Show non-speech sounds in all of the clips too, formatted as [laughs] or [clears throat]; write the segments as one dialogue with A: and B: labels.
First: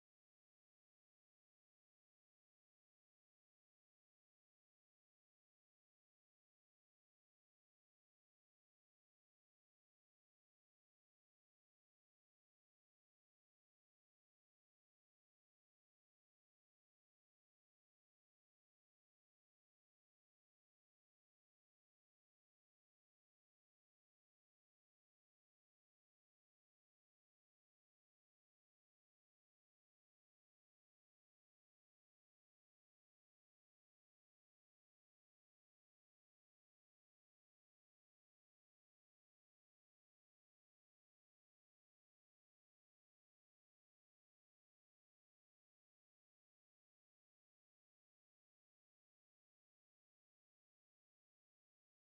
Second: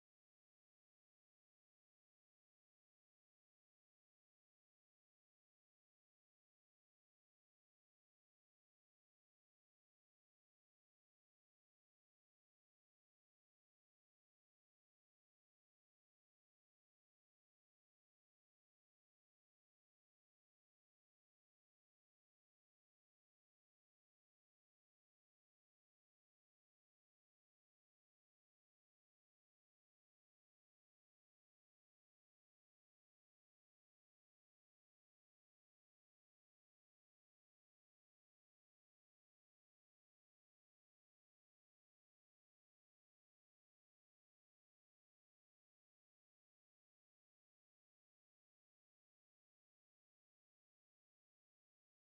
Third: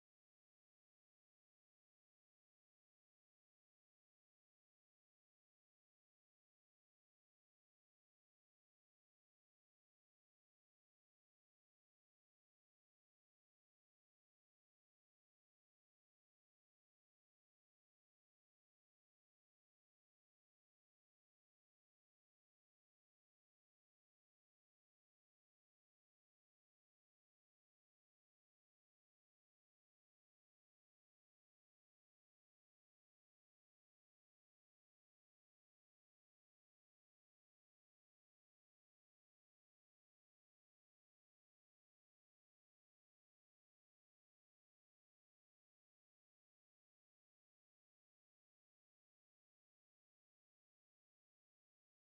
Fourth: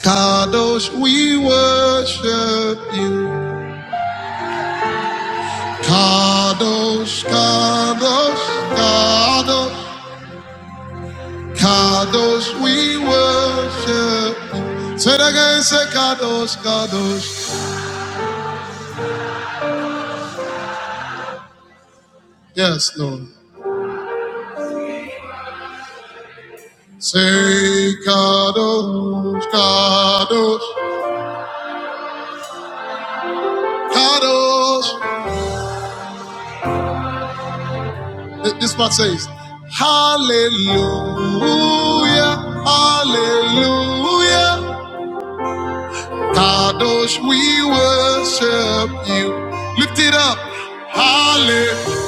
A: Kadosh, we worship you. Kadosh, Kadosh, Kadosh, Kadosh, we worship you. Say it again, say Kadosh, Kadosh. Yes, Lord. Say Kadosh, Kadosh, Kadosh. This part says, Hallelujah, Hallelujah. Kadosh, we worship you. Lift it up. Hallelujah.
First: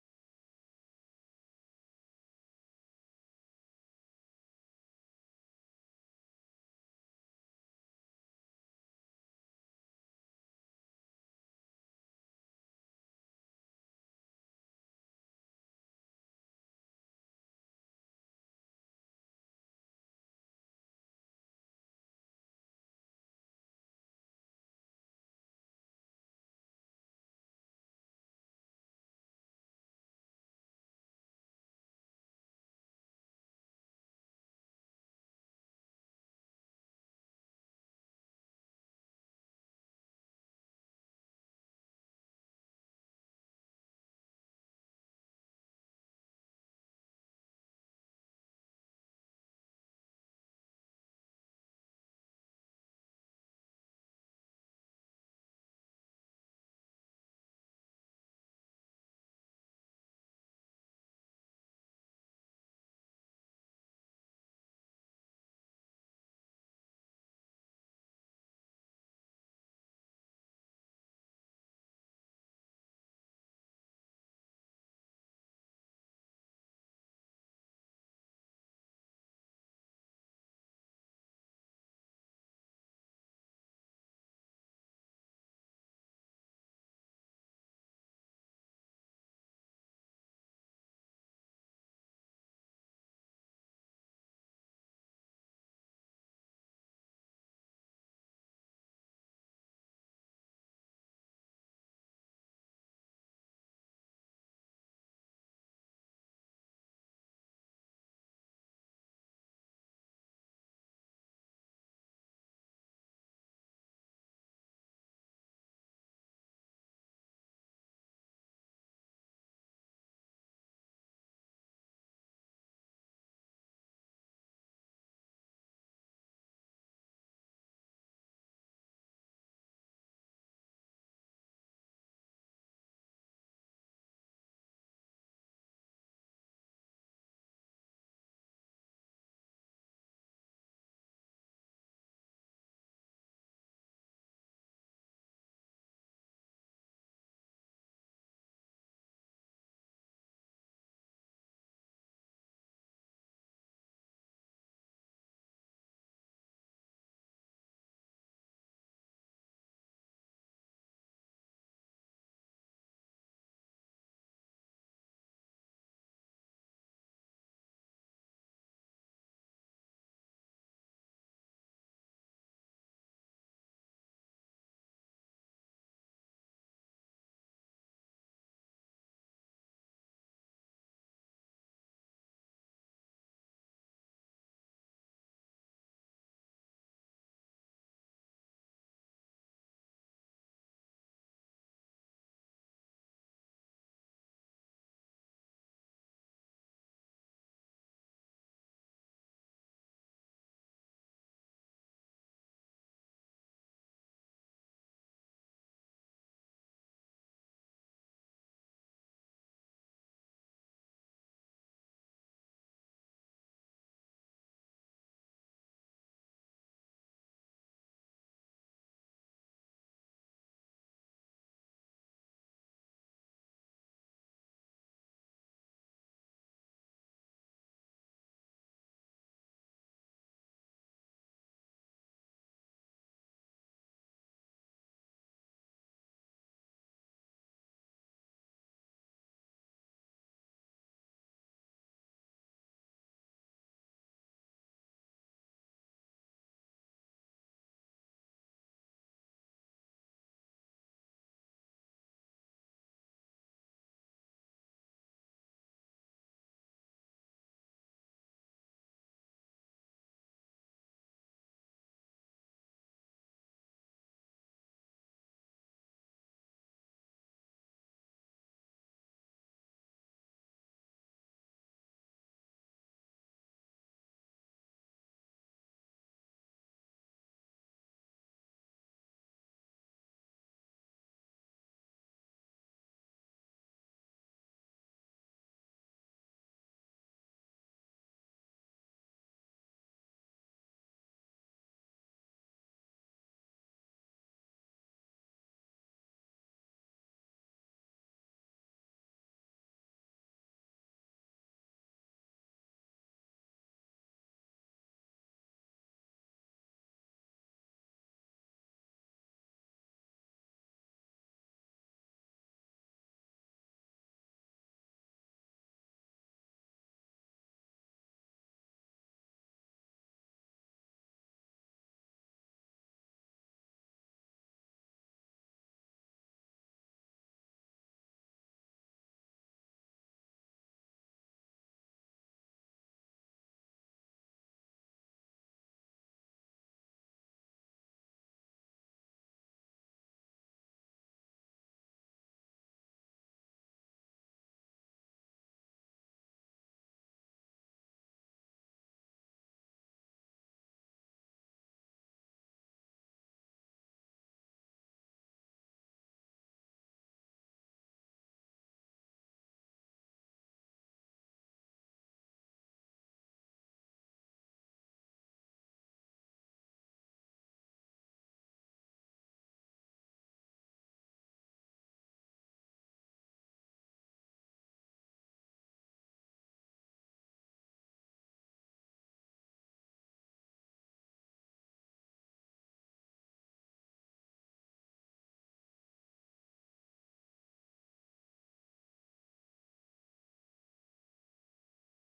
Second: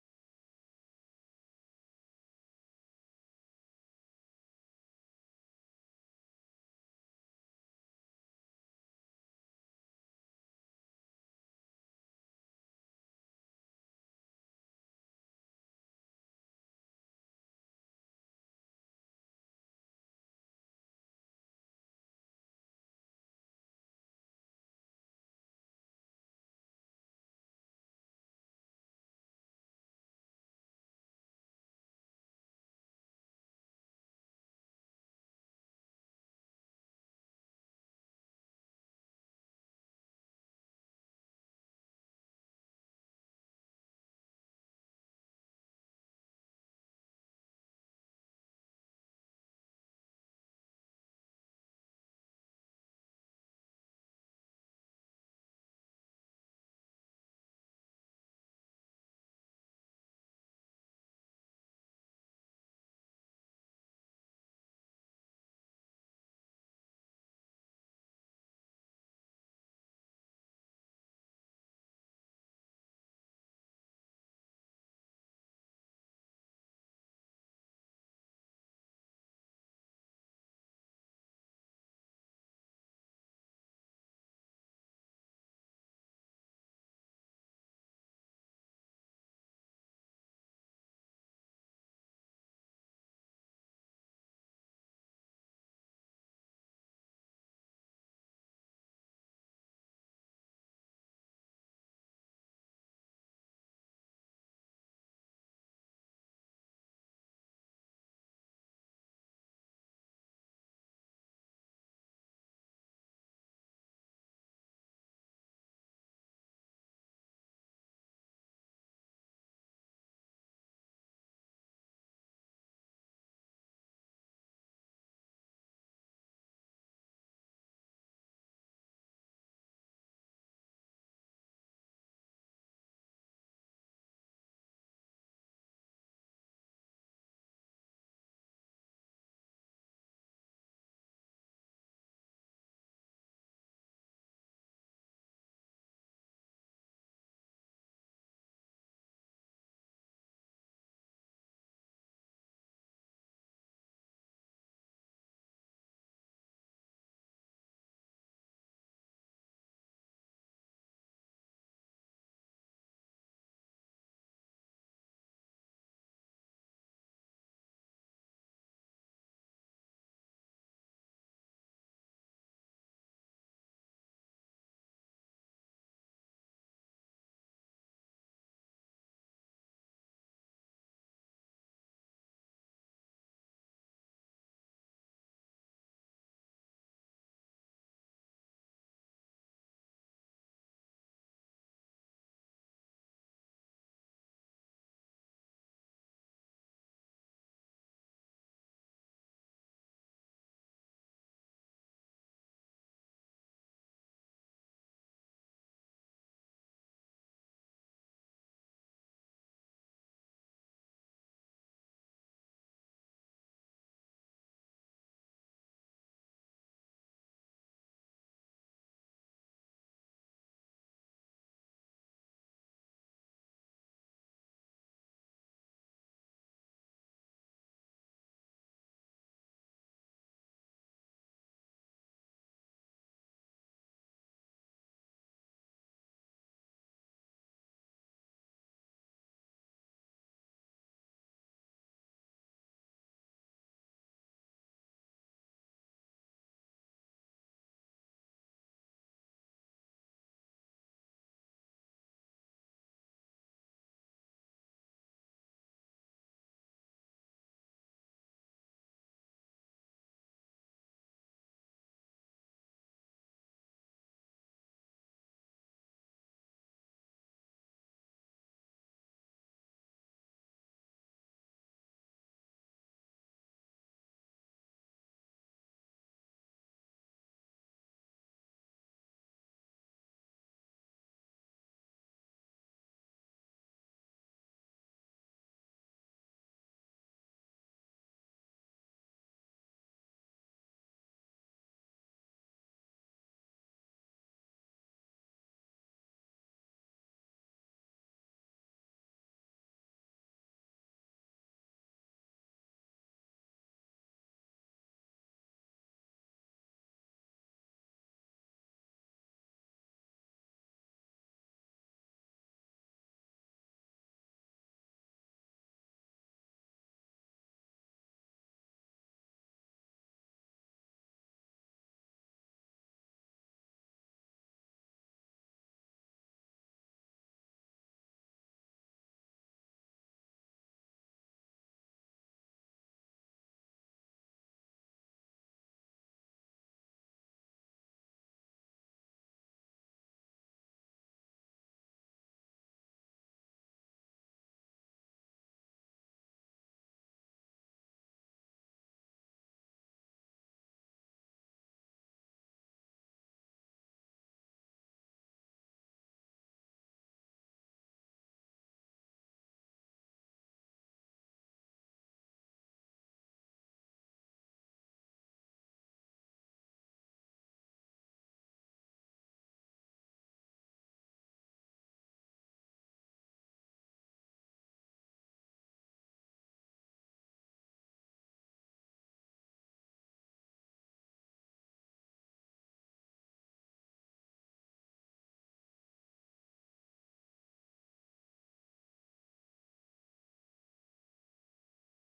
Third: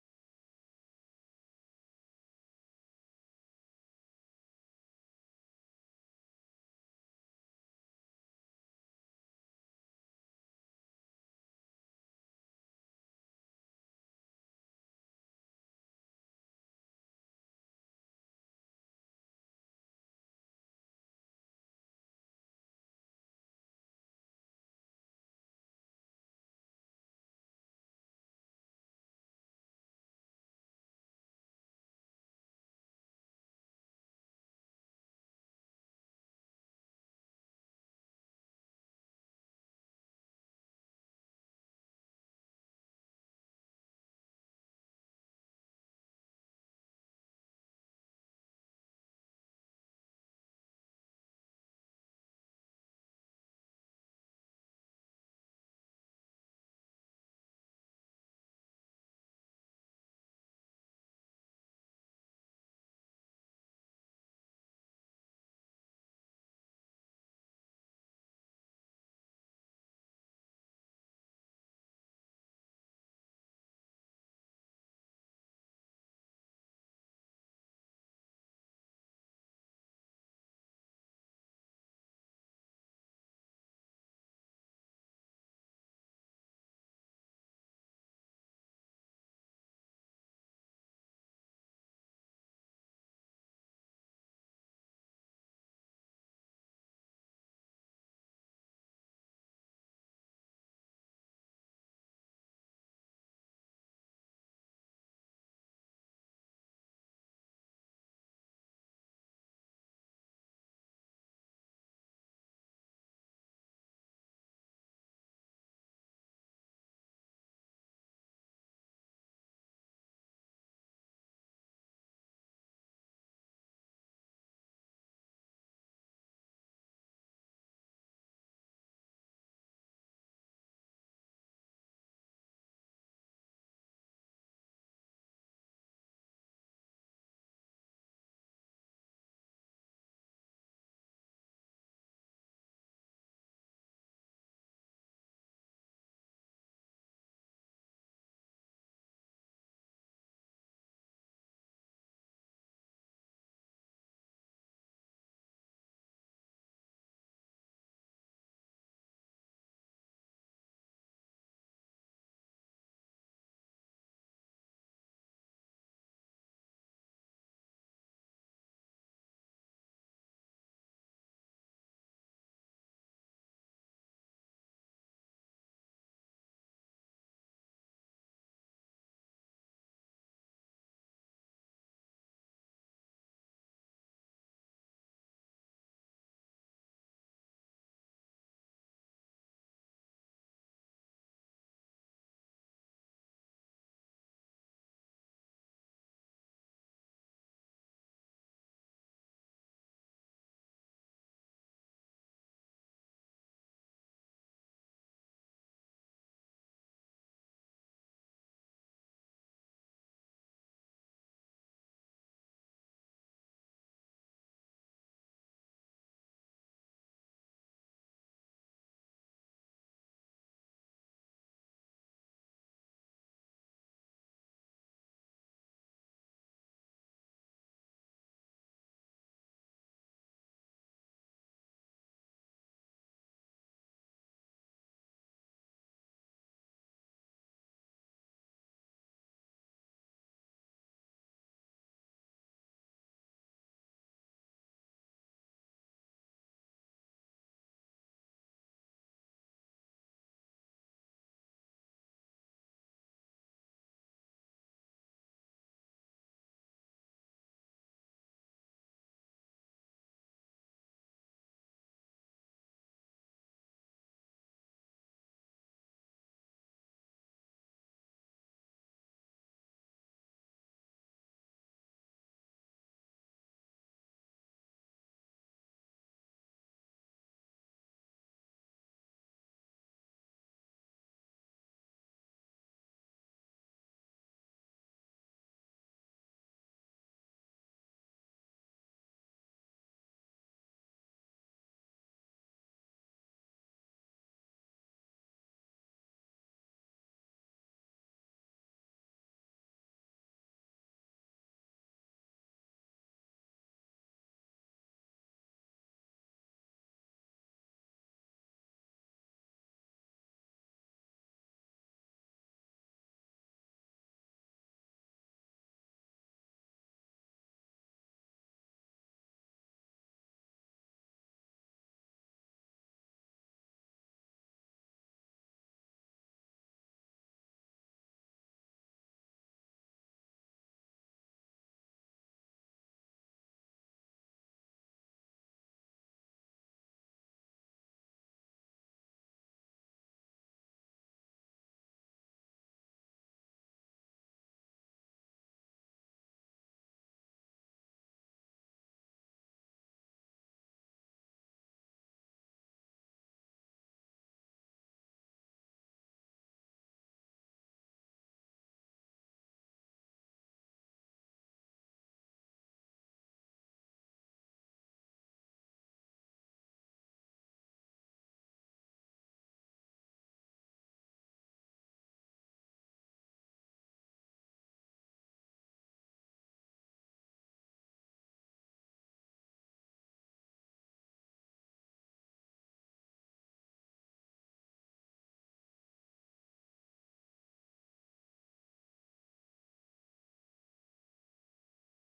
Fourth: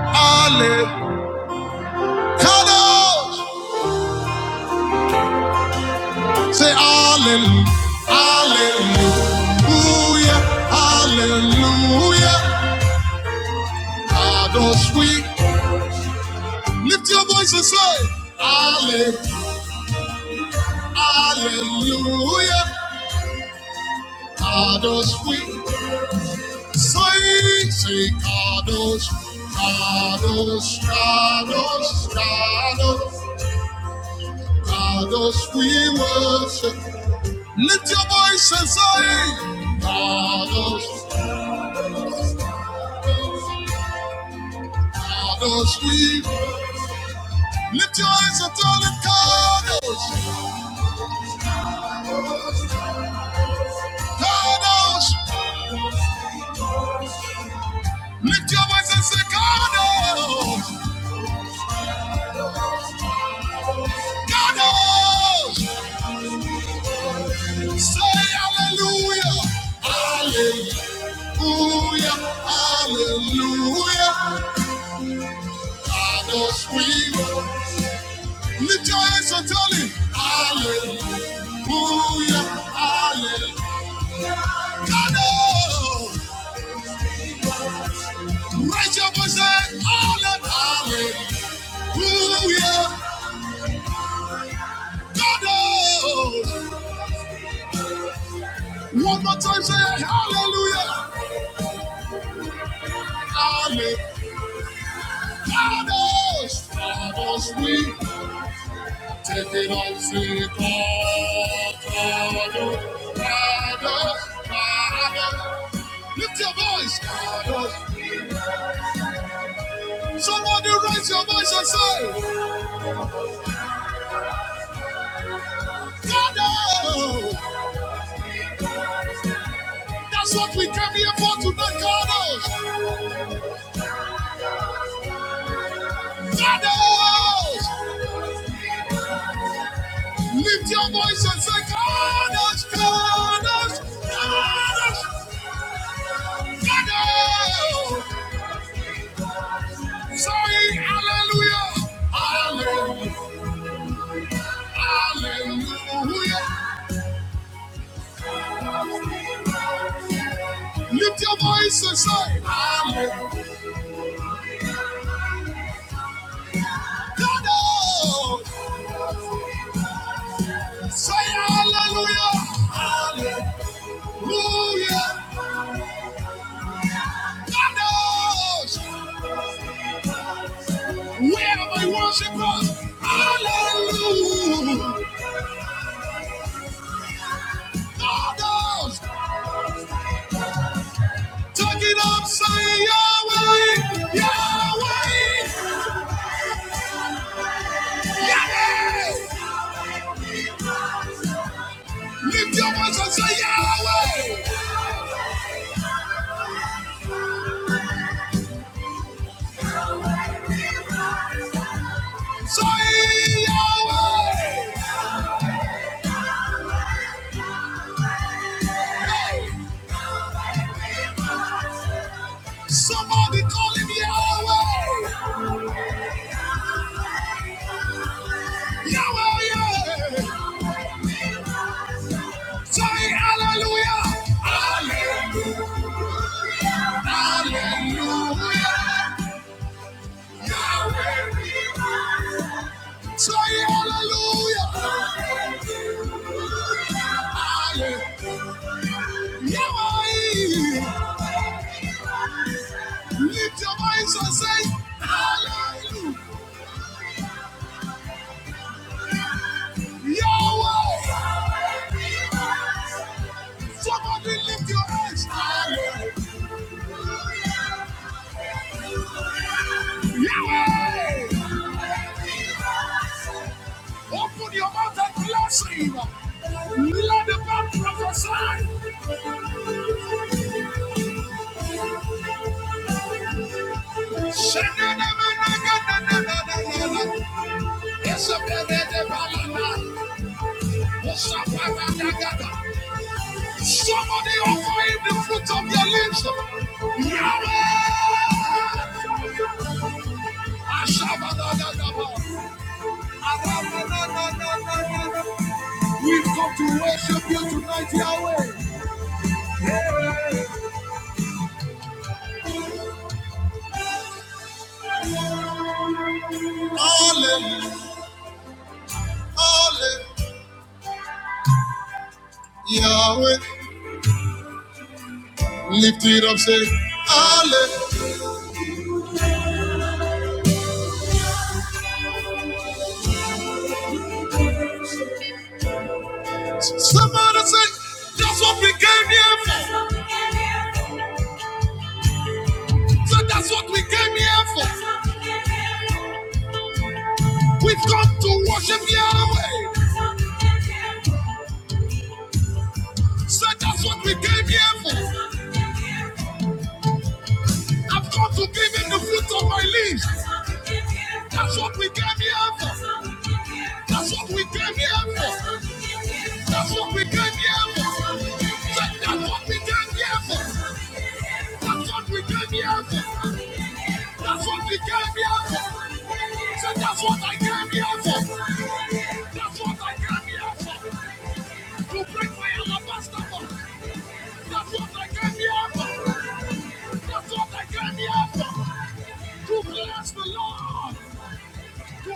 A: Hallelujah. Kadosh, say hallelujah. Hallelujah. Hallelujah. Kadosh, we lift your voice and say hallelujah. Hallelujah. Kadosh, we say, say Kadosh. Kadosh, Kadosh, Kadosh. Kadosh, we worship. Lift your voice and say, Kadosh, Kadosh, we. Lift your eyes and tell it, Kadosh, Kadosh. Lift your voice and say, Kadosh, Kadosh. Say hallelujah, hallelujah, hallelujah. Kadosh, we. Lift your eyes and tell it, hallelujah, hallelujah. God, oh, raise your voice and holler, hallelujah. God, oh, one more time, say hallelujah, hallelujah. God, oh, God, oh, we take it all to God, oh, God, oh, God, oh. Lift your voice, God, oh. Somebody raise your voice and say, God, oh, that's what we came here for tonight, God, oh. Kadosh! Lift your voice and say, Kadosh, Kadosh, Kadosh, Kadosh! Say, Hallelujah, Hallelujah, Hallelujah! Lift your voice and say, Hallelujah, Kadosh! Say, Hallelujah, Hallelujah, Kadosh! Wherever you worship us, Hallelujah, Kadosh! Tuck it up, say Yahweh, Yahweh, Yahweh. Lift your voice and say Yahweh. Soy Yahweh. Hey, Somebody call him Yahweh. Yahweh, Yahweh. Say hallelujah. Hallelujah. Hallelujah. Yahweh, we worship. Say hallelujah. Hallelujah. Yahweh. Lift your voice and say, Hallelujah. Yahweh. Somebody lift your hands. Hallelujah. Yahweh. Open your mouth and bless him. Let the man prophesy. Somebody offer him the fruit of your lips. Yahweh! We've come to worship you tonight, Yahweh. Hallelujah, Hallelujah. Yahweh. Lift it up, say, Hallelujah. Somebody say, that's what we came here for. So that's what we came here for. We've come to worship Yahweh. So that's what we came here for. I've come to give him the fruit of my lips. That's what we came here for. That's what we came here for. That's what we came here for. That's what we came here for. That's what we came here for. That's what we came here for. So that's what I came here for. That's what I came here for. To break my alabaster box. That's what I came here for. That's what I came here for. To bless the Lord.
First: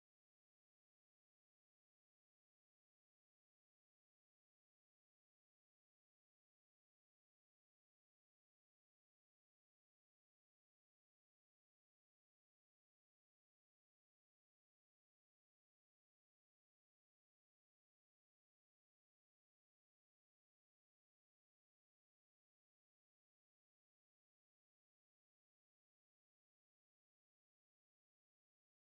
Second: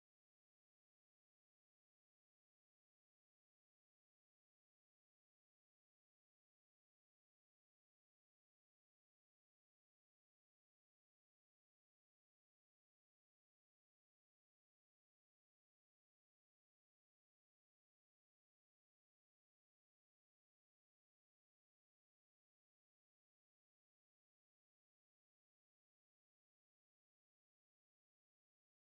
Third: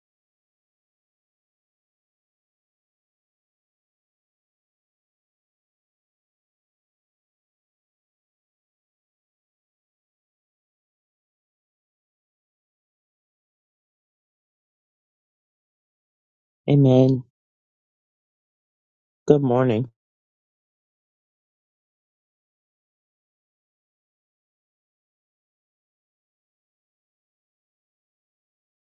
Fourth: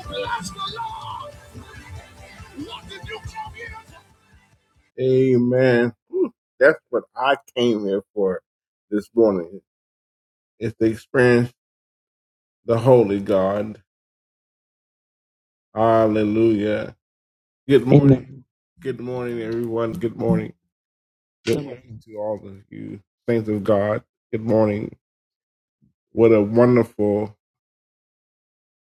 A: To bless the Lord. What did you come here for? Amen. That's what I came here for this morning. Is to experience the Holy God. Hallelujah.
B: Amen.
A: Good morning. Amen. Good morning,
B: Good morning.
A: everyone. Good morning. Good morning to all of you, saints of God. Good morning. What a wonderful.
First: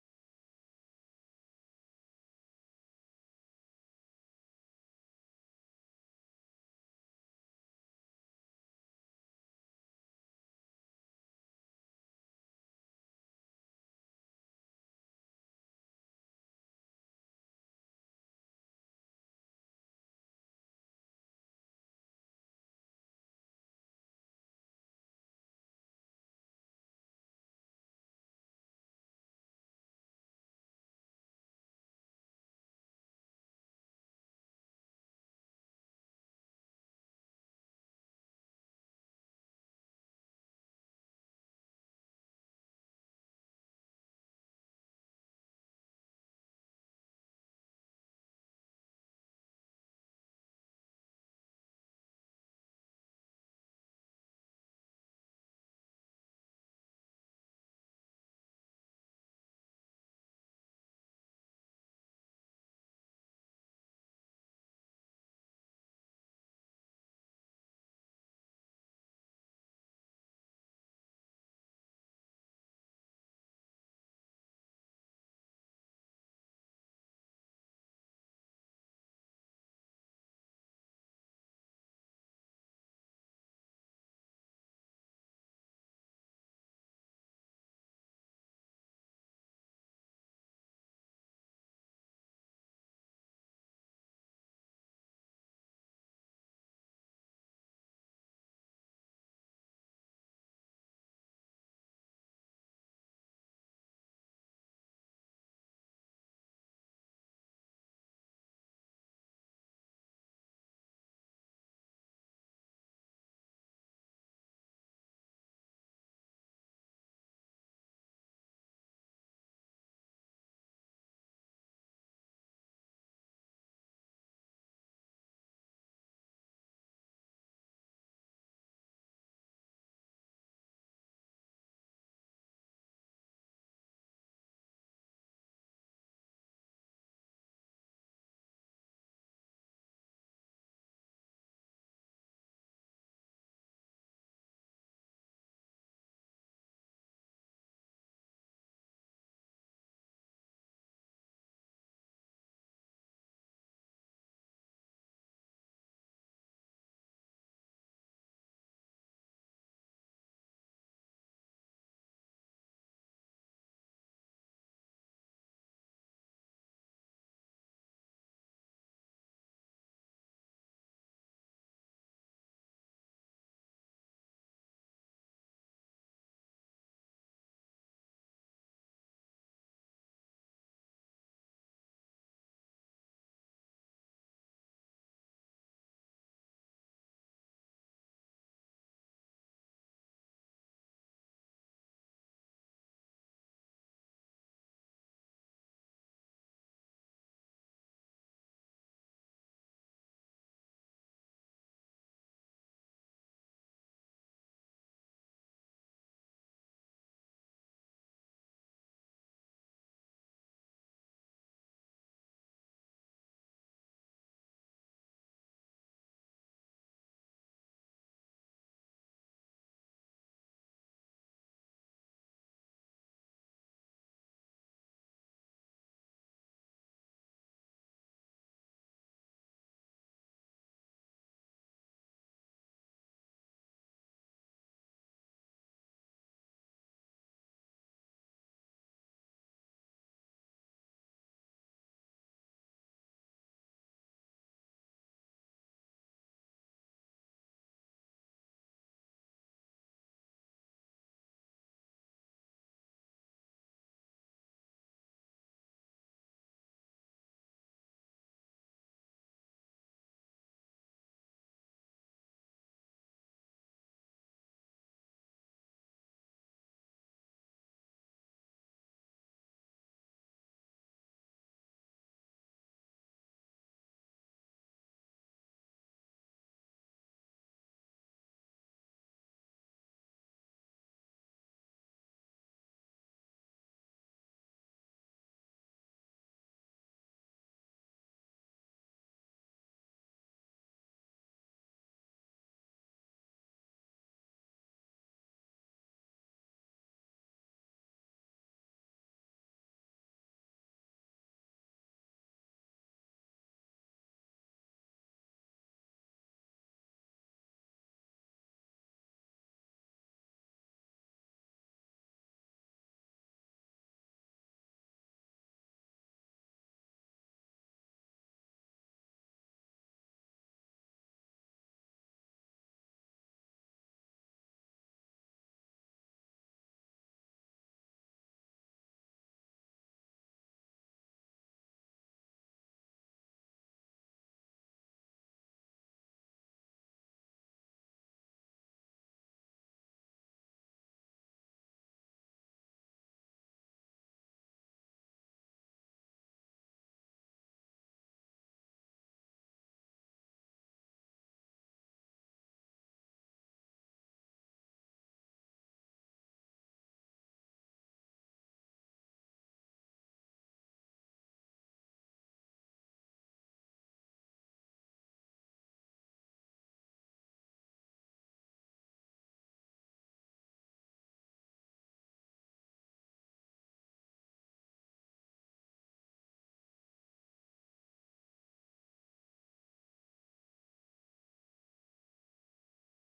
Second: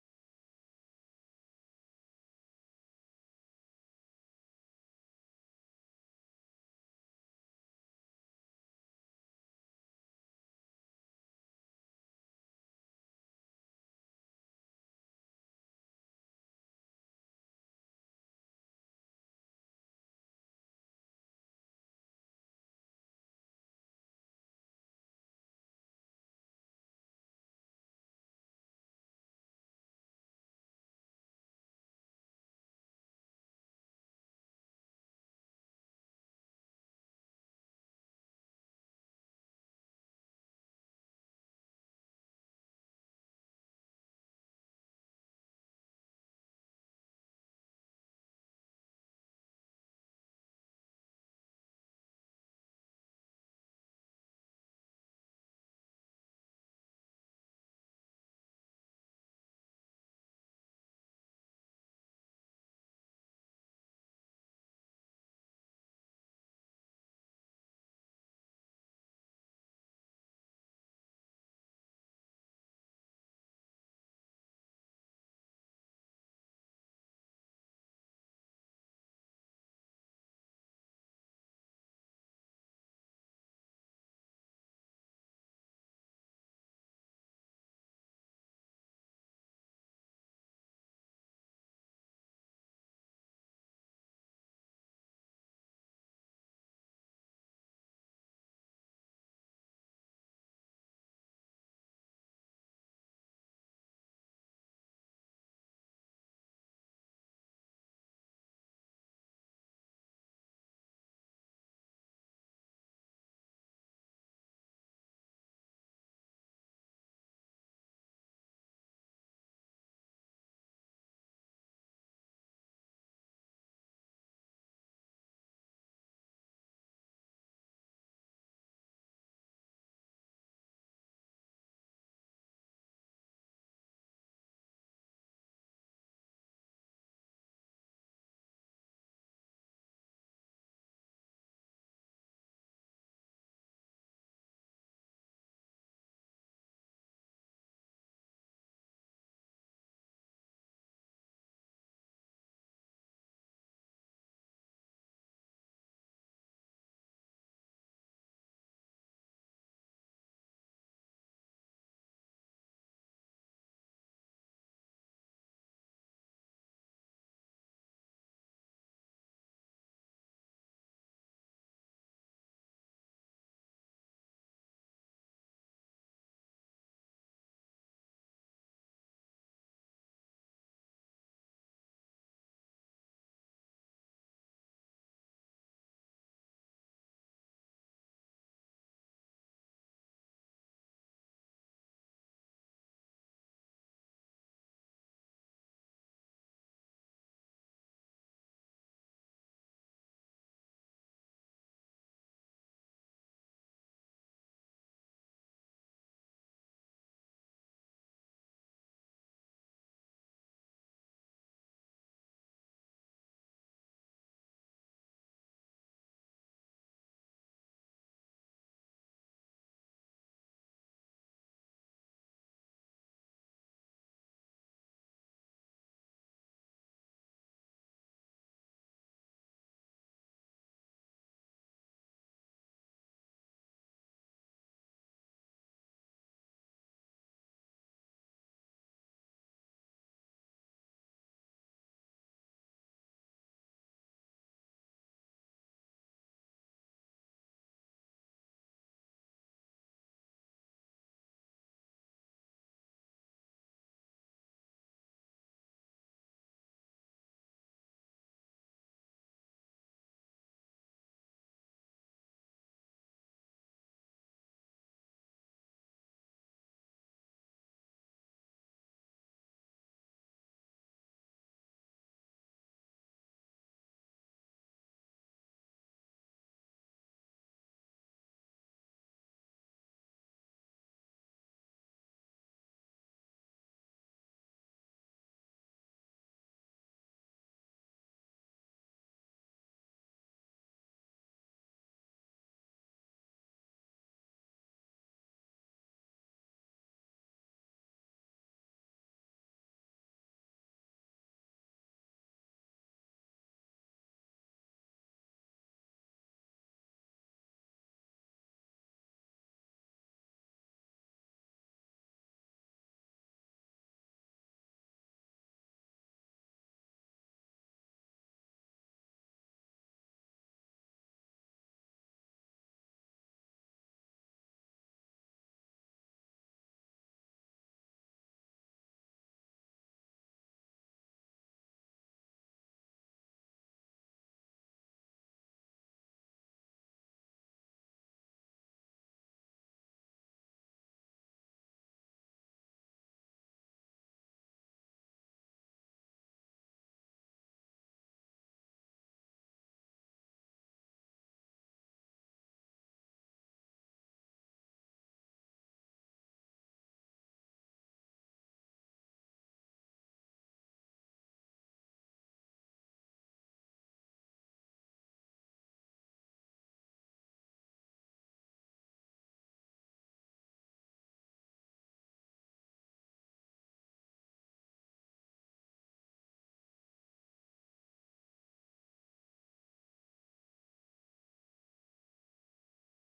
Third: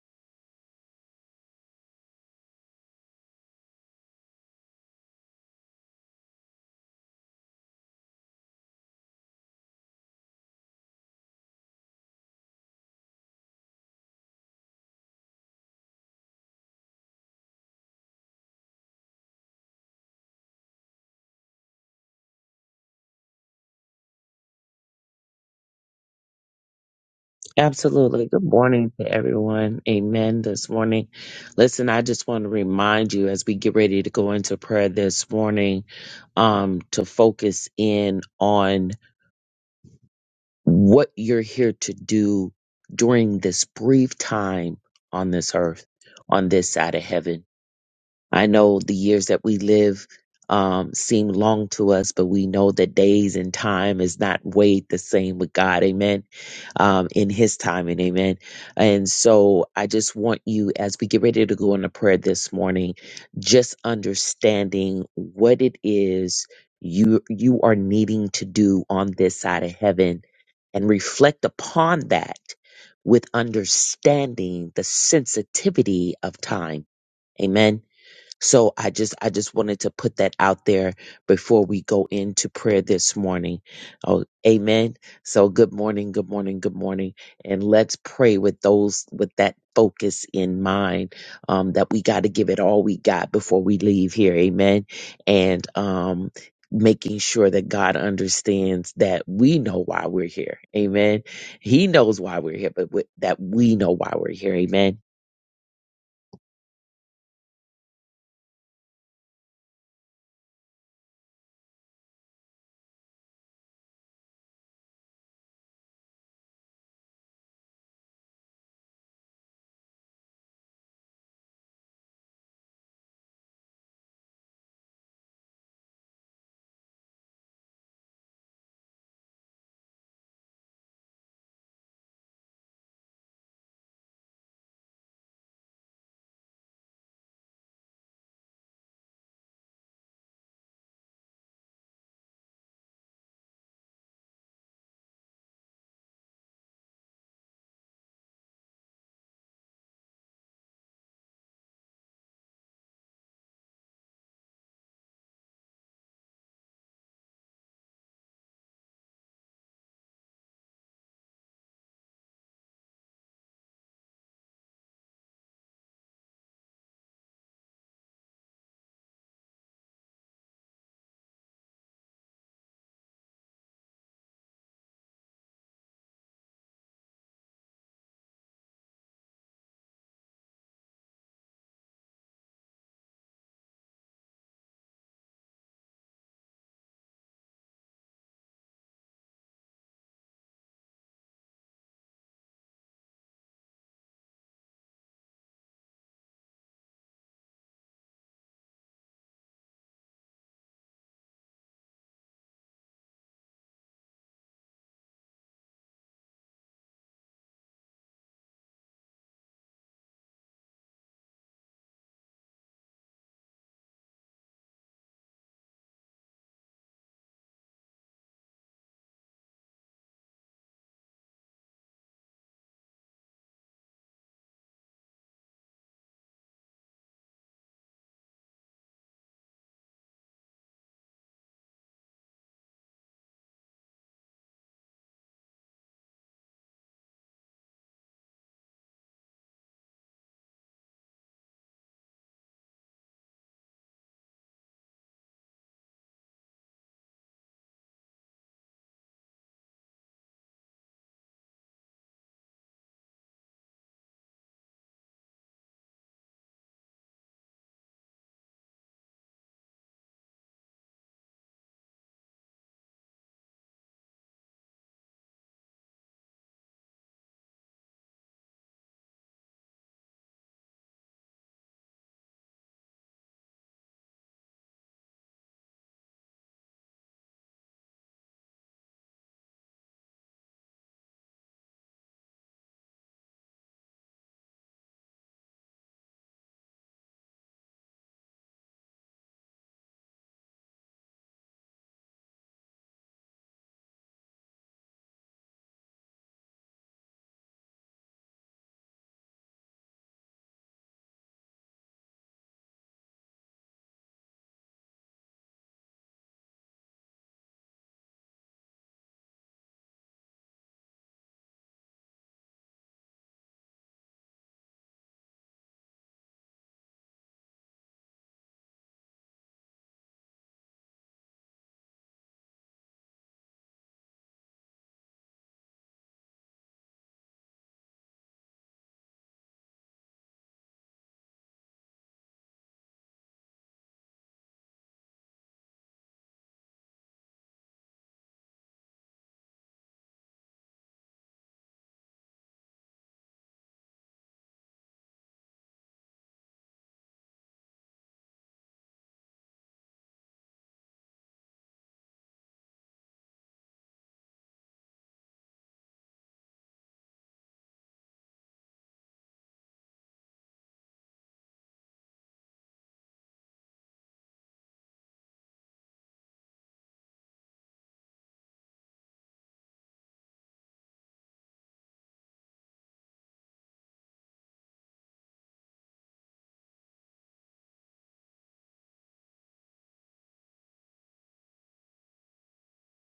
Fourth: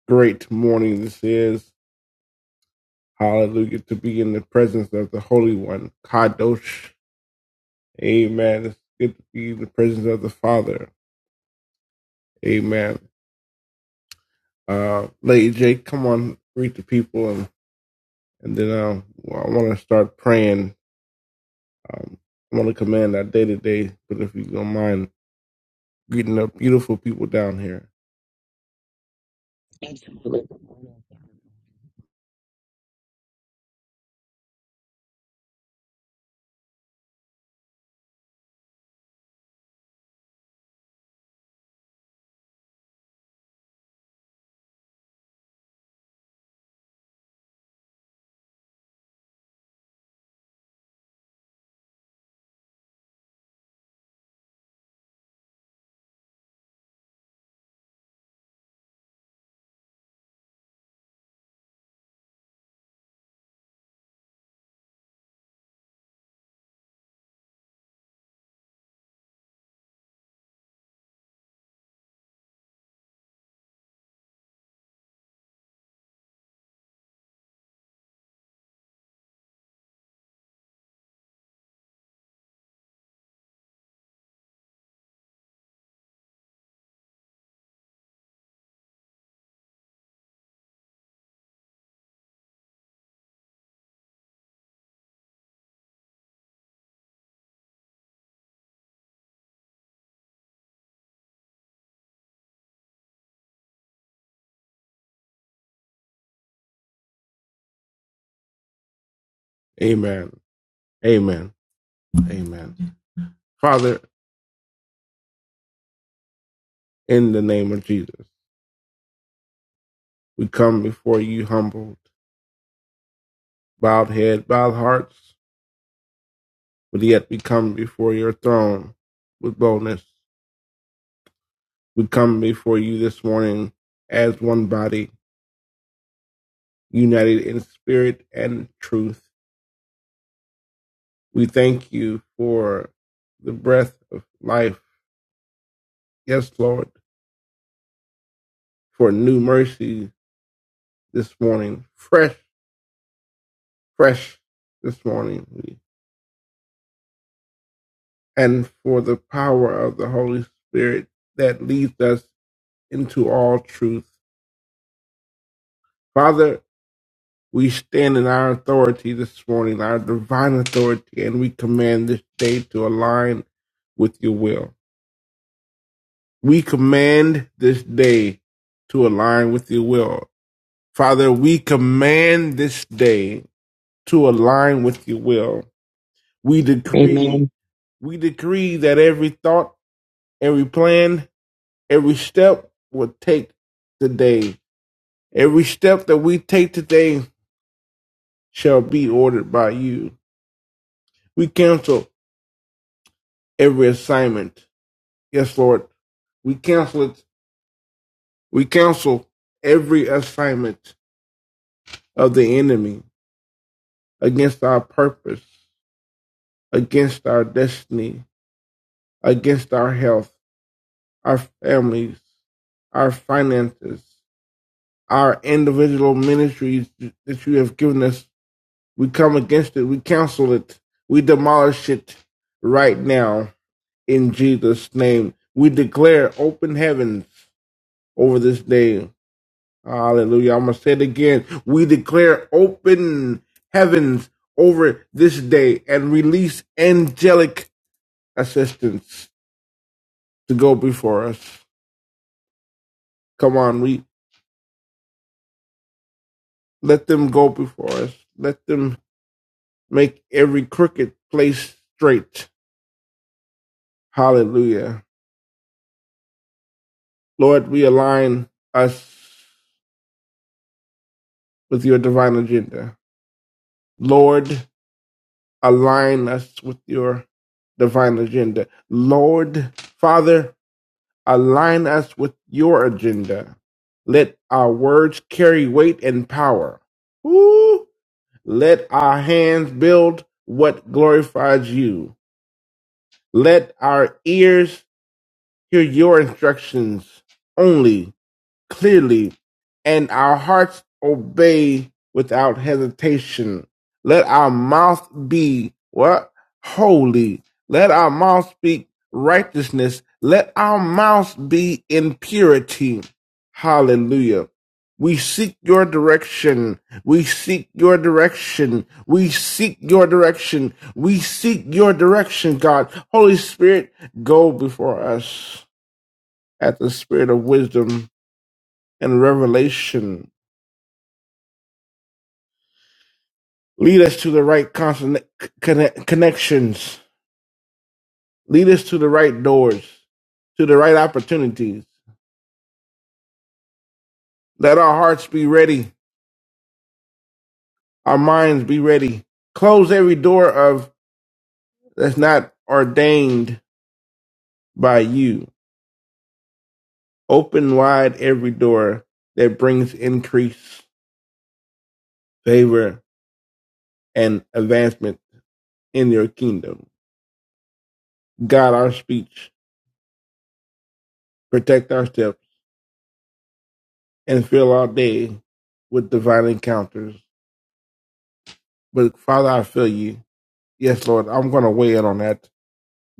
A: great morning this is. Hallelujah. To be in the presence of the Holy One. Kadosh. Amen. It's good to be in the presence of the Father. Amen. Uh, Lady Jake, come on, greet the people, and, and then uh, well, I want to start praying. Um, I want to command our day to day, but if you don't mind greeting the beautiful people down here.
B: Absolutely. Good morning to everyone. Amen. This morning. Listen, I just want to remind you as we get ready to go into prayer this morning, um, to focus in on what you're here to do during this brief time on this earth, on this side of heaven. I know the years that we live um, seem long to us, but we know that days and time is not weighed the same with God. Amen. Um, in His timing. Amen. And so I just want you, as we get ready to go into prayer this morning, just understanding what it is you you are needing to do on this side of heaven and reflect upon that with understanding the sensitivity of time. Amen so I just I just wanted to put that out there before we go into prayer this morning. Oh, amen. So good morning, good morning, good morning, and let's pray with those with that focus in mind um, that we got to give it all we got before we leave here. Amen. And um, making sure that God understands that we know why we're here. Amen. He knows why we're here, but we, that we know why we're here. Amen.
A: Amen. Amen. Amen. Father, in the name of Jesus, we come before you humbled, bowed head, bowed hearts but yet we come before your throne with boldness. We come before you this morning as one body, united in spirit and truth. We thank you for the breath of life. Yes, Lord, for new mercy this morning, fresh, fresh this morning, and for the power of the Holy Spirit that leads us into all truth. Father, We stand in our authority this morning, our divine authority, and we command this day to align with your will. We command this day to align with your will. Father, we command this day to align with your will. We decree, Amen. we decree that every thought, every plan, every step will take today. Every step that we take today shall be ordered by you. We cancel every assignment. Yes, Lord, we cancel it. We cancel every assignment of the enemy against our purpose, against our destiny, against our health, our families, our finances, our individual ministries that you have given us. We come against it. We cancel it. We demolish it right now in Jesus' name. We declare open heavens over this day Hallelujah. I'm going to say it again. We declare open heavens over this day and release angelic assistance to go before us. Come on, we let them go before us. Let them make every crooked place straight. Hallelujah. Lord, we align us with your divine agenda. Lord, align us with your divine agenda. Lord, Father, Align us with your agenda. Let our words carry weight and power. Woo! Let our hands build what glorifies you. Let our ears hear your instructions only clearly, and our hearts obey without hesitation. Let our mouth be what? Holy. Let our mouth speak righteousness. Let our mouth be in purity. Hallelujah. We seek your direction. We seek your direction. We seek your direction. We seek your direction, God. Holy Spirit, go before us at the spirit of wisdom and revelation. Lead us to the right consonant, connect, connections. Lead us to the right doors, to the right opportunities. Let our hearts be ready, our minds be ready. Close every door of that's not ordained by you. Open wide every door that brings increase, favor, and advancement in your kingdom. Guide our speech, protect our steps, and fill our day with divine encounters But Father, I feel you. Yes, Lord, I'm going to weigh in on that.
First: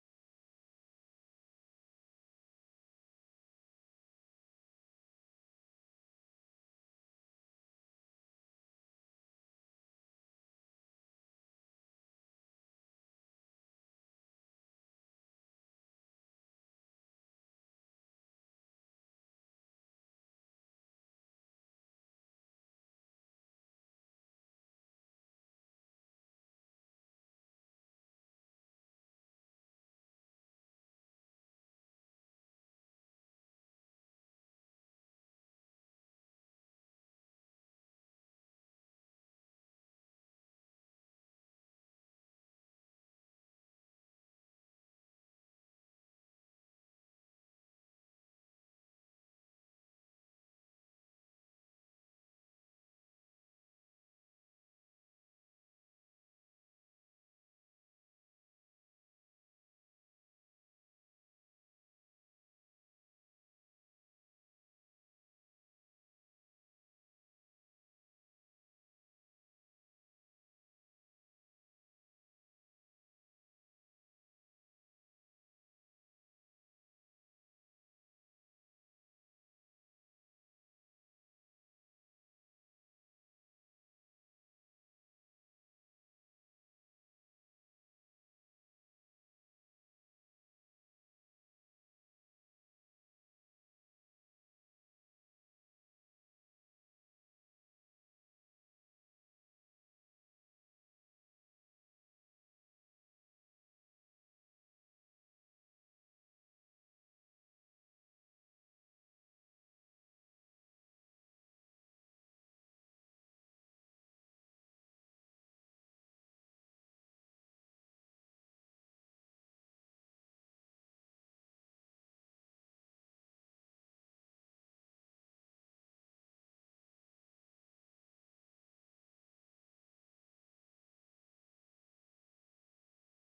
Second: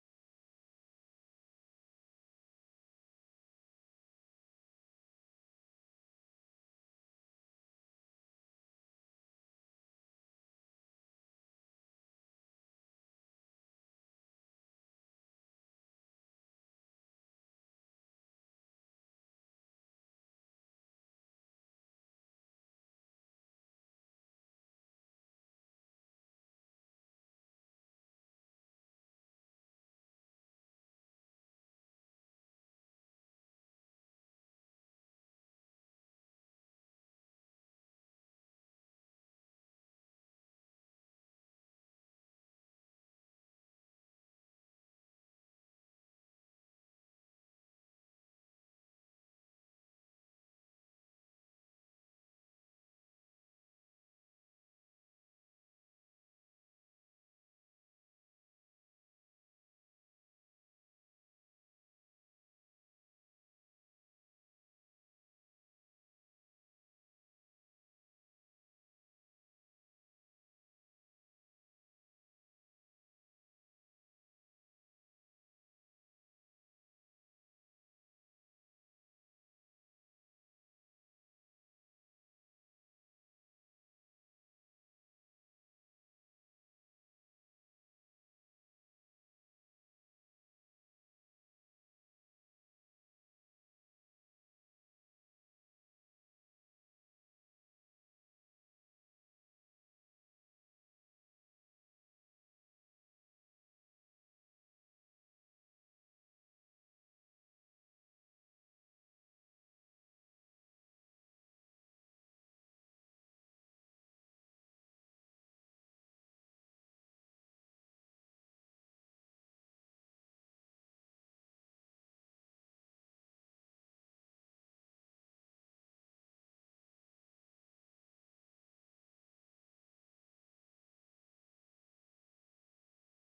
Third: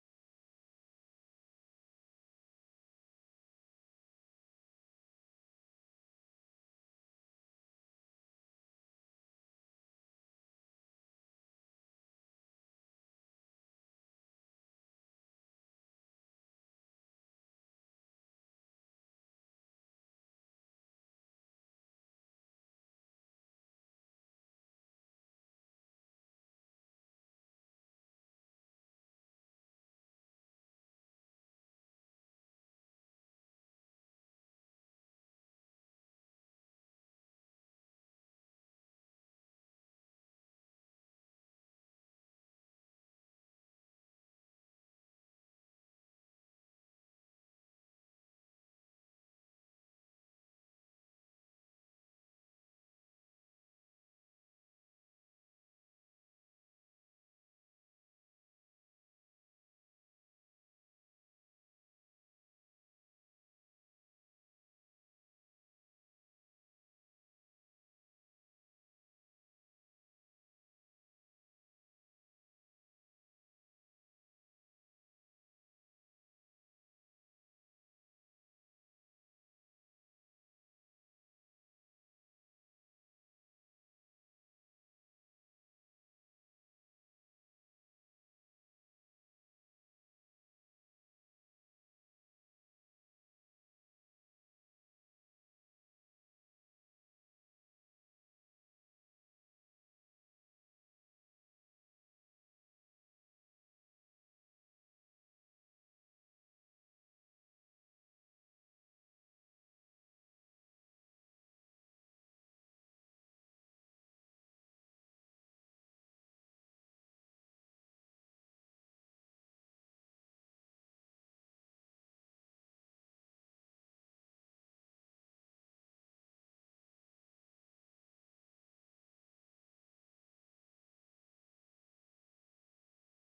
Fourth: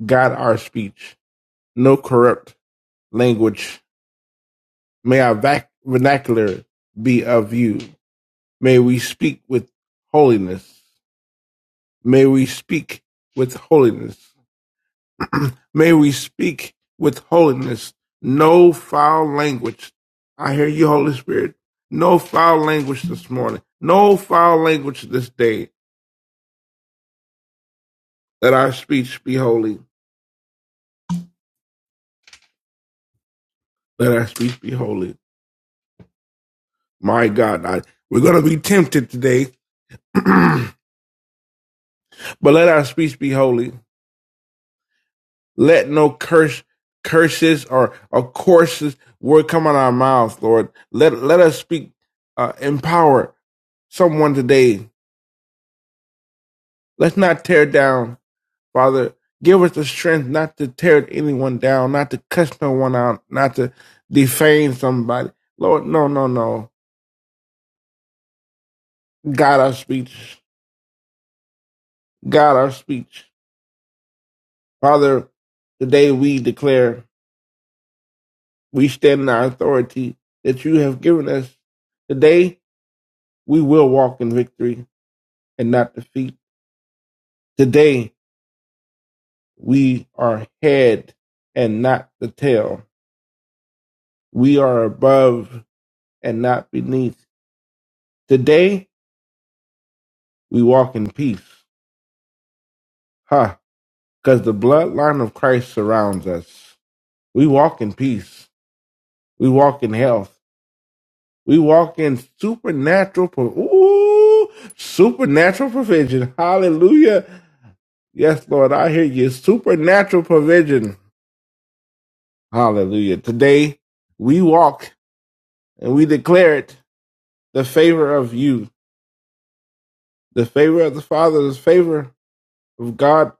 A: Guide our speech. No corrupt language. May our vac- vernacular be of you. May we speak with holiness. May we speak with holiness. May we speak with holiness. No foul language. I hear you, Holy Spirit. No foul language this morning. No foul language this day. Let our speech be holy. Let our speech be holy. My God, I, we're going to be tempted today, [clears throat] but let our speech be holy. Let no curse, curses or, or courses word come out of our mouths, Lord. Let let us speak, uh, empower someone today. Let's not tear down, Father. Give us the strength not to tear anyone down, not to cuss no one out, not to defame somebody. Lord, no, no, no. God, our speech. God, our speech. Father, today we declare. We stand in our authority that you have given us. Today, we will walk in victory and not defeat. Today, we are head and not the tail. We are above and not beneath. Today, we walk in peace. Huh. Because the bloodline of Christ surrounds us. We walk in peace. We walk in health. We walk in supernatural, pro- ooh, supernatural provision. Hallelujah. Yes, Lord, I hear you. Supernatural provision. Hallelujah. Today we walk and we declare it the favor of you, the favor of the Father, the favor of God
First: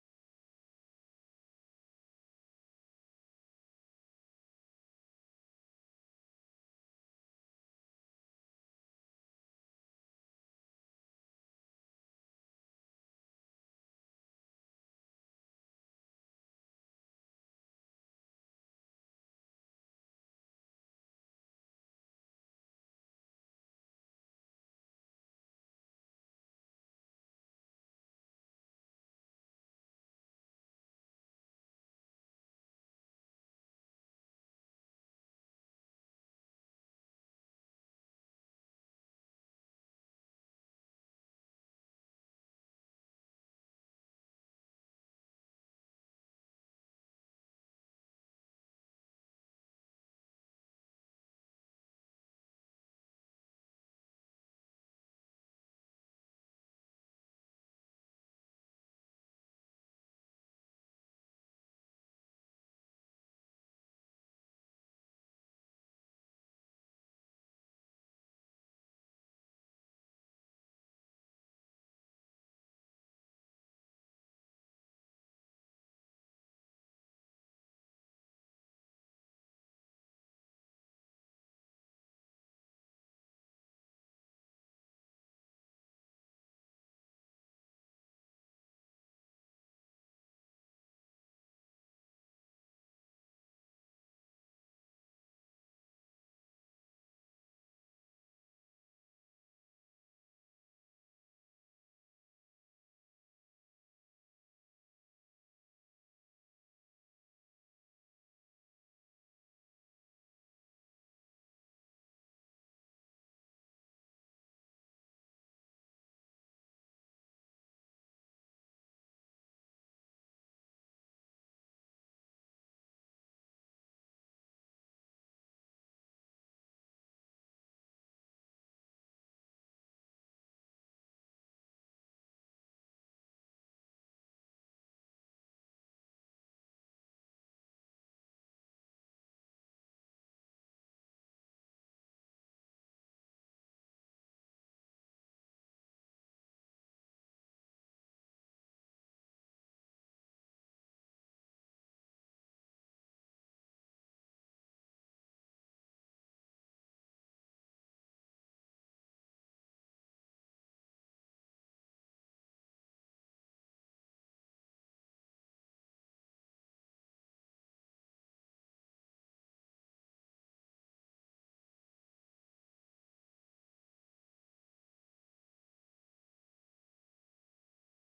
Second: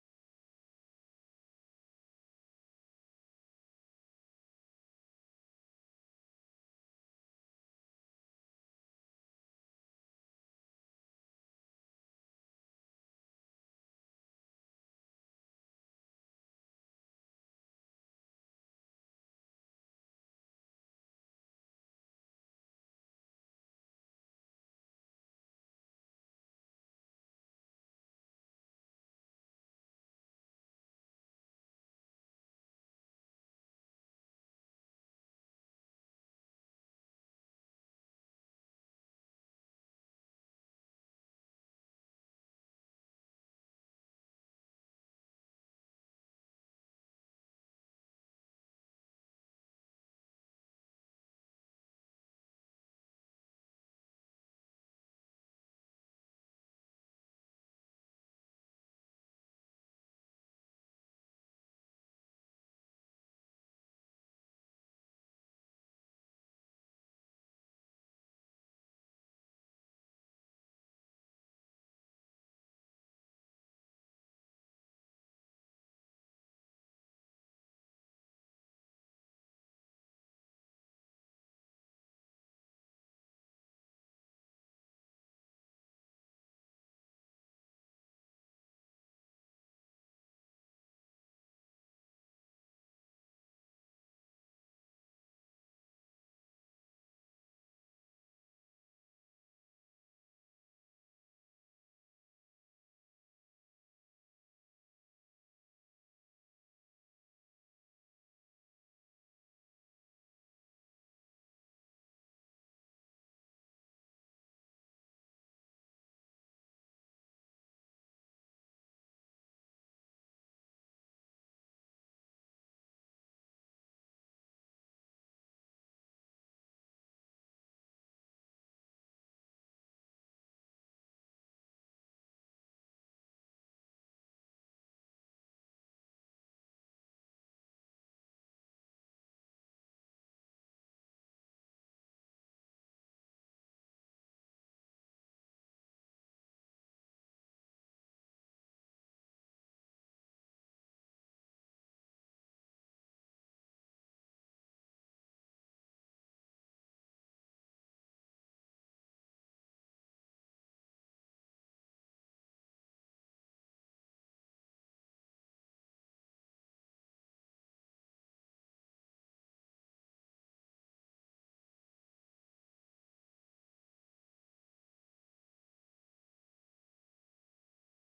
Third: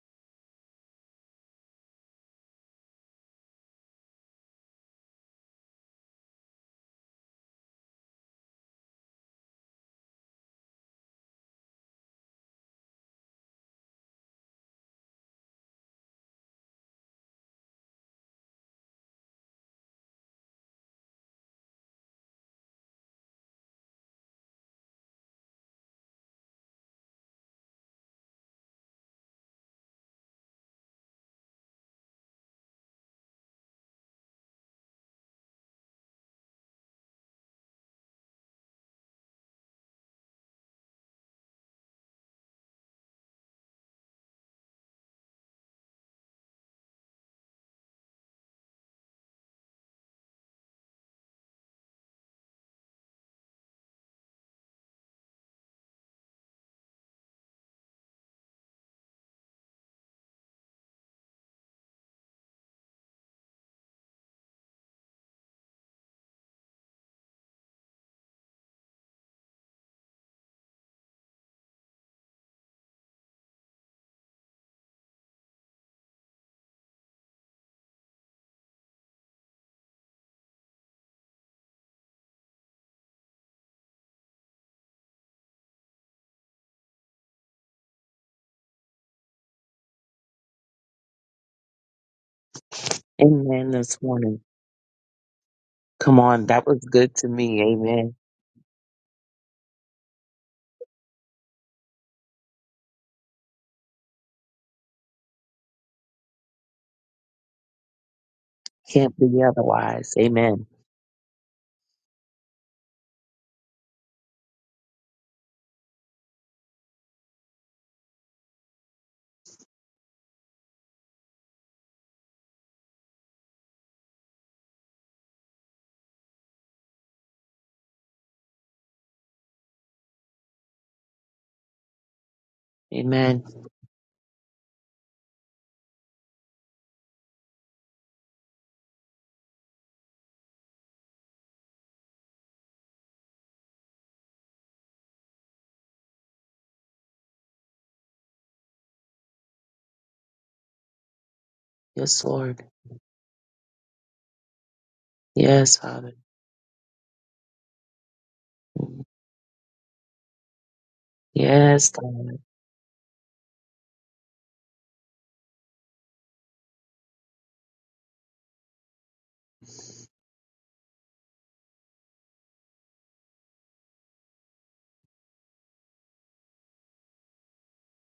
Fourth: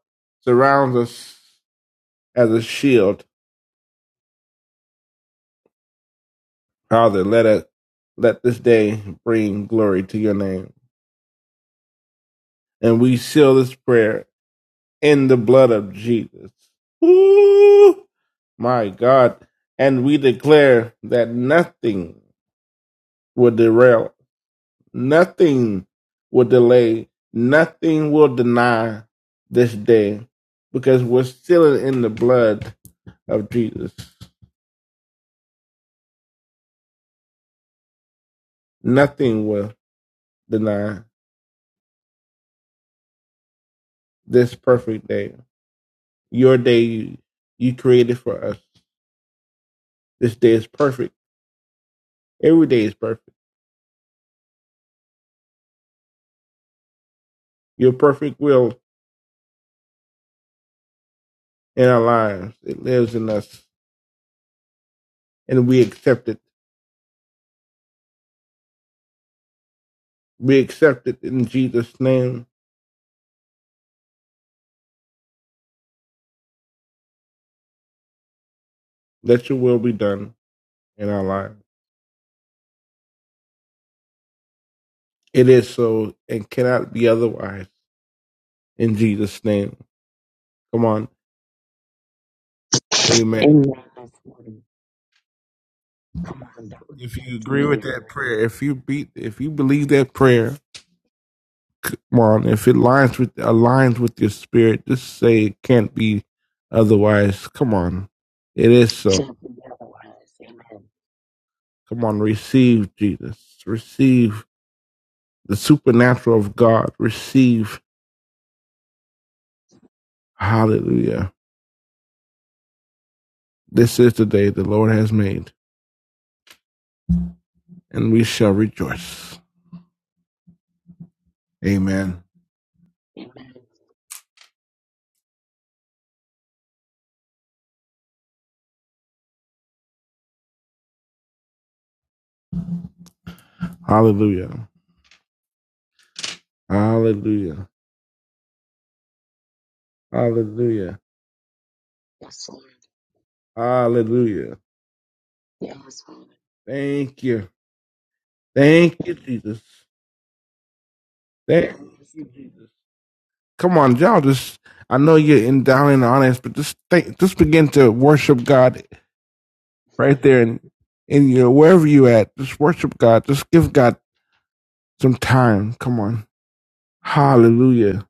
A: surrounds us as a shield. Father, let us let this day bring glory to your name. And we seal this prayer in the blood of Jesus. Ooh, my God. And we declare that nothing will derail Nothing will delay, nothing will deny this day because we're still in the blood of Jesus. Nothing will deny this perfect day. Your day you, you created for us. This day is perfect. Every day is perfect. Your perfect will in our lives. It lives in us and we accept it. We accept it in Jesus' name. Let your will be done in our lives. It is so and cannot be otherwise. in Jesus' name. Come on, Amen.
B: Amen. This morning. Come on, that was good
A: If
B: to
A: you
B: me. Amen.
A: prayer, if you beat, if you believe that prayer, come on. If it aligns with aligns with your spirit, just say it can't be otherwise. Come on, it is so.
B: Can't be otherwise. Amen.
A: Come on, receive Jesus, receive the supernatural of God, receive. Hallelujah. This is the day the Lord has made, and we shall rejoice. Amen.
B: Amen.
A: Hallelujah. Hallelujah. Hallelujah.
B: Yes, Lord.
A: Hallelujah.
B: Yes, Father.
A: Thank you. Thank you, Jesus. Thank
B: Yes,
A: you,
B: God.
A: Jesus. Come on, y'all. Just I know you're in down in the audience, but just think, just begin to worship God right there and in in your wherever you at. Just worship God. Just give God some time. Come on. Hallelujah.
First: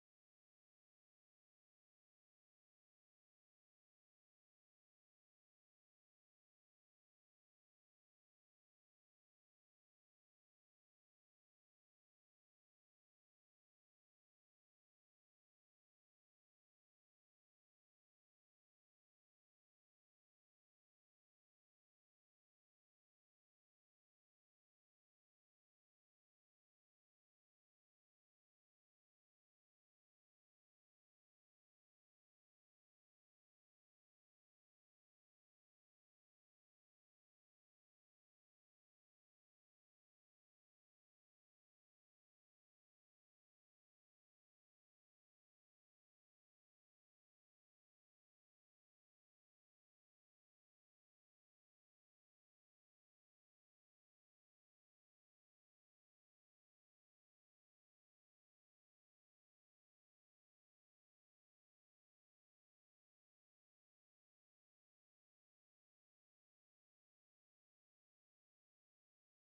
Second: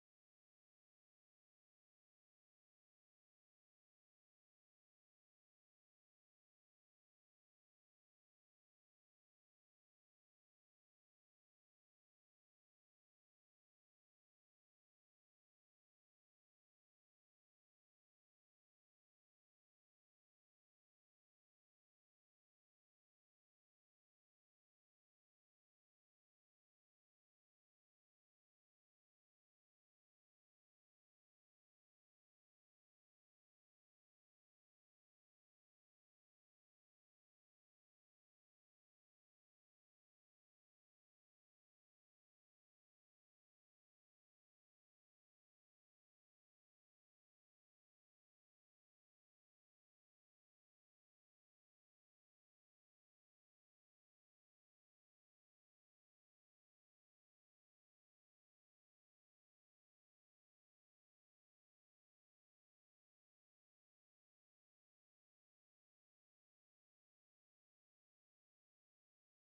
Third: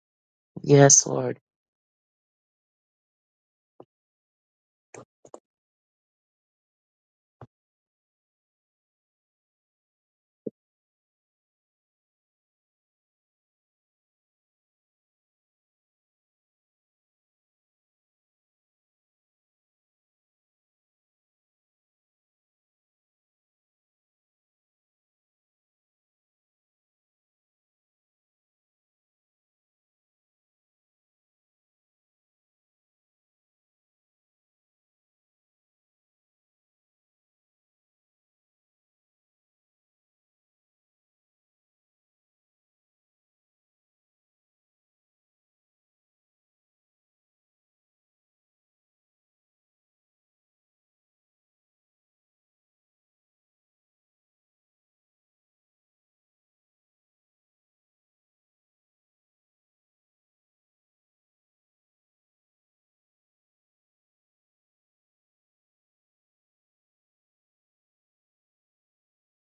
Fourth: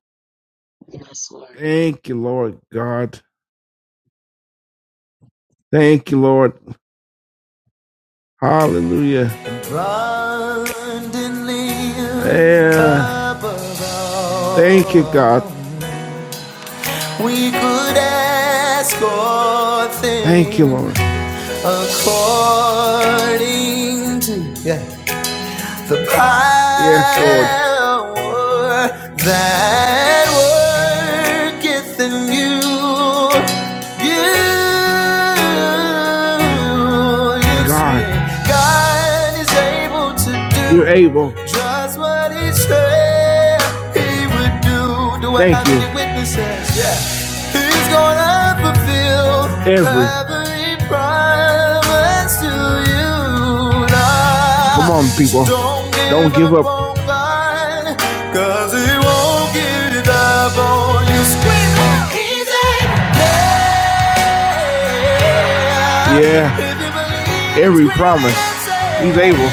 B: Yes, Lord.
A: Thank you, Lord God. Thank you, Lord. Hallelujah. Abundantly Yeah. Thank you, God. We could ask all things. Thank you, Lord. according to yeah, the Yes, Lord. that worketh in you. You, you God, God is able to do. you're able. just what He said He would do. Do Thank have you. witnesses? Yeah. Who's gonna fulfill Every. promise to you? Come on, people. Don't give do up cause He won't give up on you. Scream out, easy. Yeah. Yeah. Every promise, he's able.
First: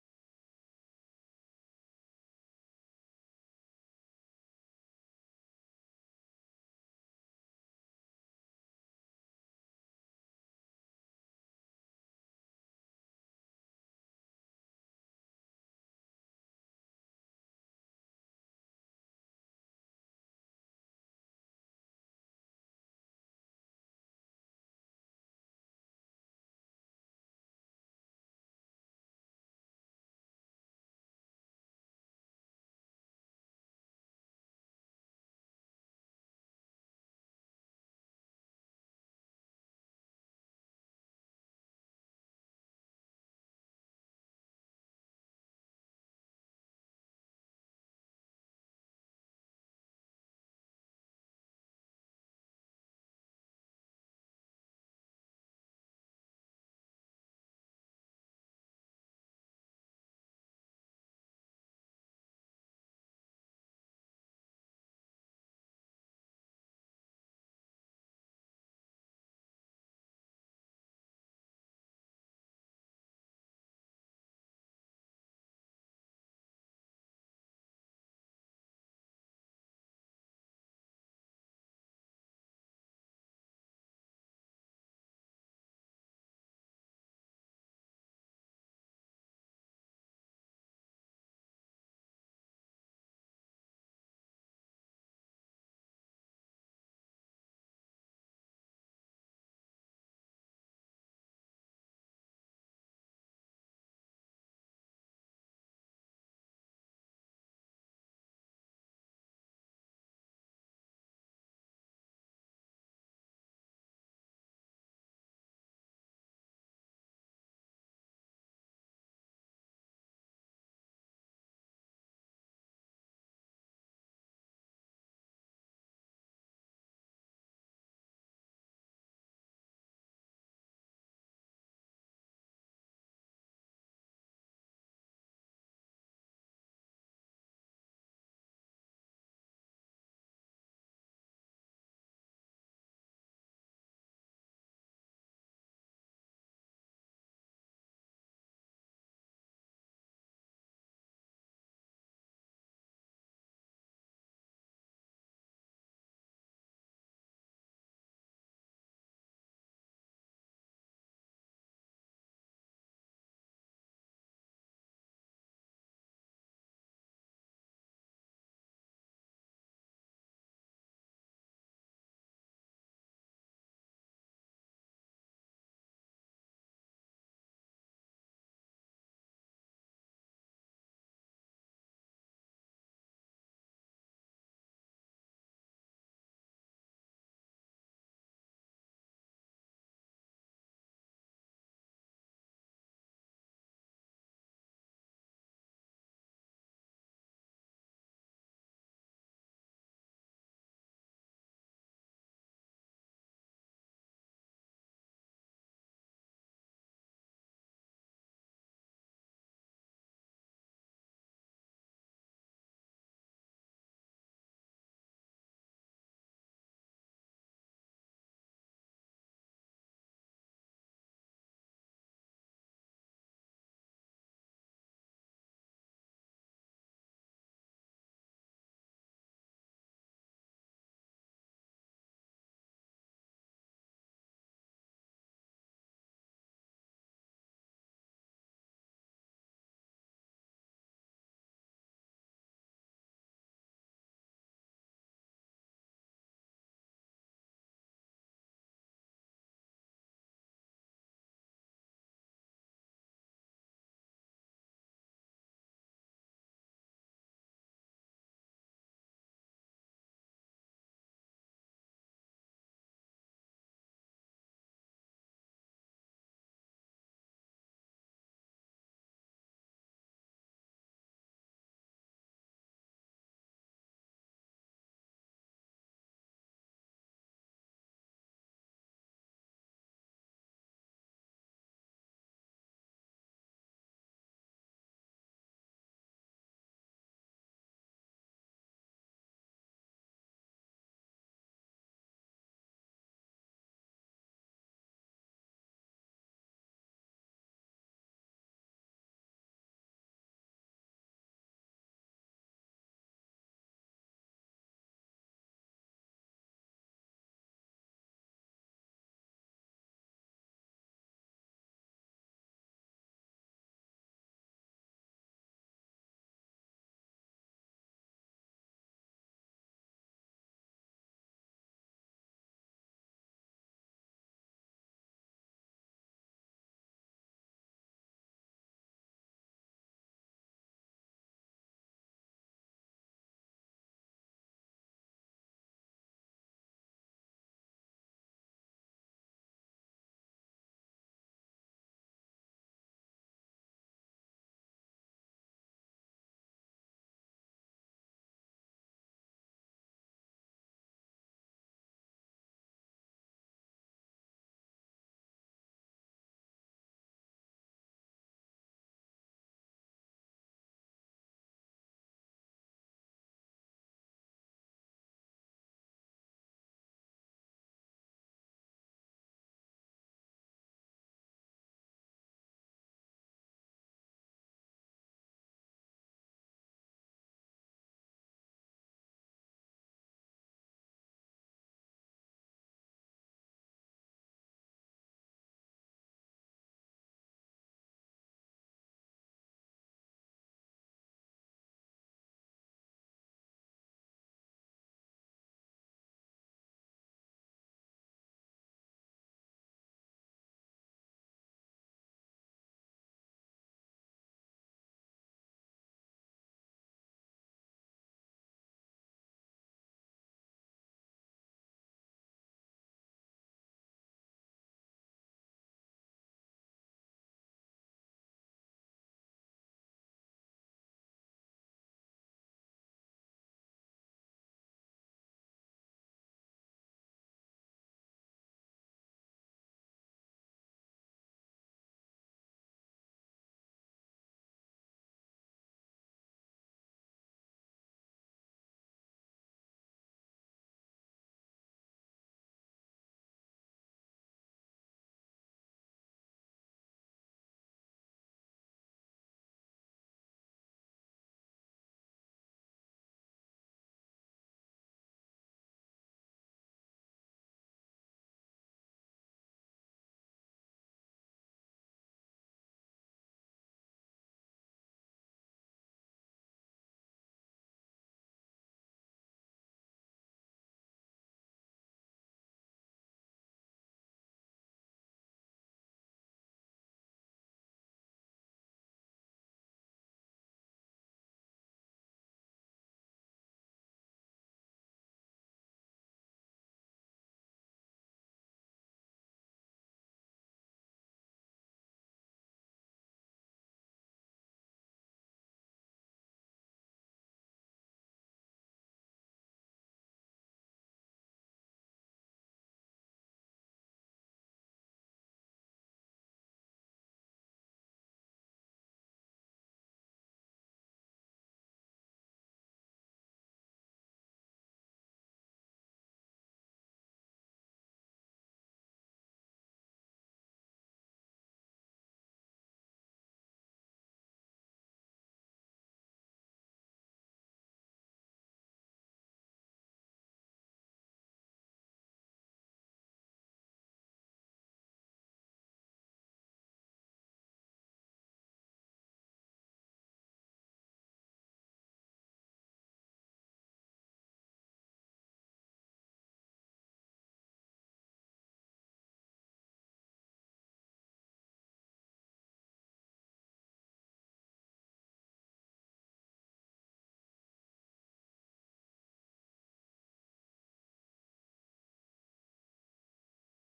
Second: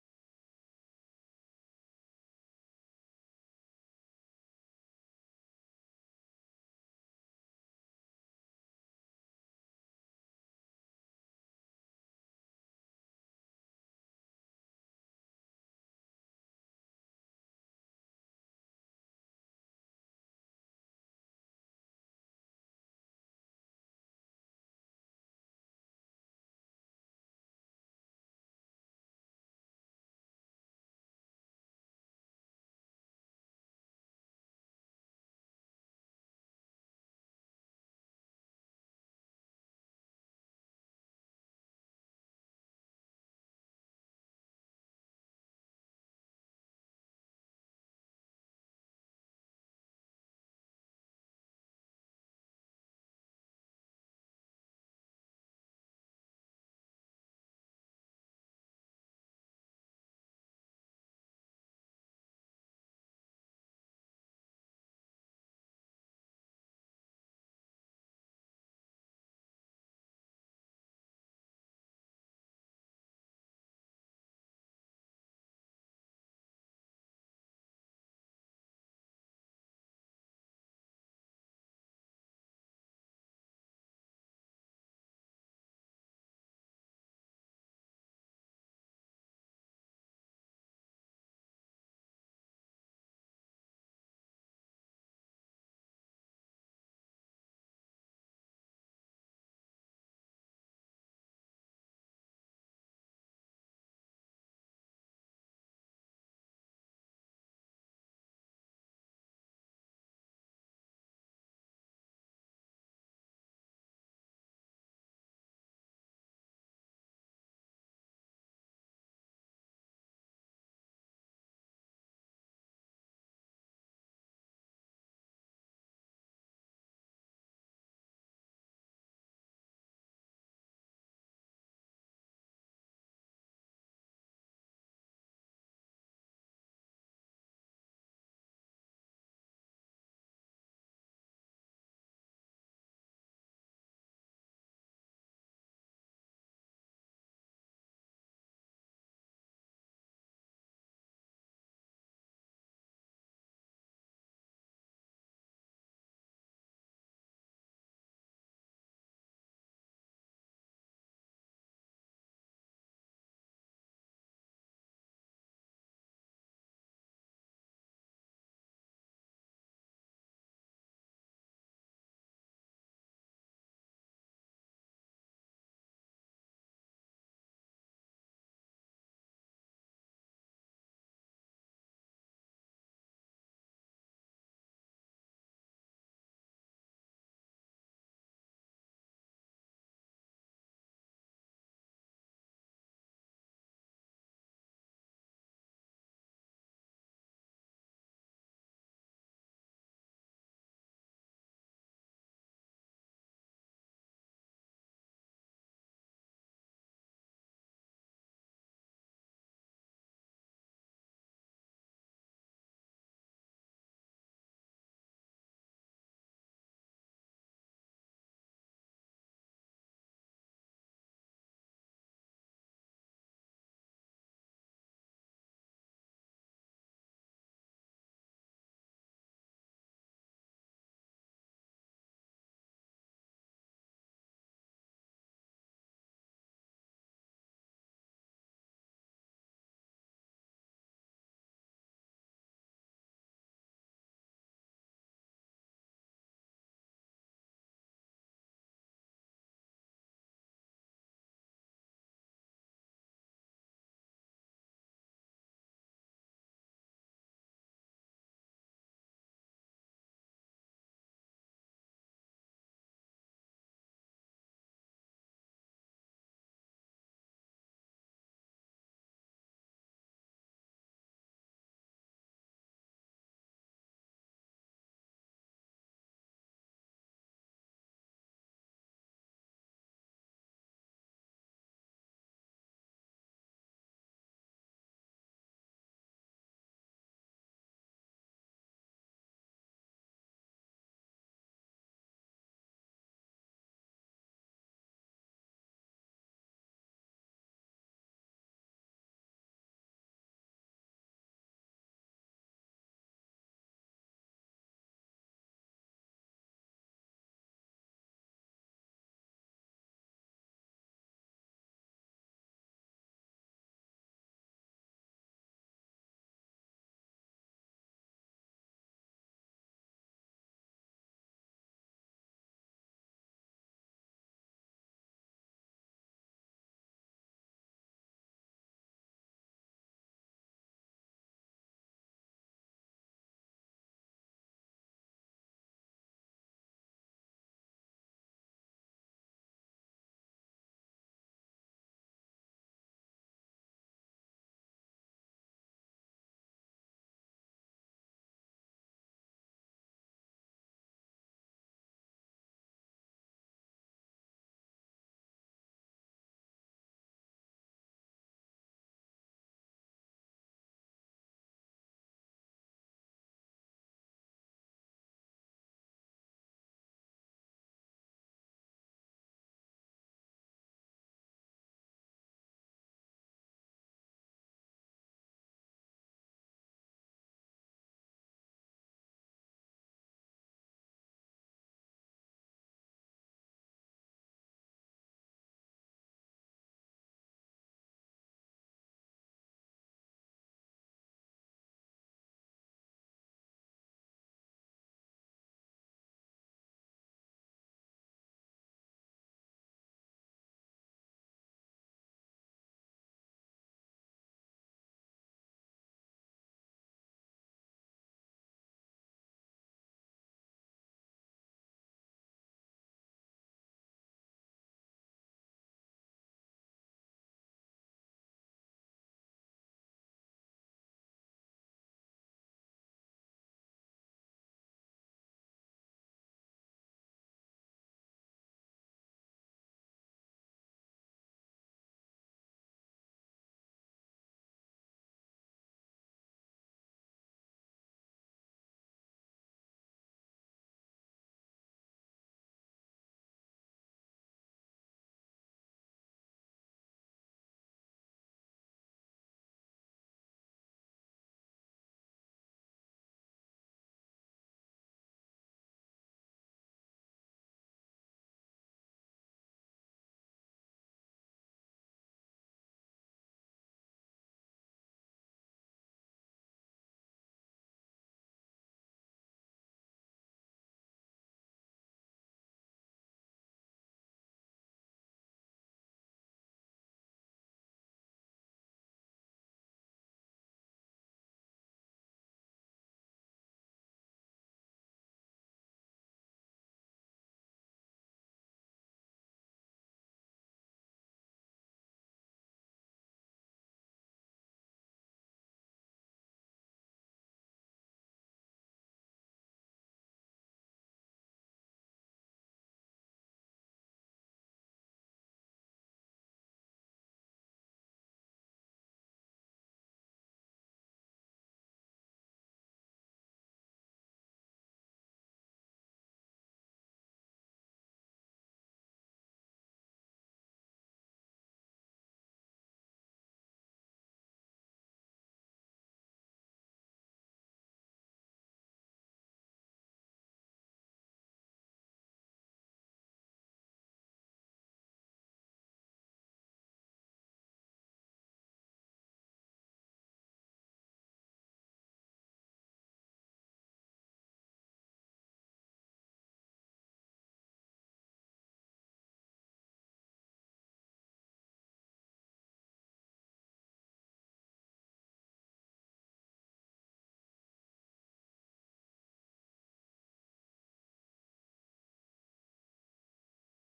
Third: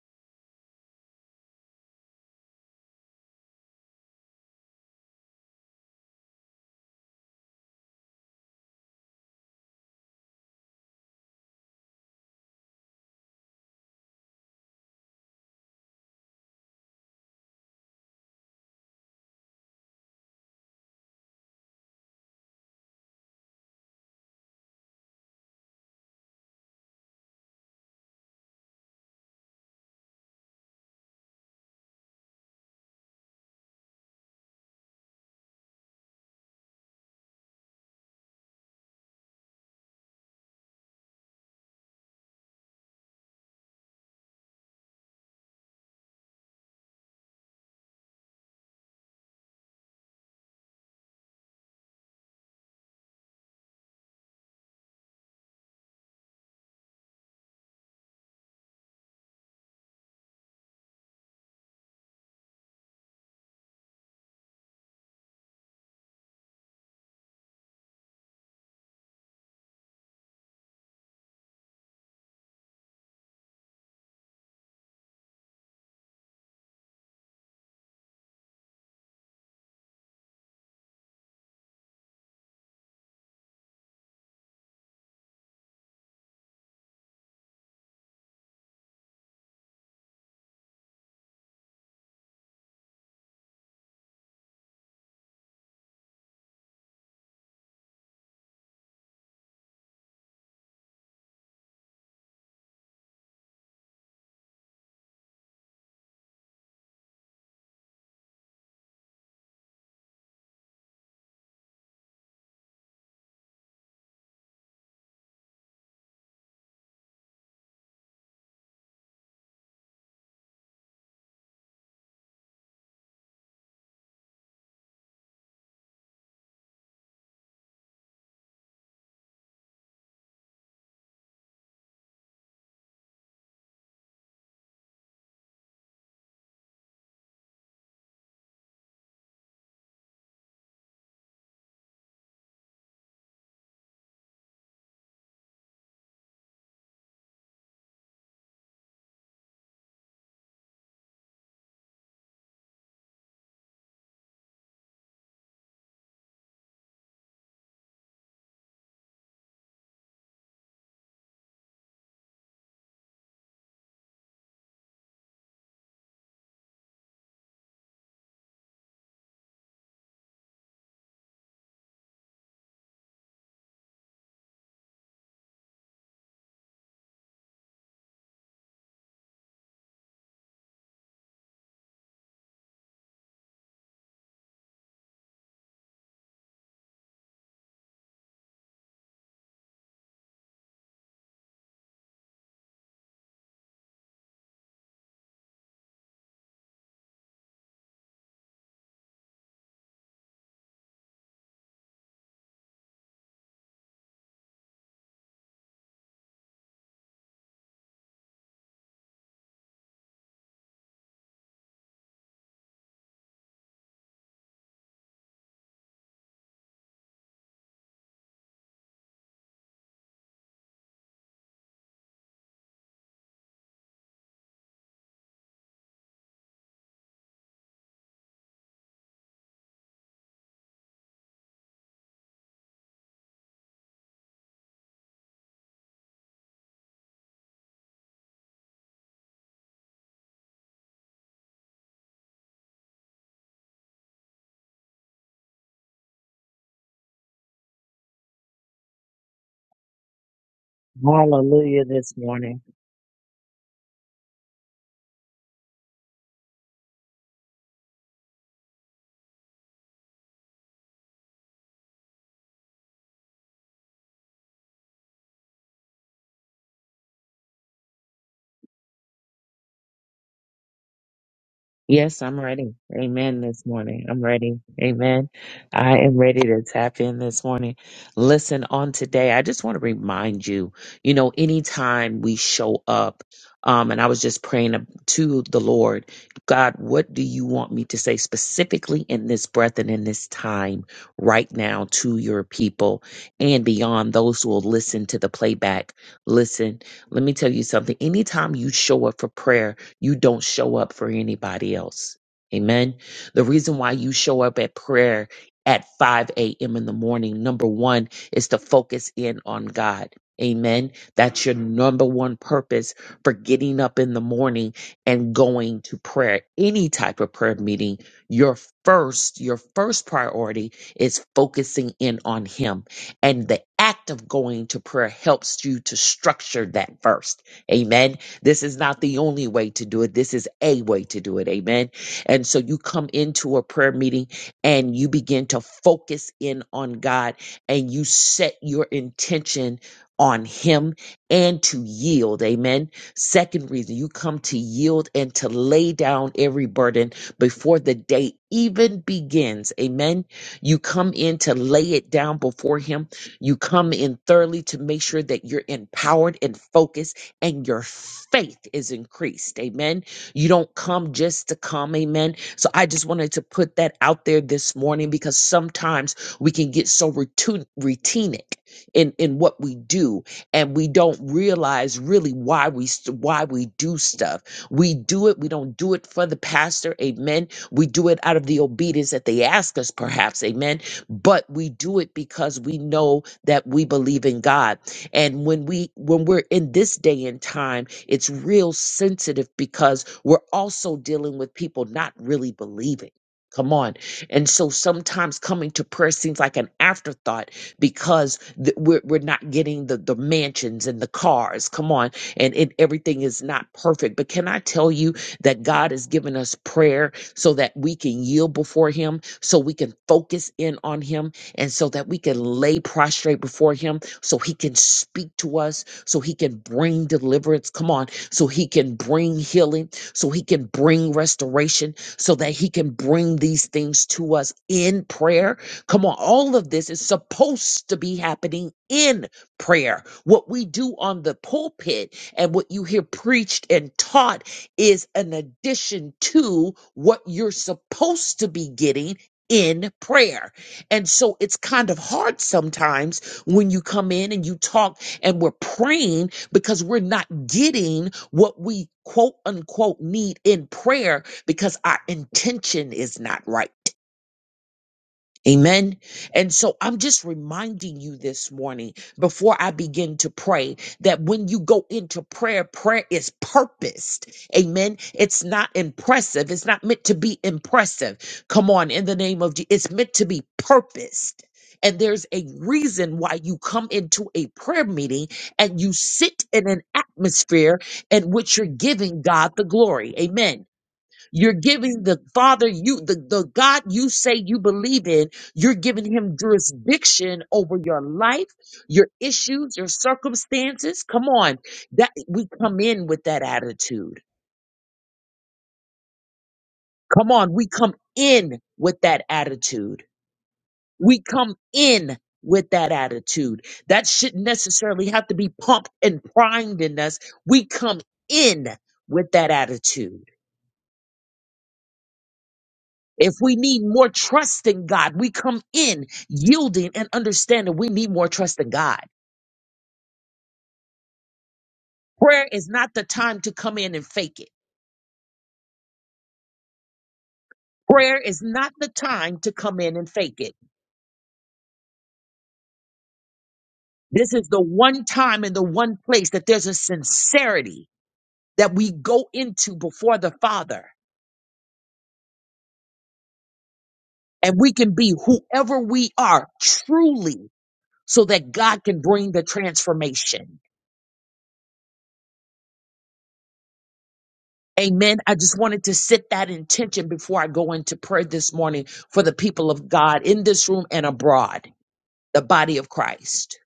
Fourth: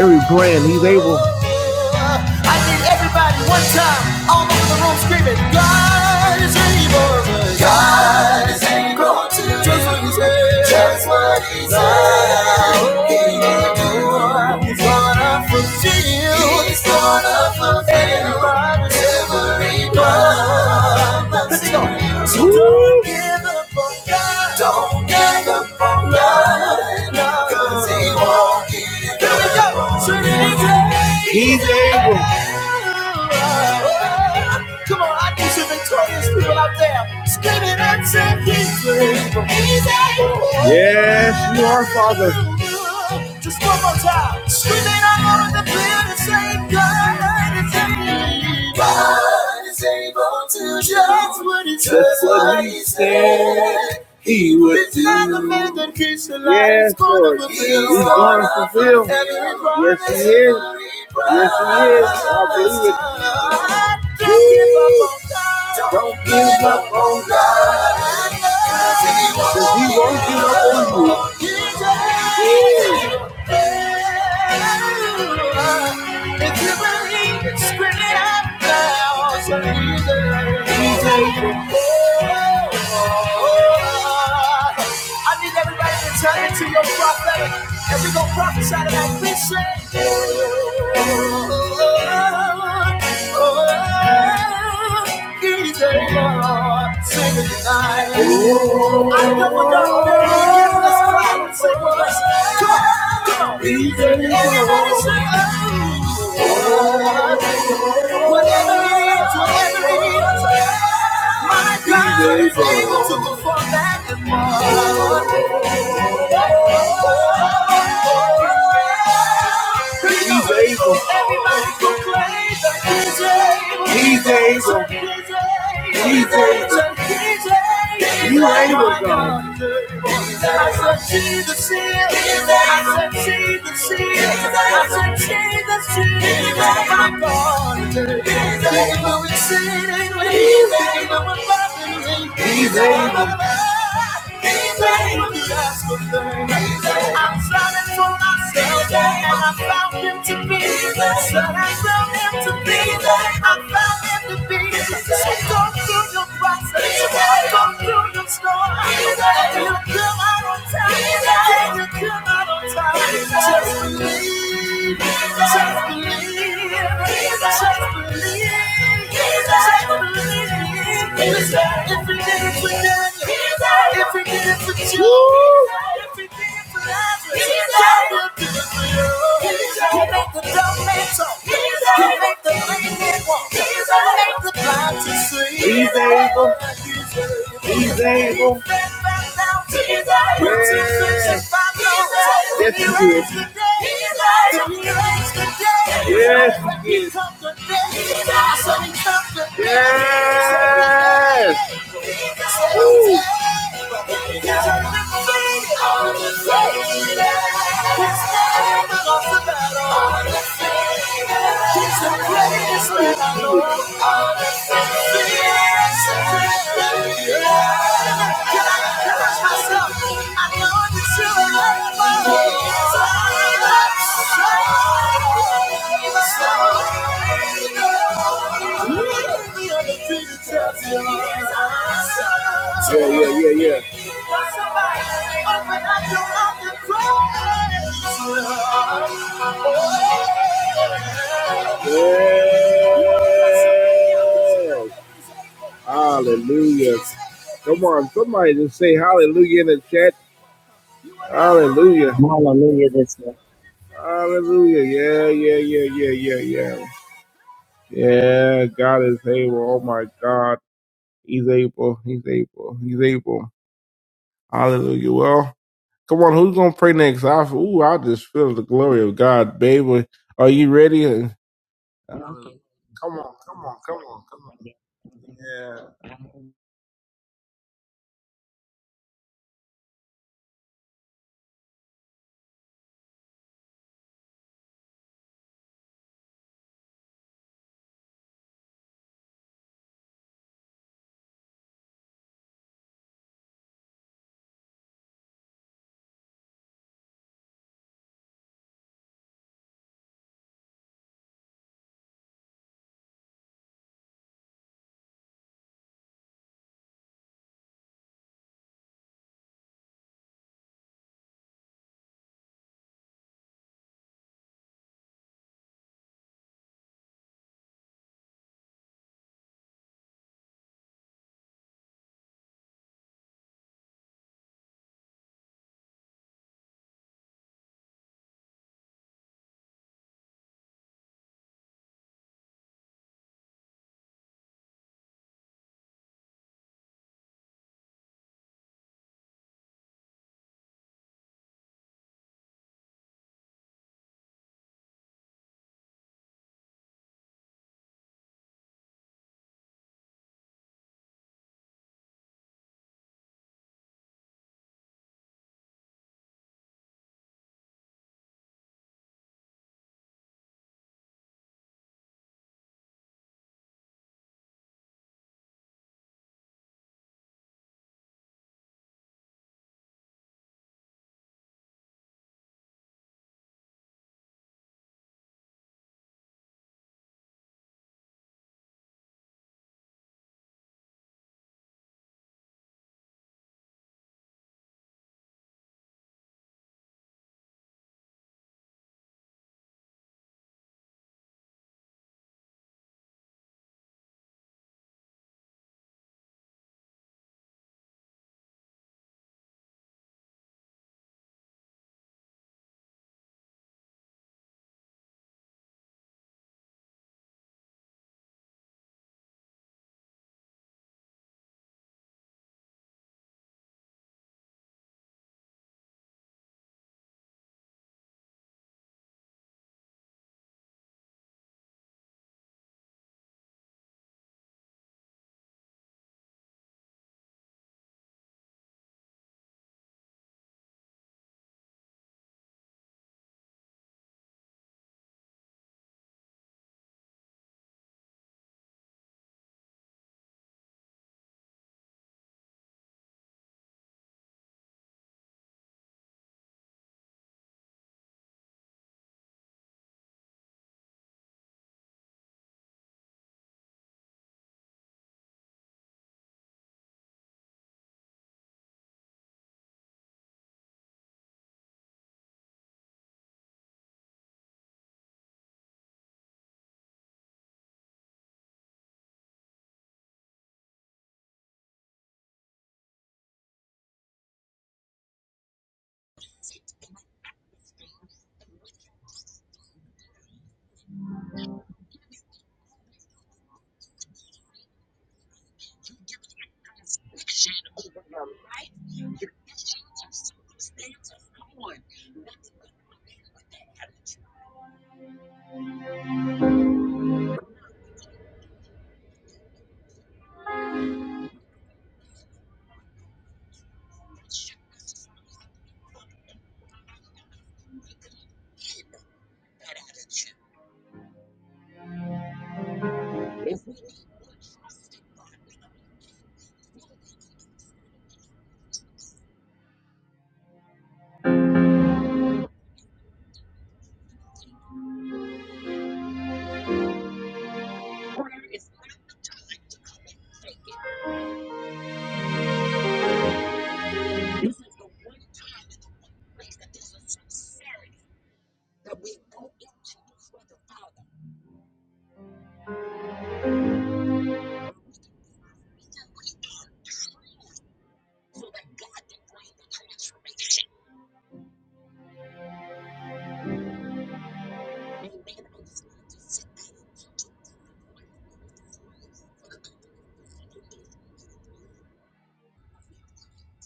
A: Every plan, he's able. I need everybody one time, all over the room screaming, God is able. God is able to do just what he said. Just what he said. He will do. He's gonna fulfill. He's gonna fulfill every promise. Every promise. Let's go. Don't give up, don't give up on God, no, 'cause he won't give up. So he's able. Come on, I need some victorious people out there. Scream and say he's able. Yes, you are, Father. Just one more time. Just what he said. That's what he said he would It's do. not the man that keeps the light. Yes, Lord. He's going to fulfill. Yes, he is. Yes, he is. I believe it. Don't give up on God, because he won't give up on you. If you believe it, scream it out loud. So he's a- he's a- I need everybody to turn into your prophetic, and we gonna prophesy to that vision. He's Sing it tonight. I know we're gonna be in this crowd. Sing with us. Come on. He's able. He's able. You able, God. I said, Jesus is. I said, Jesus is. I said, Jesus is. He's I'm drowning for myself, yeah, and I found him to be. So I found him to be. I found him to be. So go through your process, go through your storm. You'll come out on time? and you'll come out on time? Just believe. He's He's able. He's able. Yes. Yes, he is. Yes, he is. Yes. Woo. He's the greatest man I know. Yes. Hallelujah. Come on, somebody just say hallelujah in the chat.
B: Hallelujah this
A: Hallelujah.
B: morning.
A: Hallelujah. Yeah, yeah, yeah, yeah, yeah, yeah. Yeah, God is able. Oh my God. He's able. He's able. He's able. Hallelujah. Well, come on, who's gonna pray next? I ooh, I just feel the glory of God, baby. Are you ready? Come
B: Yes, I'm ready.
A: on,
B: Amen
A: come
B: this
A: on, come
B: morning.
A: on.
B: I'm ready. Amen. I am ready to tap in this morning. Listen, on today, I just want to remind you, you know, anytime we show up, um, and I was just praying to the Lord, God, what do you want me to say specifically in this breath and in this time right now to your people and beyond those who will listen to the playback? Listen, let me tell you something. Anytime you show up for prayer, you don't show up for anybody else. Amen. The reason why you show up at prayer at 5 a.m. in the morning, number one, is to focus in on God. Amen. That's your number one purpose for getting up in the morning and going to prayer. Any type of prayer meeting, your first, your first priority is focusing in on Him. And the act of going to prayer helps you to structure that first. Amen this is not the only way to do it. This is a way to do it. Amen. And so you come into a prayer meeting and you begin to focus in on God and you set your intention on him and to yield amen second reason you come to yield and to lay down every burden before the day even begins amen you come in to lay it down before him you come in thoroughly to make sure that you're empowered and focused and your faith is increased. Amen. You don't come just to come. Amen. So I just wanted to put that out there this morning because sometimes we can get so routine, routinic in, in what we do and we don't realize really why we st- why we do stuff. We do it. We don't do it for the pastor. Amen. We do it out of the obedience that they ask us perhaps. Amen. But we do it because we know that we believe in God and when we when we're in this day and time, it's real sensitive because we're also dealing with people not really believing. Come on. And so sometimes coming to prayer seems like an afterthought because th- we're, we're not getting the, the mansions and the cars. Come on. And it, everything is not perfect. But can I tell you that God has given us prayer so that we can yield before Him, so we can focus in on Him, and so that we can lay prostrate before Him so he can speak to us, so he can bring deliverance. Come on, so he can bring healing, so he can bring restoration, so that he can bring these things to us in prayer. Come on, all of this is supposed to be happening in prayer. What we do on the pulpit and what you hear preached and taught is an addition to what you're supposed to be getting in prayer. And so it's kind of hard sometimes when you come in and you talk and we're praying because we're not getting what we quote unquote need in prayer because our intention is not right. Amen. And so I'm just reminding you this morning before I begin to pray that when you go into prayer, prayer is purposed. Amen. It's not impressive. It's not meant to be impressive. Come on, in the name of Jesus. It's meant to be purposed. And there's a reason why you come into a prayer meeting and you sit in an atmosphere in which you're giving God the glory. Amen. You're giving the Father you the, the God you say you believe in, you're giving him jurisdiction over your life, your issues, your circumstances. Come on. That we come in with that attitude. Come on, we come in with that attitude. We come in with that attitude. That shouldn't necessarily have to be pumped and primed in us. We come in with that attitude. If we need more trust in God, we come in yielding and understanding we need more trust in God. Prayer is not the time to come in and fake it. Prayer is not the time to come in and fake it. This is the one time and the one place that there's a sincerity that we go into before the Father and we can be whoever we are truly so that God can bring the transformation. Amen. I just wanted to set that intention before I go into prayer this morning for the people of God in this room and abroad, the body of Christ.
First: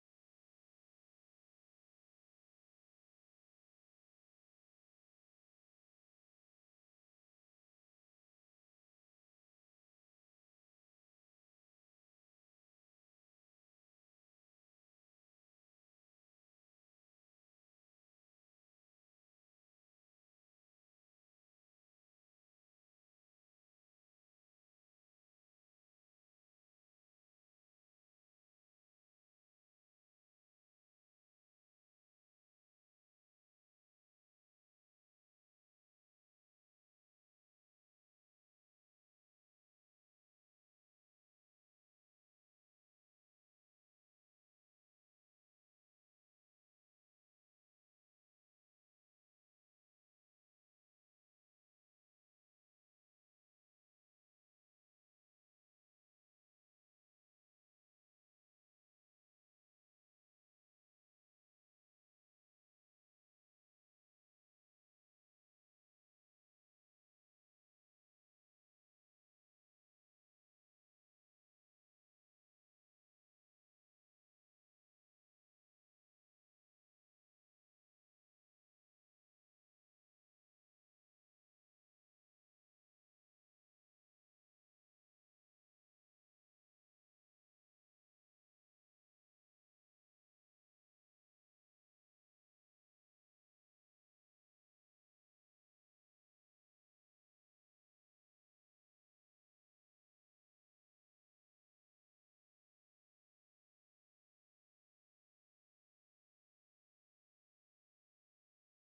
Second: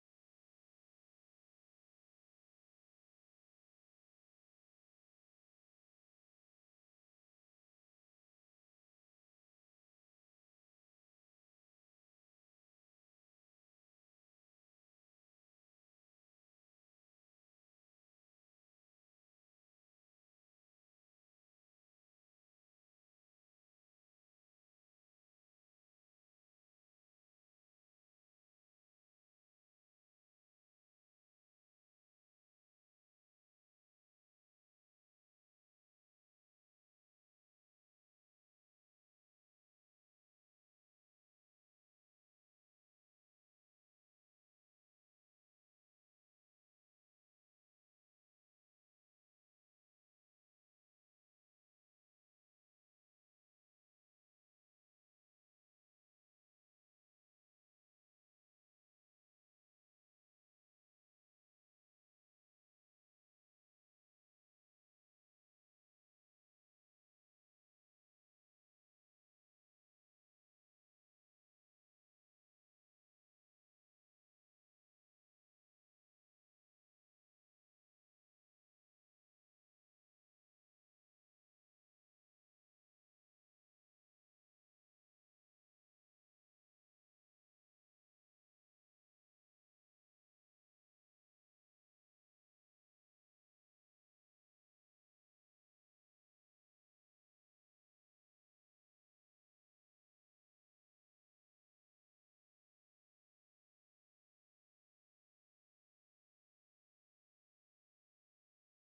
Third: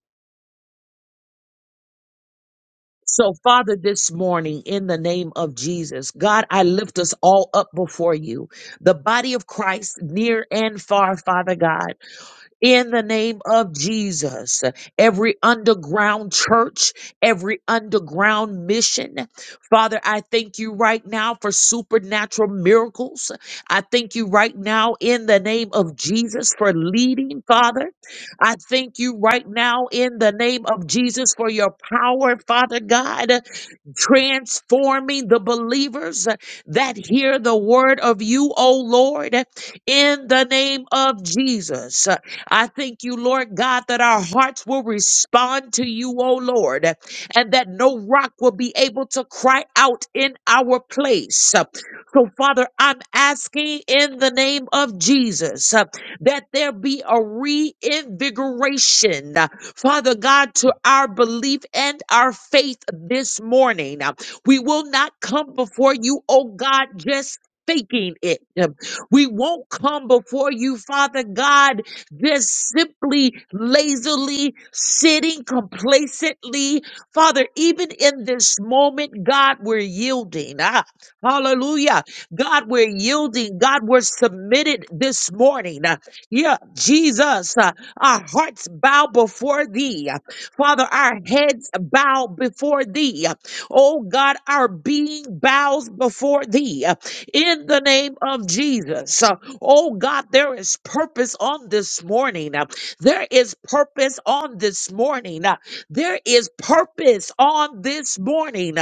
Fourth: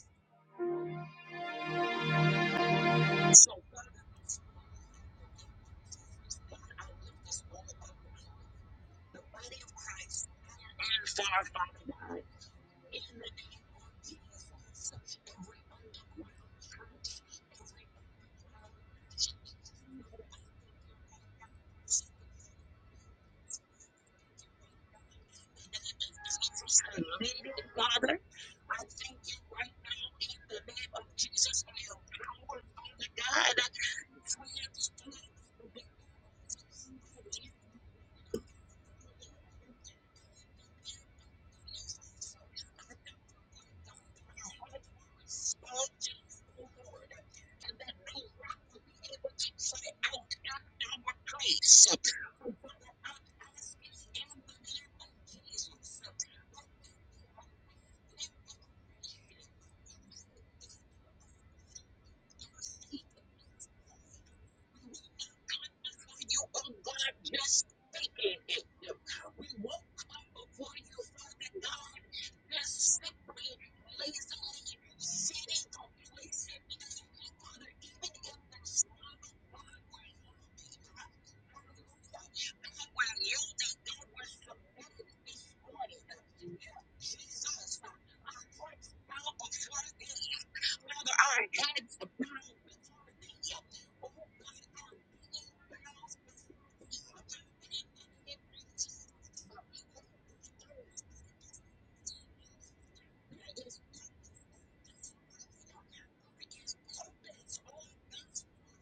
B: So, Father, this morning, in the name of Jesus, God, I lift us all up before you, the body of Christ, near and far, Father God. in the name of Jesus. Every underground church, every underground mission. Father, I thank you right now for supernatural miracles. I thank you right now in the name of Jesus for leading, Father. I thank you right now in the name of Jesus for your power, Father God transforming the believers uh, that hear the word of you, O Lord, uh, in the name of Jesus. Uh, I thank you, Lord God, that our hearts will respond to you, O Lord, uh, and that no rock will be able to cry out in our place. Uh, So, Father, I'm asking in the name of Jesus uh, that there be a reinvigoration Father God, to our belief and our faith this morning. Uh, We will not come before you, oh God, just faking it. Um, We won't come before you, Father God, just simply lazily sitting complacently. Father, even in this moment, God, we're yielding. Ah, hallelujah. God, we're yielding. God, we're submitted this morning. Uh, Yeah, Jesus. Ah, our hearts bow before thee. Father, our heads bow before thee. Oh God, our being bows before thee in the name of Jesus. Oh God, there is purpose on this morning. There is purpose on this morning. There is purpose on this morning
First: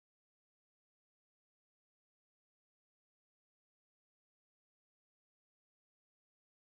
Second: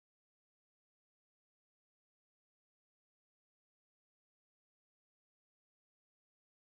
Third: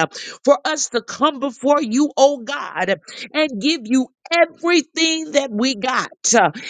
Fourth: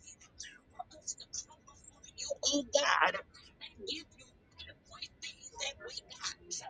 B: for us to come before you, oh God, and give you everything that we got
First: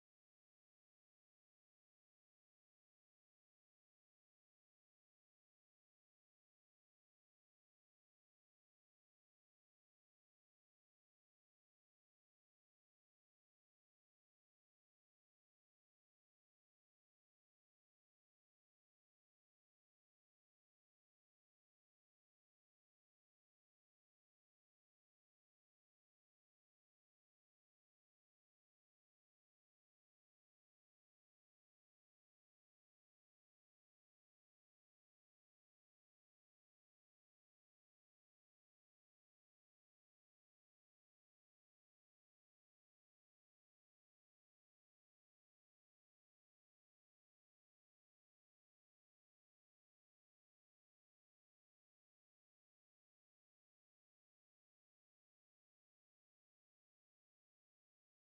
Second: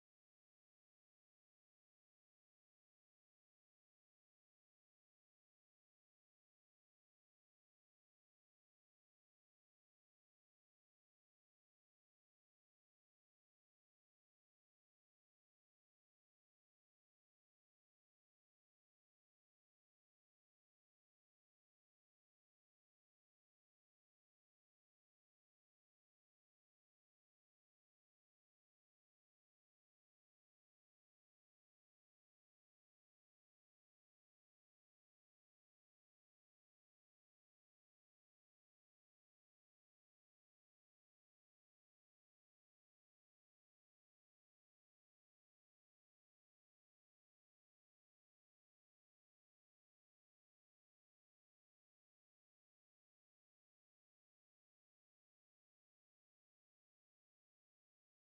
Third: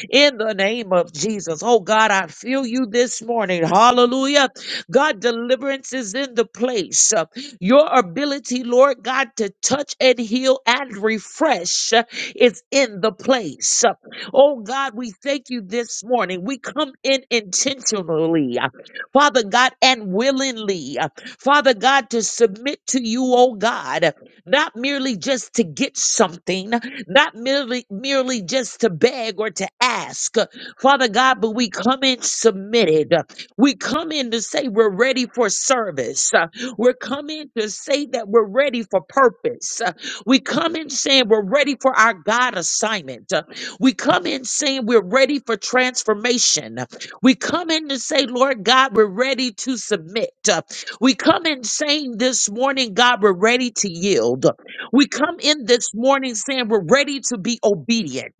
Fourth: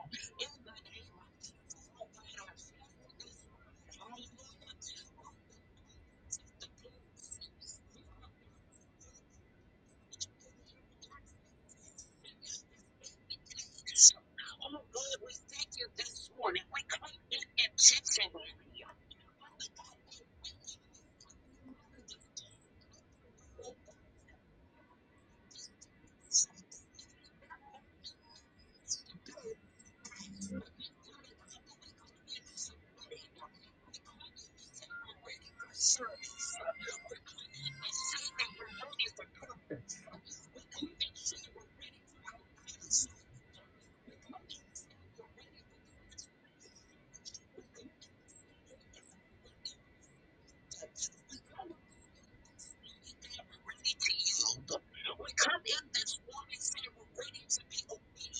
B: in the name of Jesus. Oh God, I feel you this morning. Hallelujah. God, deliverance is in the place. Uh, Your ability, Lord God, to touch and heal and refresh uh, is in the place. Uh, Oh God, we thank you this morning. We come in intentionally, uh, Father God, and willingly, uh, Father God, to submit to you, oh God, not merely just to get something, not merely merely just to beg or to ask, Father God, but we come in submitted. We come in to say we're ready for service. Uh, We're coming to say that we're ready for purpose. Uh, We come in saying we're ready for our God assignment. Uh, We come in saying we're ready for transformation. Uh, We come in to say, Lord God, we're ready to submit. Uh, We come in saying this morning, God, we're ready to yield. We come in this morning saying we're ready to be obedient.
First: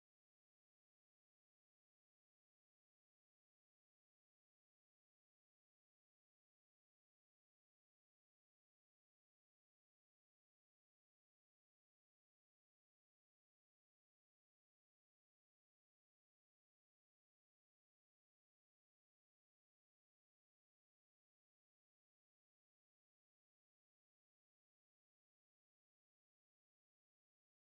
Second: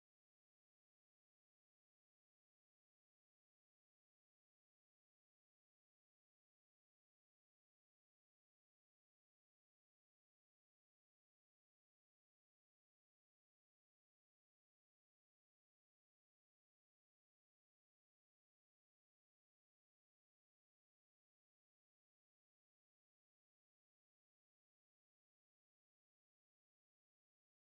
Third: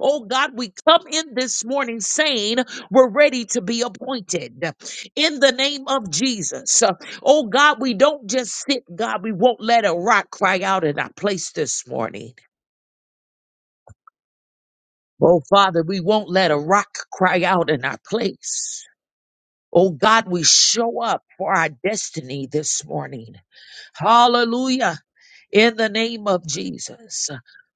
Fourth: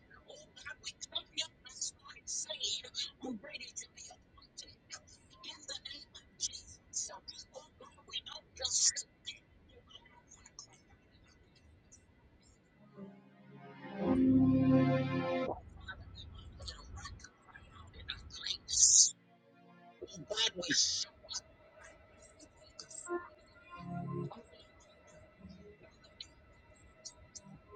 B: Oh God, we come in this morning saying we're ready to be appointed in the name of Jesus. Oh God, we don't just sit, God, we won't let a rock cry out in our place this morning. Oh Father, we won't let a rock cry out in our place. Oh God, we show up for our destiny this morning. Hallelujah. in the name of Jesus.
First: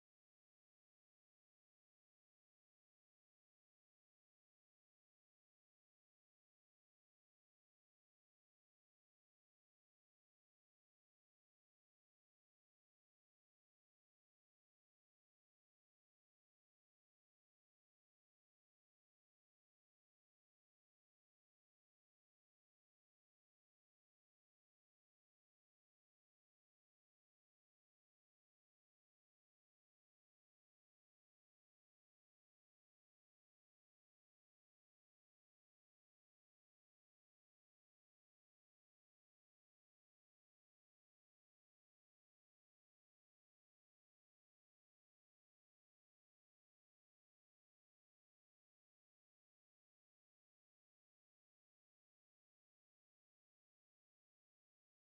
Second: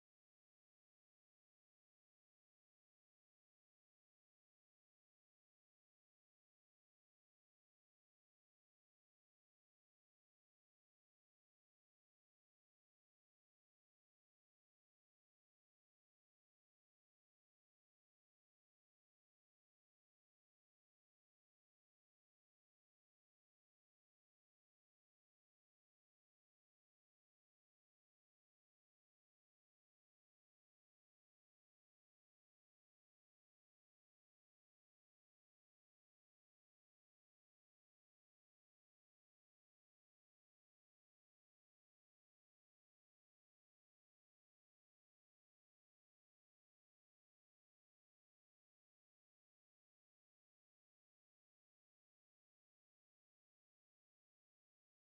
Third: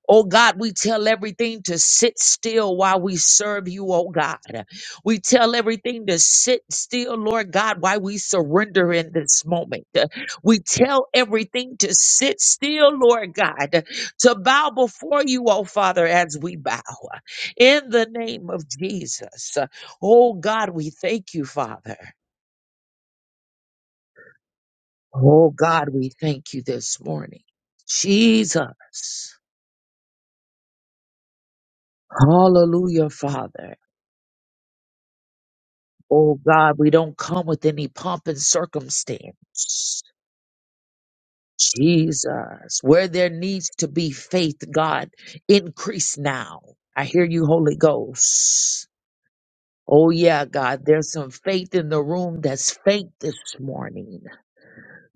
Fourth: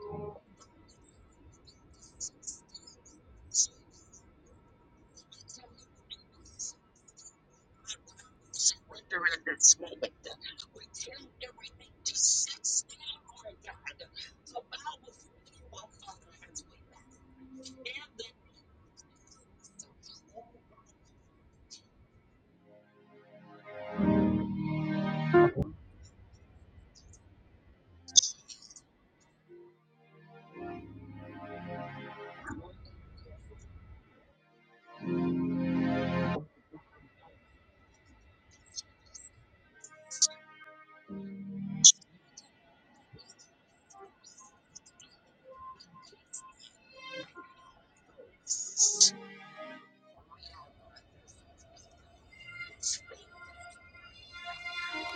B: Oh God, we tell everything to sit still while we serve you, oh God. We tell everything to sit still, Lord God, while we surrender in this moment. We tell everything to sit still, Lord God, to bow before you, oh Father, as we bow. In the name of Jesus. Oh God, we thank you, Father. Oh God, we thank you this morning. Jesus. Hallelujah, Father. Oh God, we don't come with any pomp and circumstance. Jesus, where there needs to be faith, God, increase now. I hear you, Holy Ghost. Oh yeah, God, there's some faith in the room that's faint this morning.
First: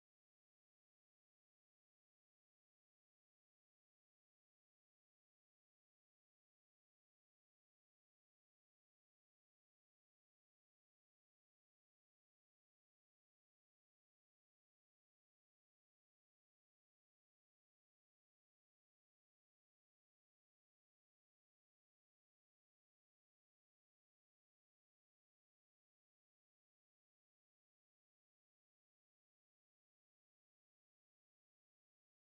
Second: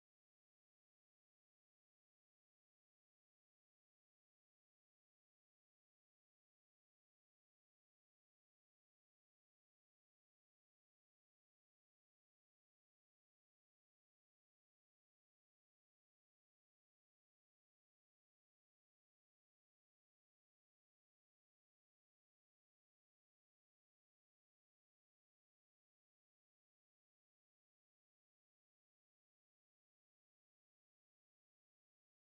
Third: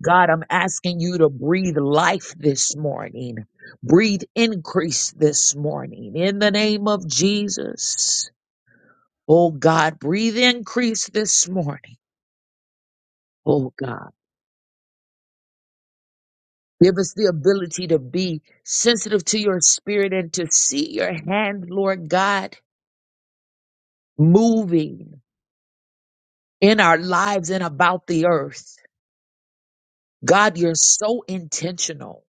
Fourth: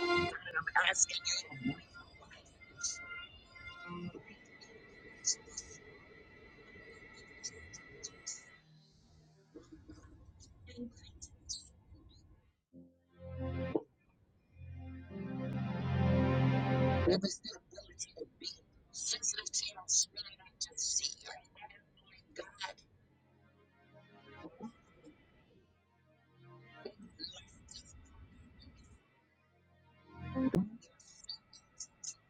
B: God, I'm asking you to breathe life this morning. Breathe increase this morning in the name of Jesus. Oh God, breathe increase this morning. Oh God, give us the ability to be sensitive to your spirit and to see your hand, Lord God, moving in our lives and about the earth. God, you're so intentional.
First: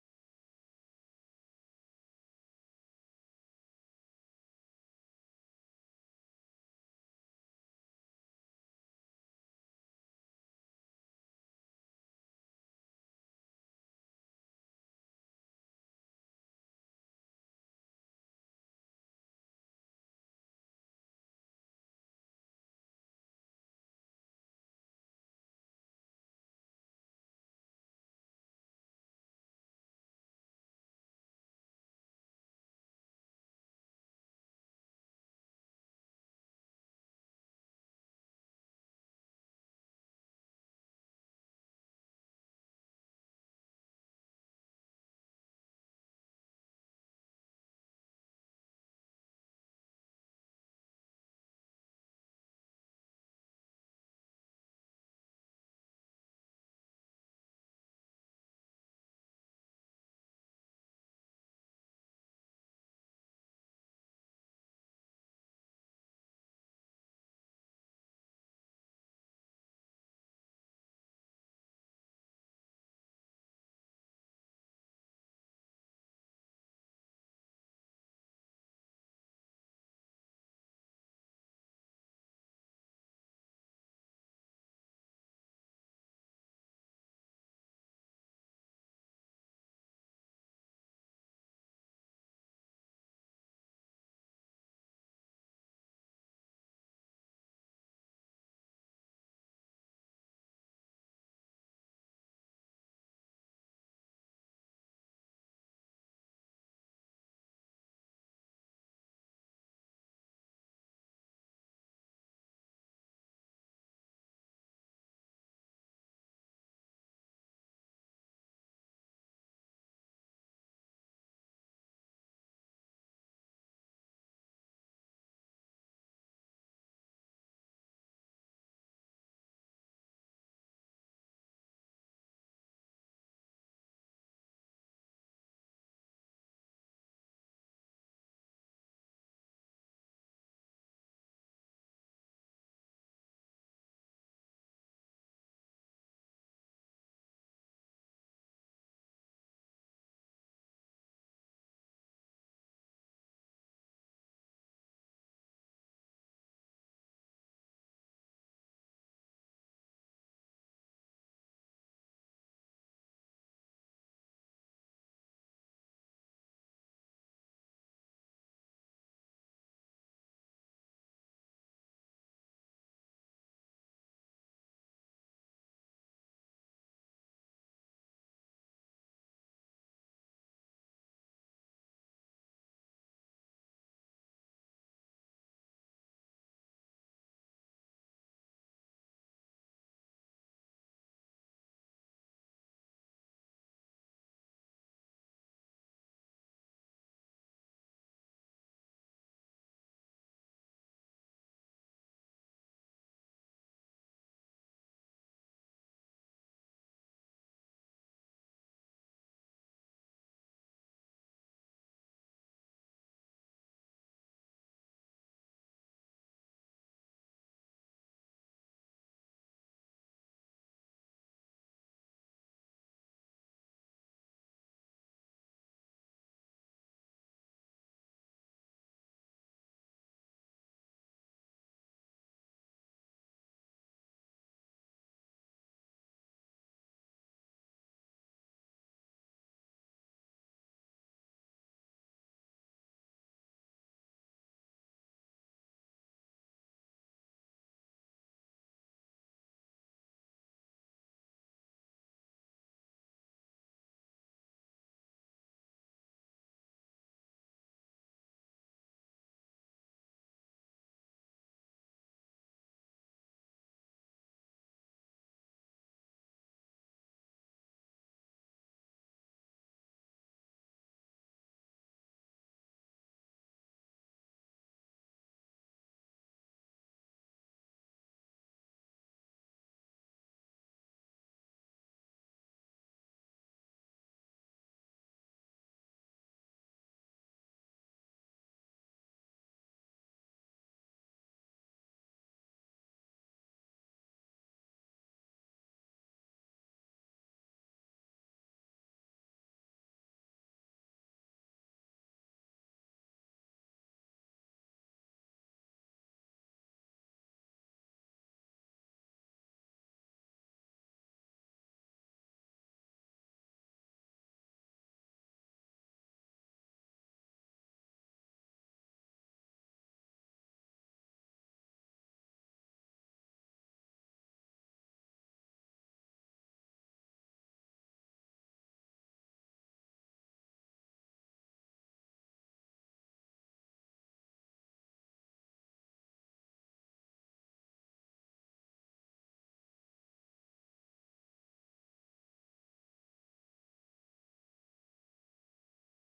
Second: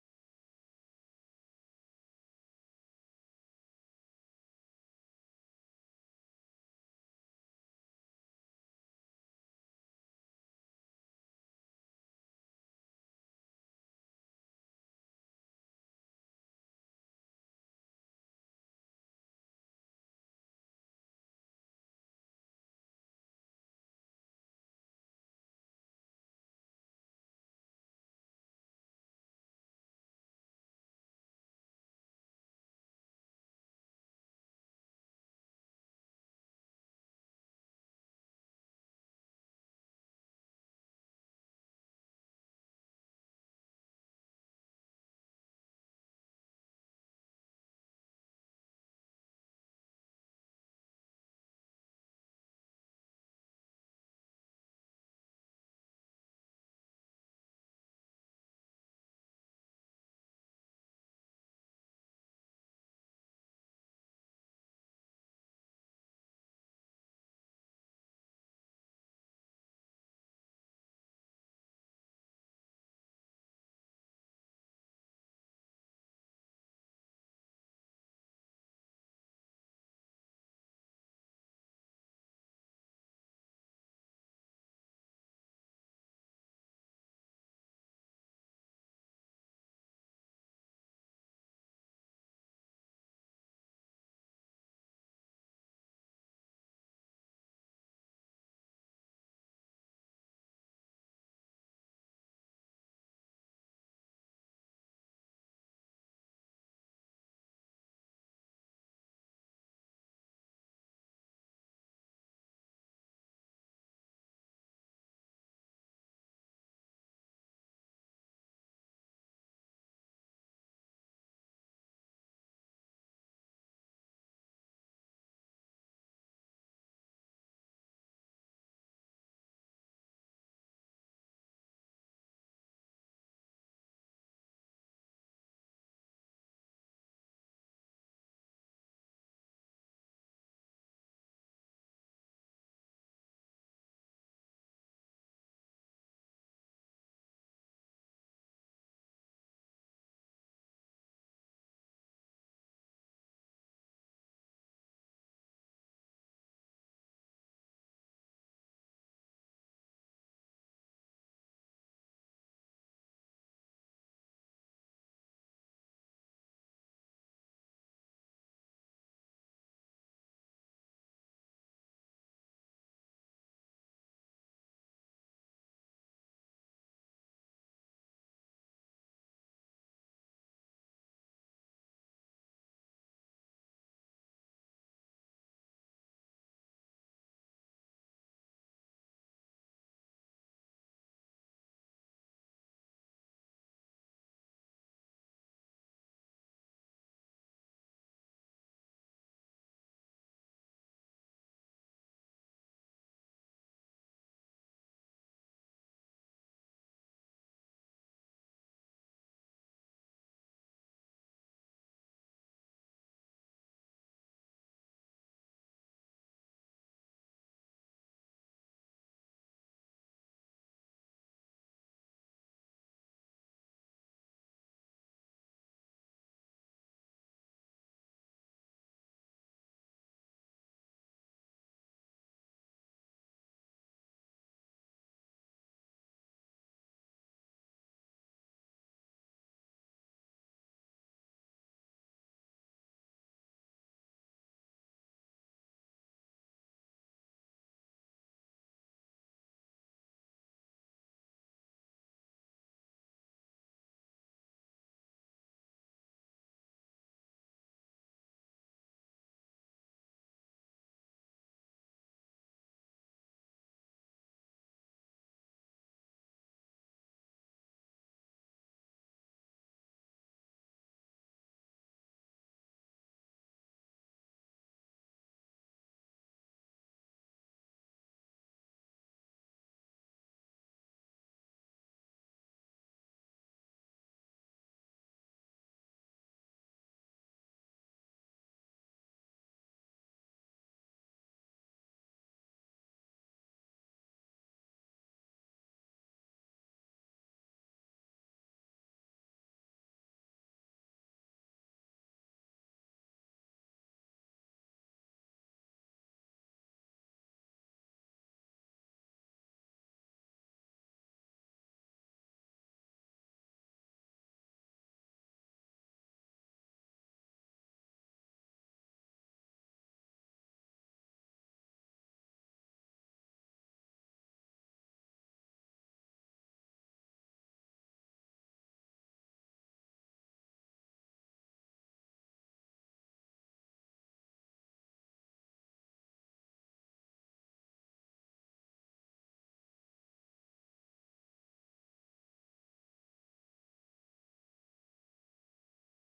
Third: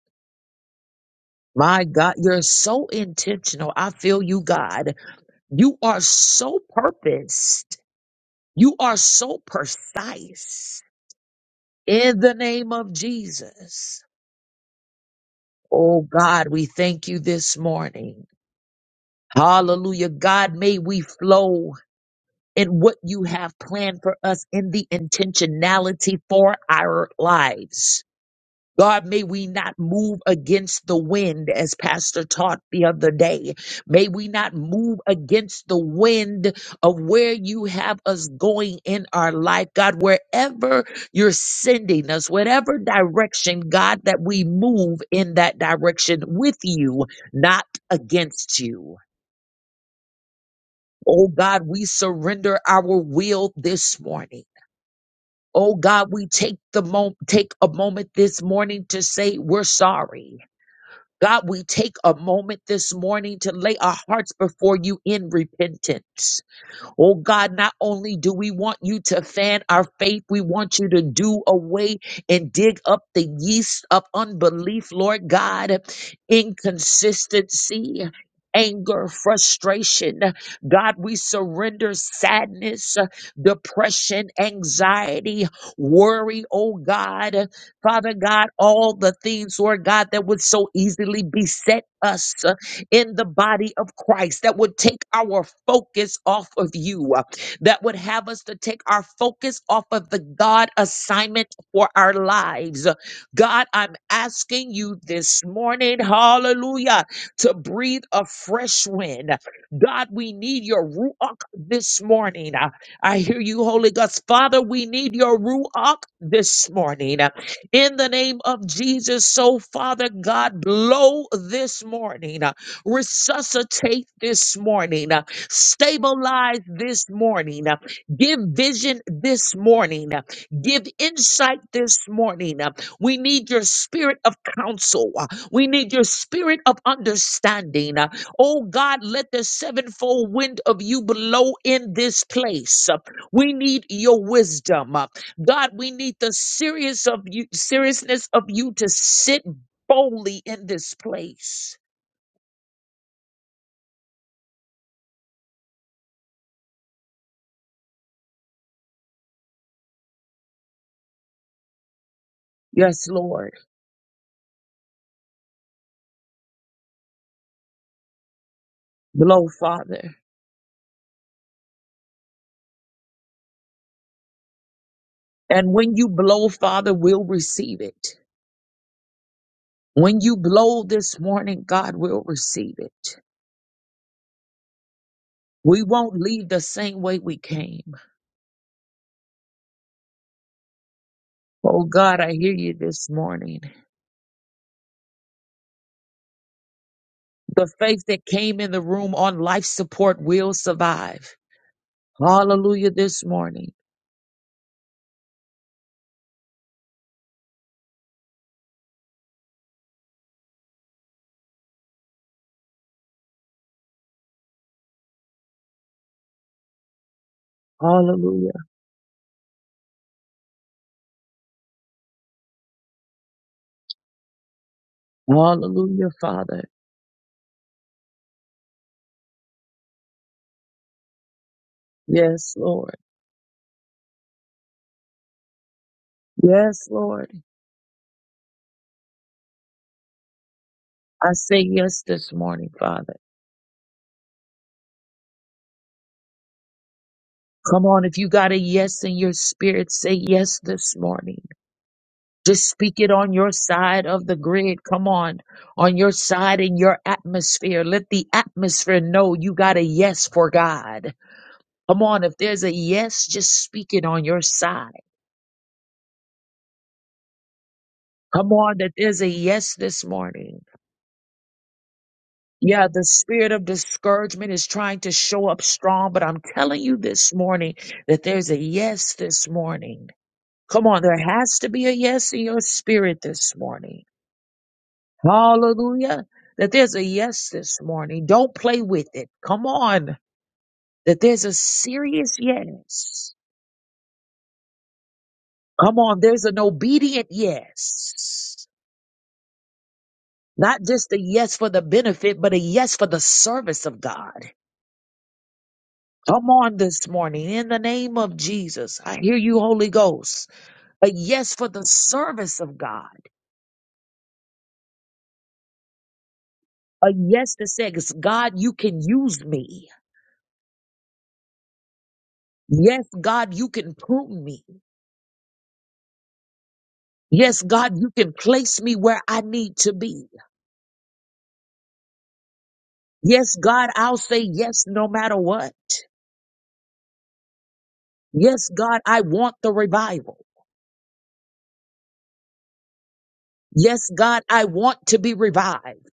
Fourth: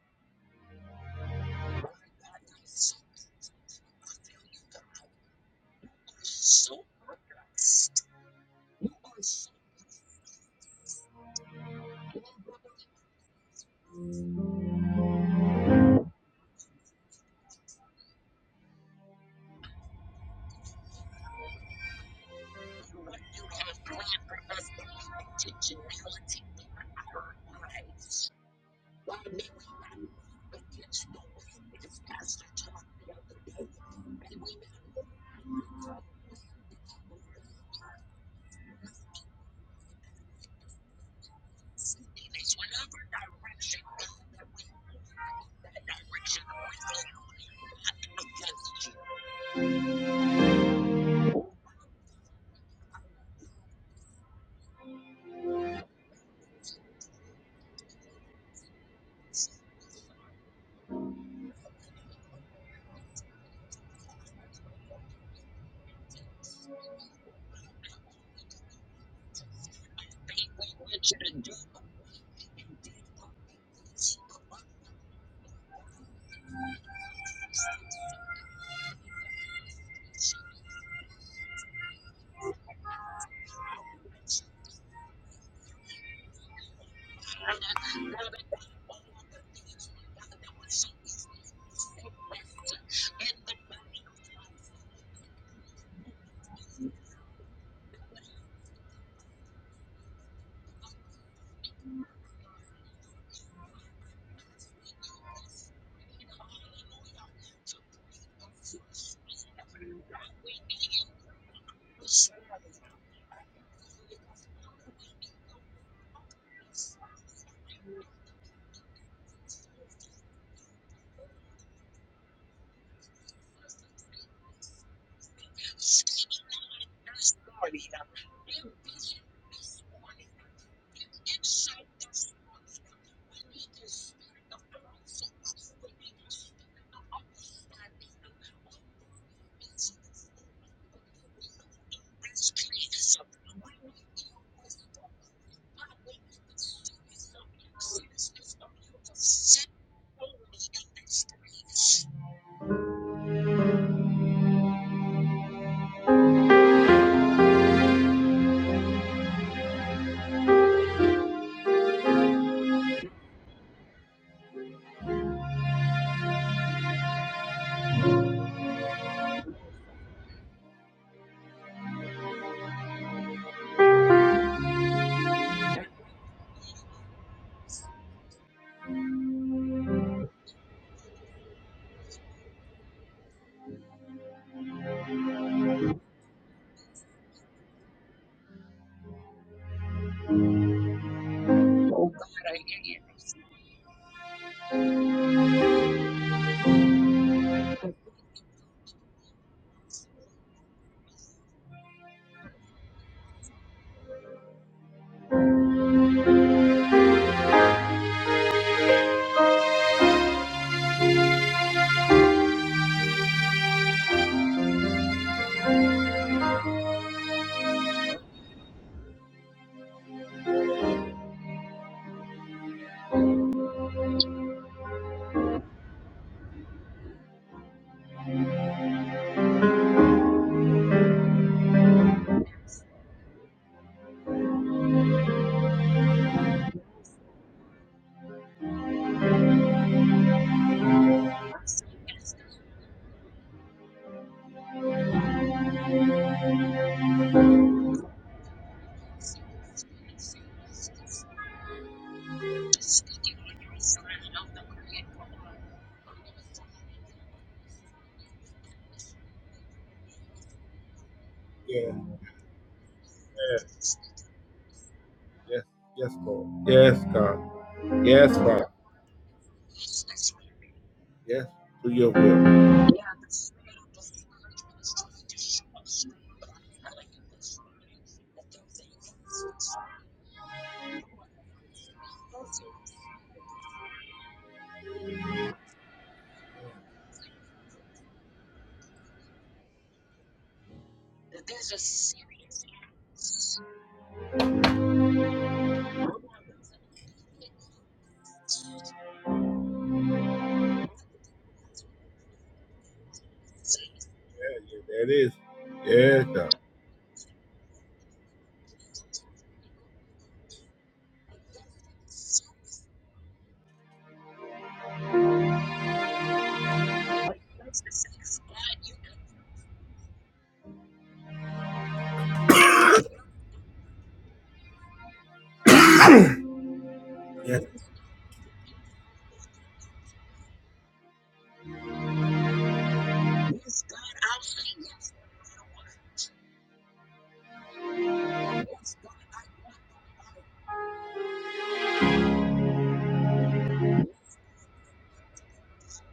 B: My God, you're so intentional. I feel you, God. You are so purposed. You are so precise in the name of Jesus. Oh God, we thank you this morning. Hallelujah. God, may we flow in what you have planned for us in the intentionality for our lives. God, may we not move against the wind as Pastor taught the other day. May we not move against the wind of where you have us going in our life. God, wherever you're sending us, whatever direction, God, that we move in that direction with you, not against you. Oh God, we surrender our will this morning. Oh God, we take the mo- take a moment this morning to say we're sorry. God, we take a moment this morning to lay our hearts before you in repentance. Oh God, not only do we want you to fan our faith, we want you to do away and dig up the yeast of unbelief, Lord God, inconsistency. Anger, frustration. God, we surrender sadness, depression, anxiety, worry, oh God. Father God, all the things, Lord God, that would so easily beset us in the body of Christ that would take our focus off of you, uh, that would have us to take our focus off of the God assignment for our lives. God, I'm asking you this morning, hallelujah, to breathe a fresh wind. God, we need your Ruach this morning. Uh, I hear you, Holy Ghost. Father, we need your Ruach this morning. Uh, In the name of Jesus, so Father God, blow this morning. Resuscitate this morning. uh, Stabilize this morning. uh, Give vision this morning. uh, Give insight this morning. uh, We need your spirit of counsel. uh, We need your spirit of understanding. uh, Oh God, let the sevenfold wind of you blow in this place. uh, We need your wisdom. uh, God, we need the serious of you, seriousness of you to sit boldly in this place. Yes, Lord. Blow, Father. And when you blow, Father, we'll receive it. When you blow this morning, God will receive it. We won't leave the same way we came. Oh God, I hear you this morning. The faith that came in the room on life support will survive. Hallelujah this morning. Hallelujah. Hallelujah, Father. Yes, Lord. Yes, Lord. I say yes this morning, Father. Come on, if you got a yes in your spirit, say yes this morning. Just speak it on your side of the grid. Come on, on your side in your atmosphere. Let the atmosphere know you got a yes for God.
A: Yeah,
B: Come on, if there's a yes, just
A: yes,
B: speak it on your side.
A: yes, yes, Lord. Yes, God. Yes,
B: Come
A: God.
B: on, that there's a yes this morning.
A: Yes, to your will. Yeah,
B: Yeah, the spirit of discouragement is trying to show up strong, but I'm telling you this morning that there's a yes this morning. Come on, there has to be a yes in your spirit this morning. Hallelujah. That there's a yes this morning. Don't play with it. Come on. That there's a serious yes. Come on, there's an obedient yes. Not just a yes for the benefit, but a yes for the service of God.
A: yeah, that is. Yes, God.
B: Come on this morning in the name of Jesus. I hear you, Holy Ghost. A yes for the service of God. A yes that says, God, you can use me. Yes, God, you can prune me. Yes, God, you can place me where I need to be. Yes, God, I'll say yes no matter what. Yes, God, I want the revival. Yes, God, I want to be revived.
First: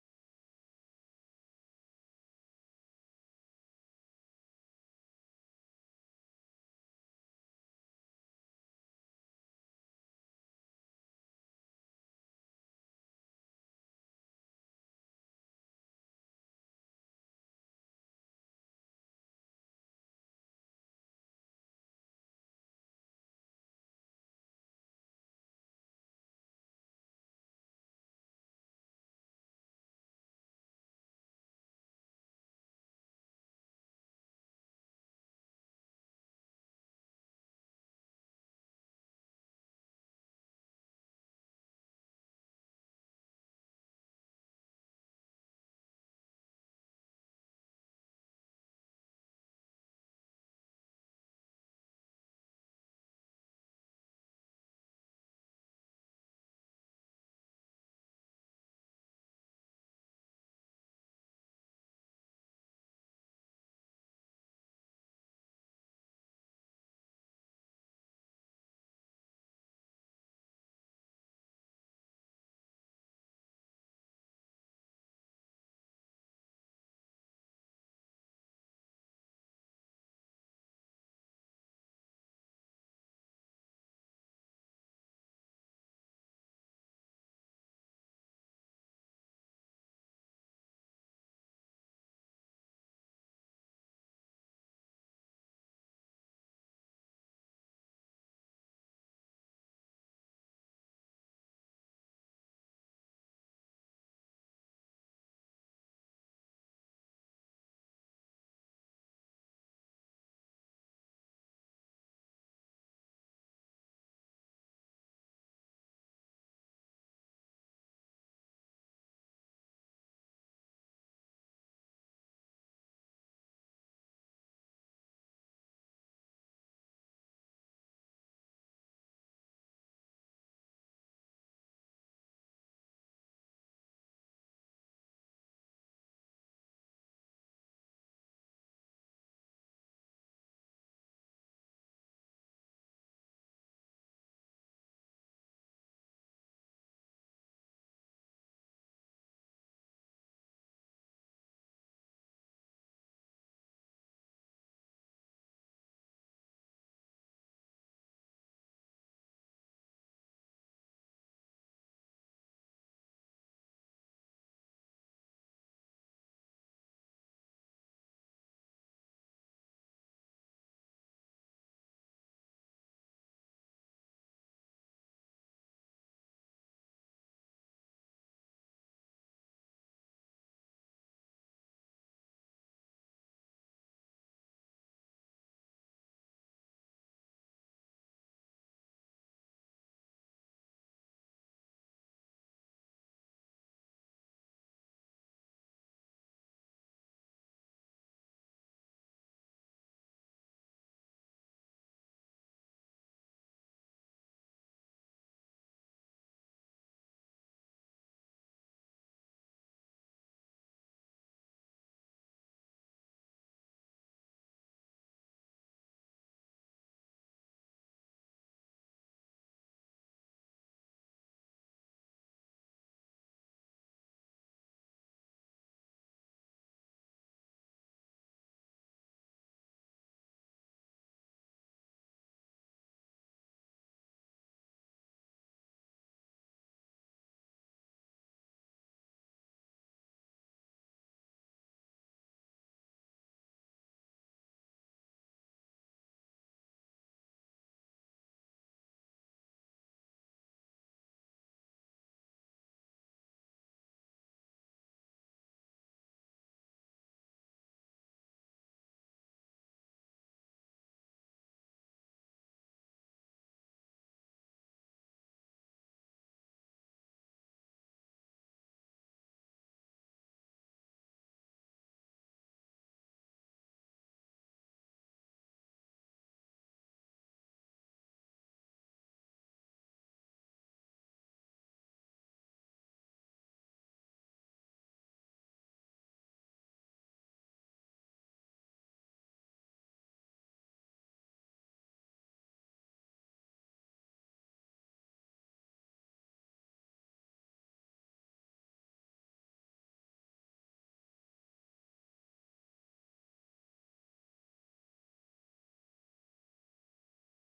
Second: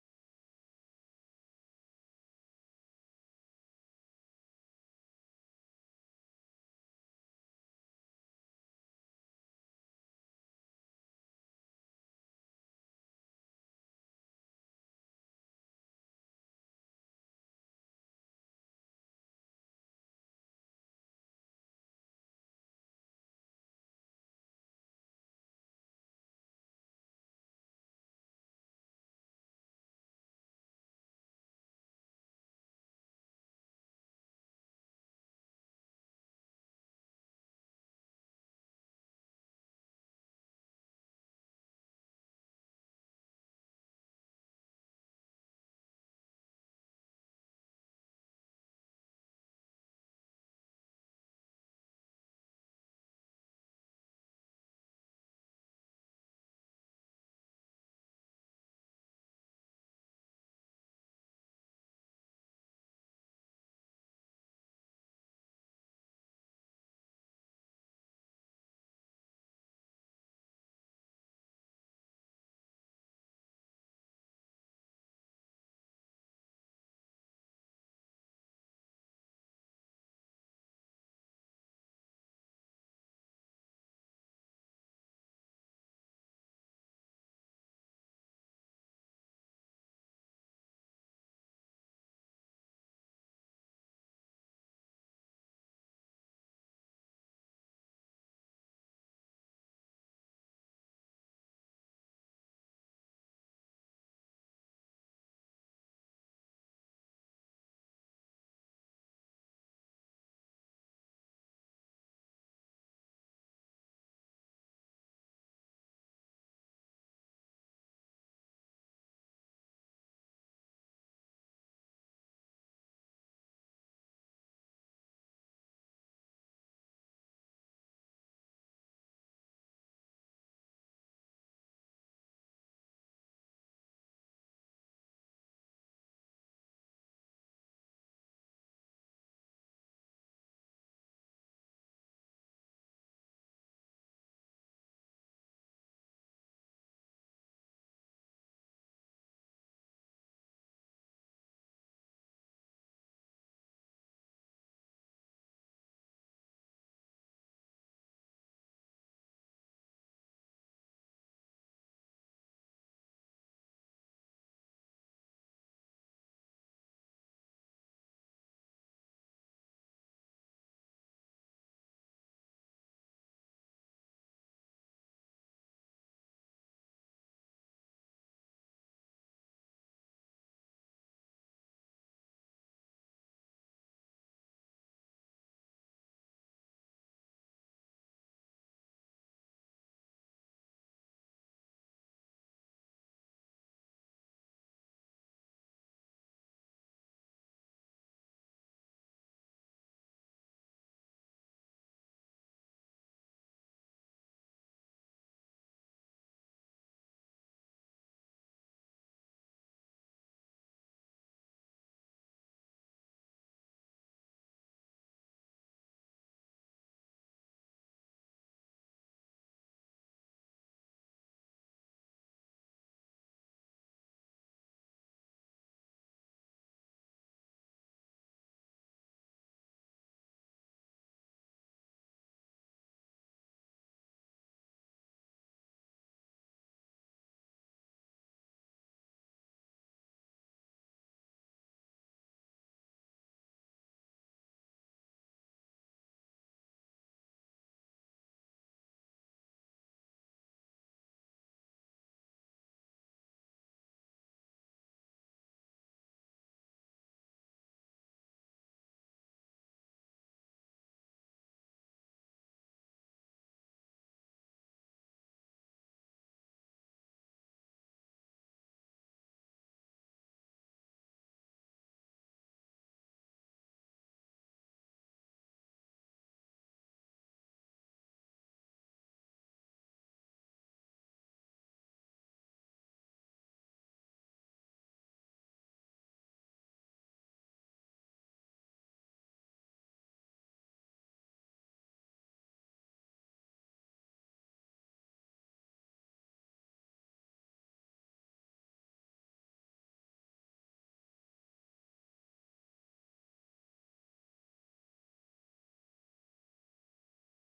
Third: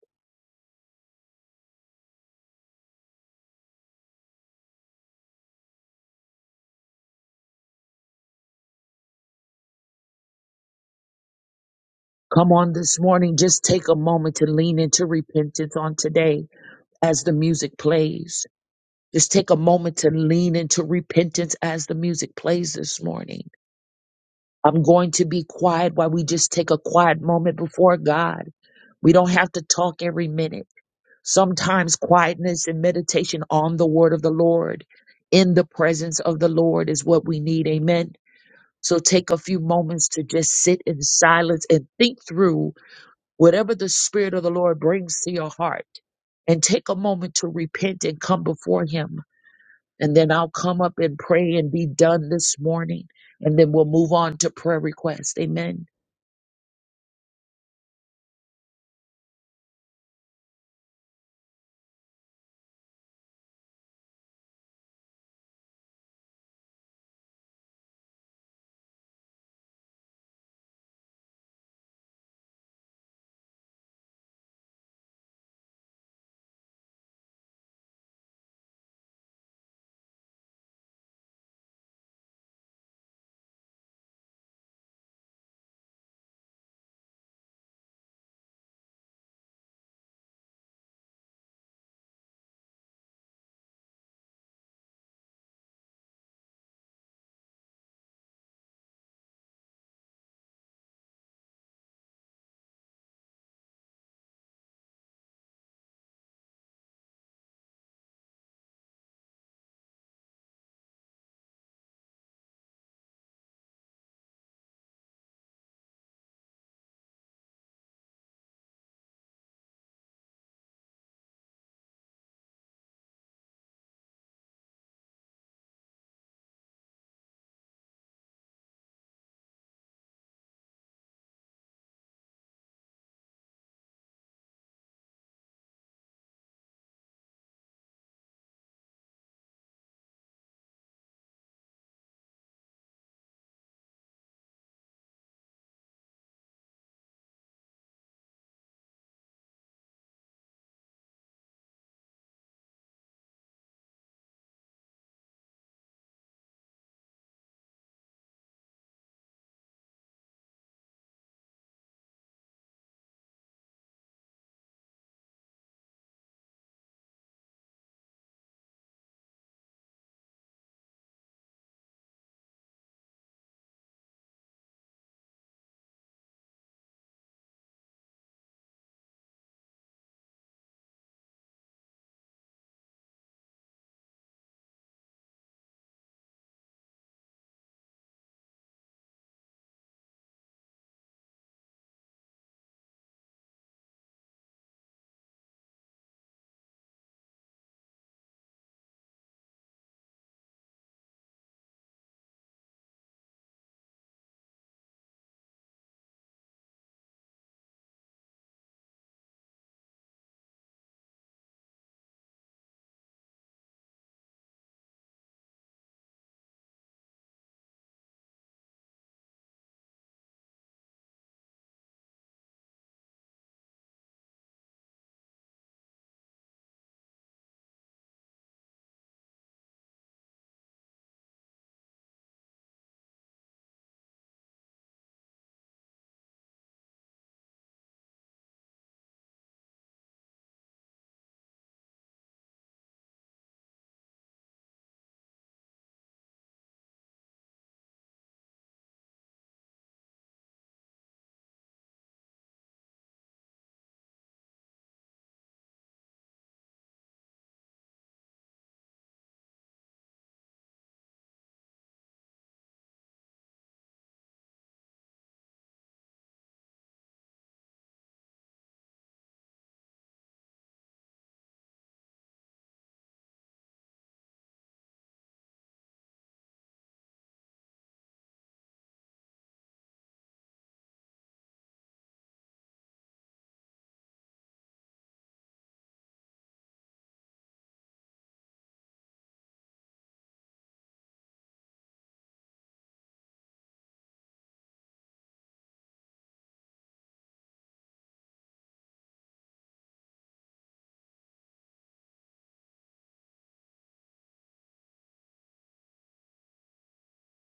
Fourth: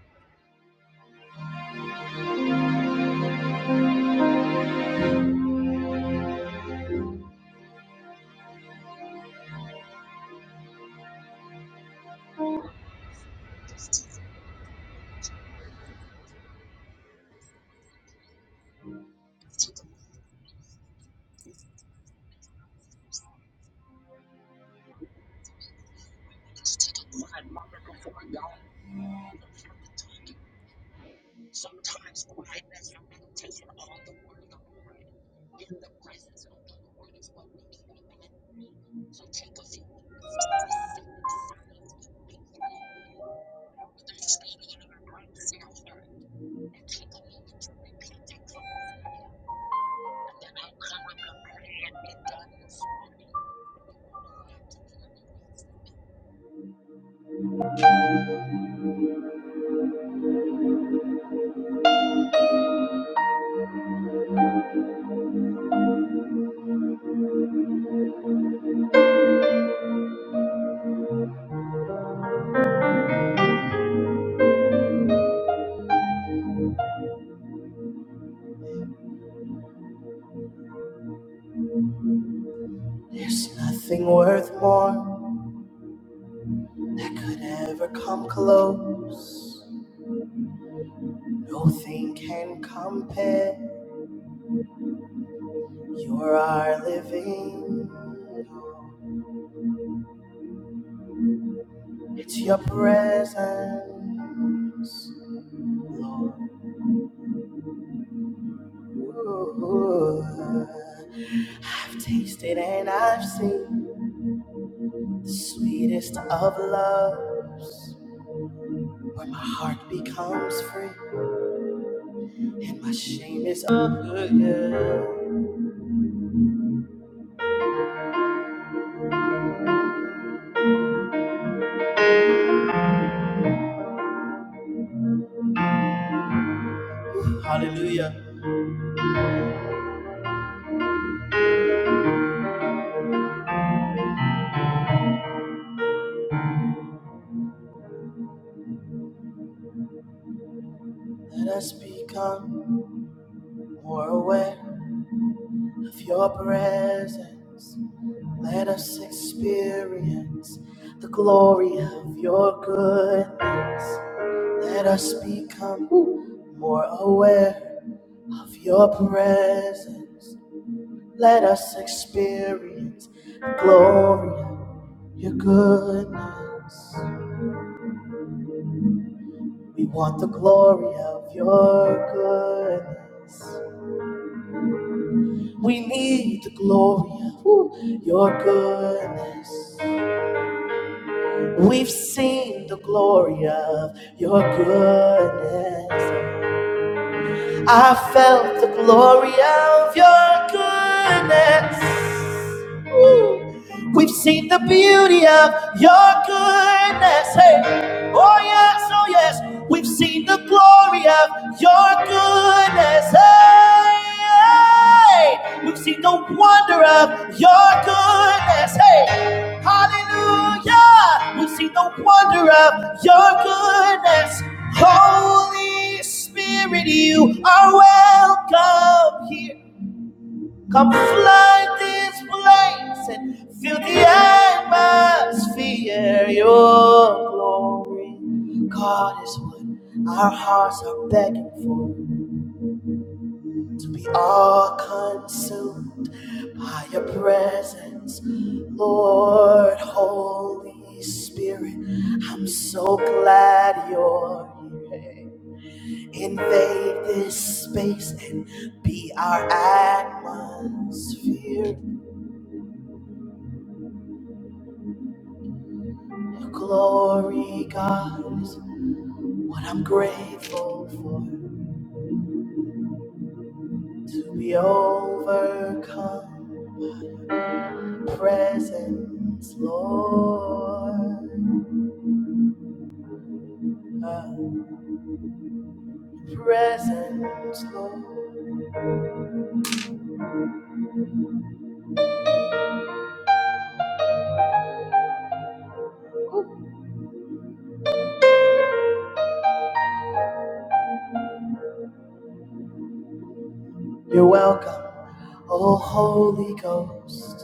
B: Come on this morning. Just take a moment to lean into repentance on today as the music plays. Just take a moment to lean into repentance as the music plays this morning. I'm going to be quiet while we just take a quiet moment before God. We don't have to talk every minute. Sometimes quietness and meditation on the word of the Lord in the presence of the Lord is what we need. Amen. So take a few moments to just sit in silence and think through whatever the Spirit of the Lord brings to your heart. And take a moment to repent and come before Him. And then I'll come up and pray and be done this morning. And then we'll move on to prayer requests. Amen.
A: There's nothing worth more that could ever come close. Nothing can compare. You're our living. hope. It's your presence, Lord. Ooh, I've tasted and I've seen the sweetest of loves, where my heart becomes free and my shame is over. Hallelujah. Let us become more aware of your presence. Let us experience the glory of your goodness. Let us become more aware of your presence. Let us experience the glory of your goodness. We want the glory of your goodness. We need the glory of your goodness. We've seen the glory of your goodness. I felt the glory of your goodness. Ooh. We've seen the beauty of your goodness. Hey. Oh, yes, oh, yes, we've seen the glory of your goodness. Hey, hey. we've seen the wonder of your goodness. Hey, hallelujah, we've seen the wonder of your goodness. Holy Spirit, you are welcome here. Come fly this place and feel the atmosphere. Your glory, God, is what our hearts are begging for. To be all consumed by your presence, Lord, Holy Spirit. I'm so glad you're here. Invade this space and be our atmosphere. Your glory, God, is what I'm grateful for. To be overcome by your presence, Lord. Uh, your presence, Lord. You're welcome, O Holy Ghost.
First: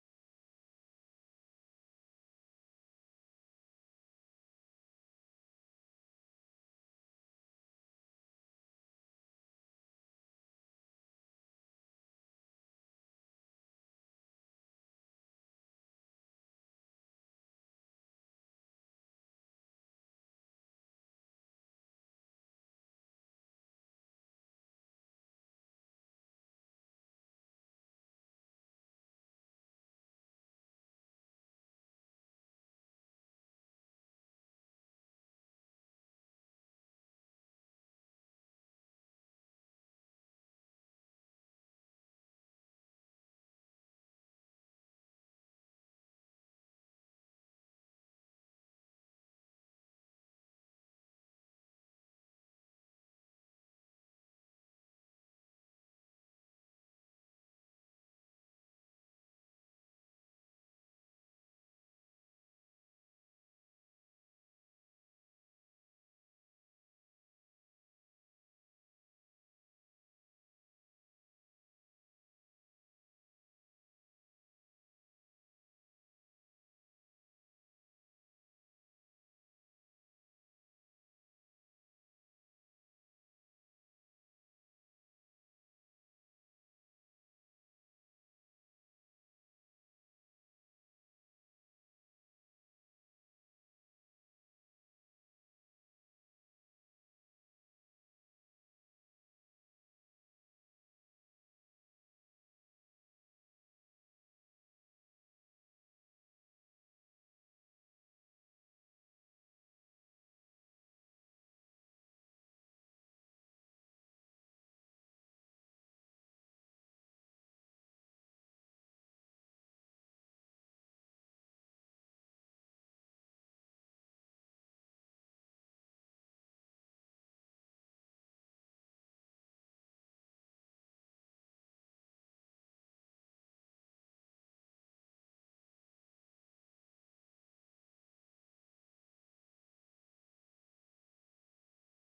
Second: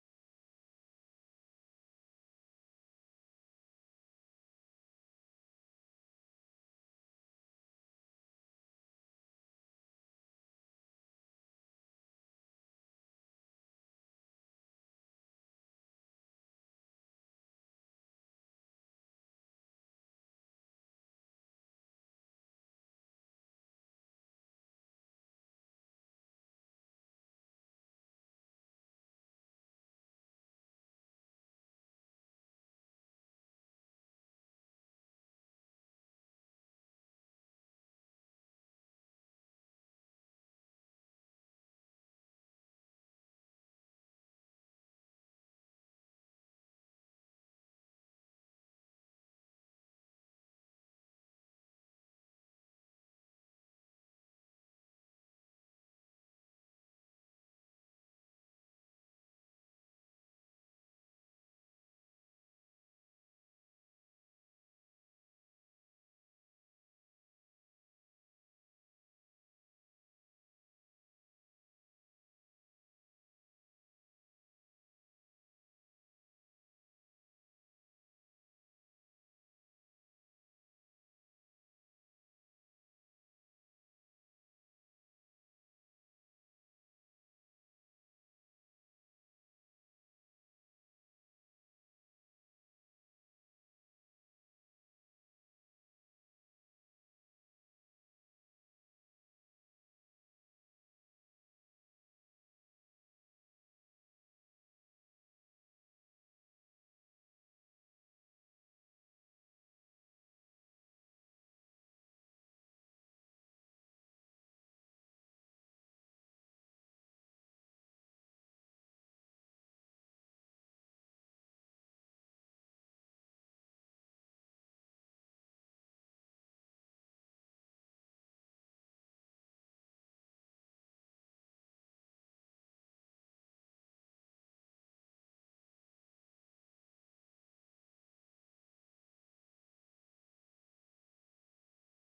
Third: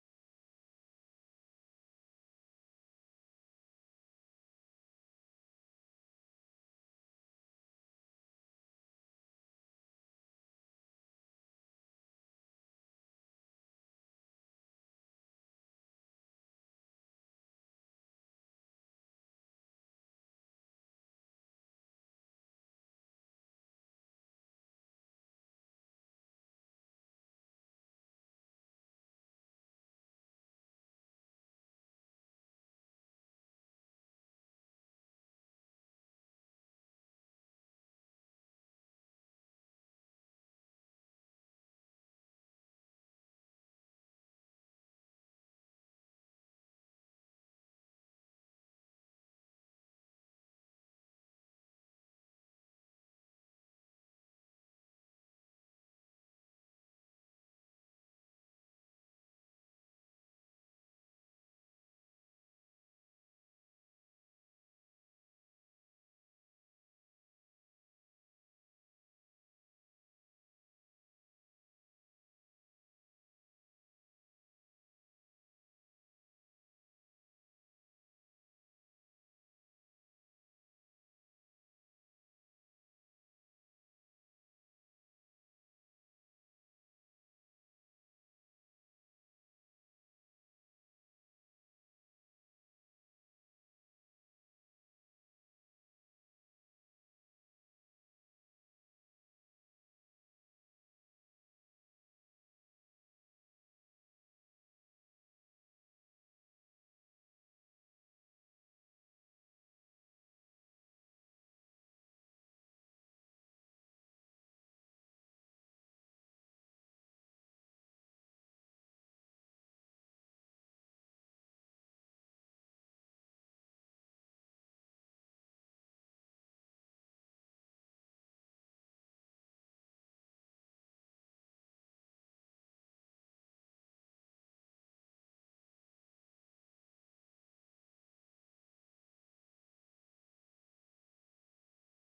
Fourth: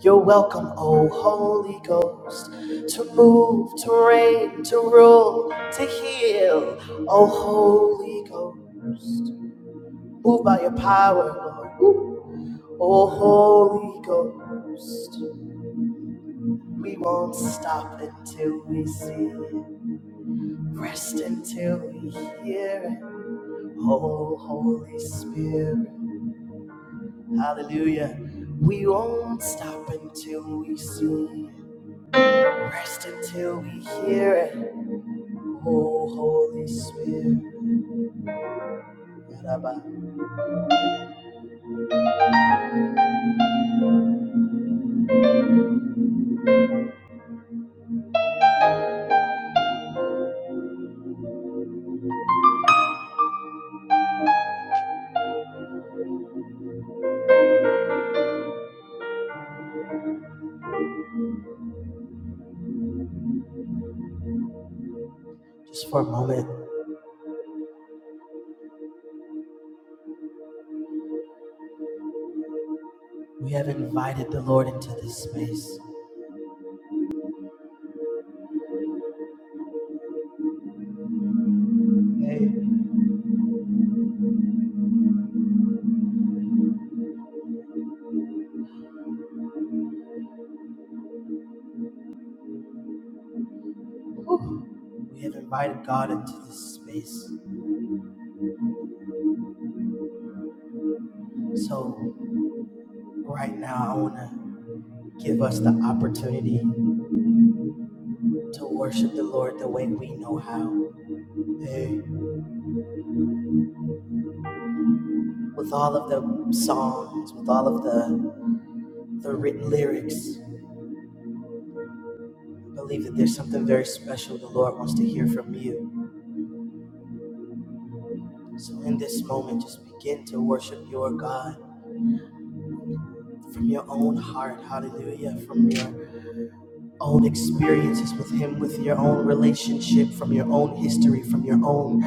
A: You're welcome, O Holy Ghost, to move, to reign, to rule, to heal, O Holy Ghost. Move by your power, Lord. Oh, Holy Ghost. We won't stop until we see it. Rest until we hear it. Oh, Holy Spirit. Hallelujah. We won't stop until we see it. Rest until we hear it. Oh, Holy Spirit. Just for a moment, we have invited the Lord into this space. Hey. We have invited God into this space. So, right now, I want to give us the opportunity to worship the Lord the way we know how. Hey, with all of the songs, with all of the, the written lyrics, I believe that there's something very special the Lord wants to hear from you. So, in this moment, just begin to worship your God from your own heart. Hallelujah. From your own experiences with Him, with your own relationship, from your own history, from your own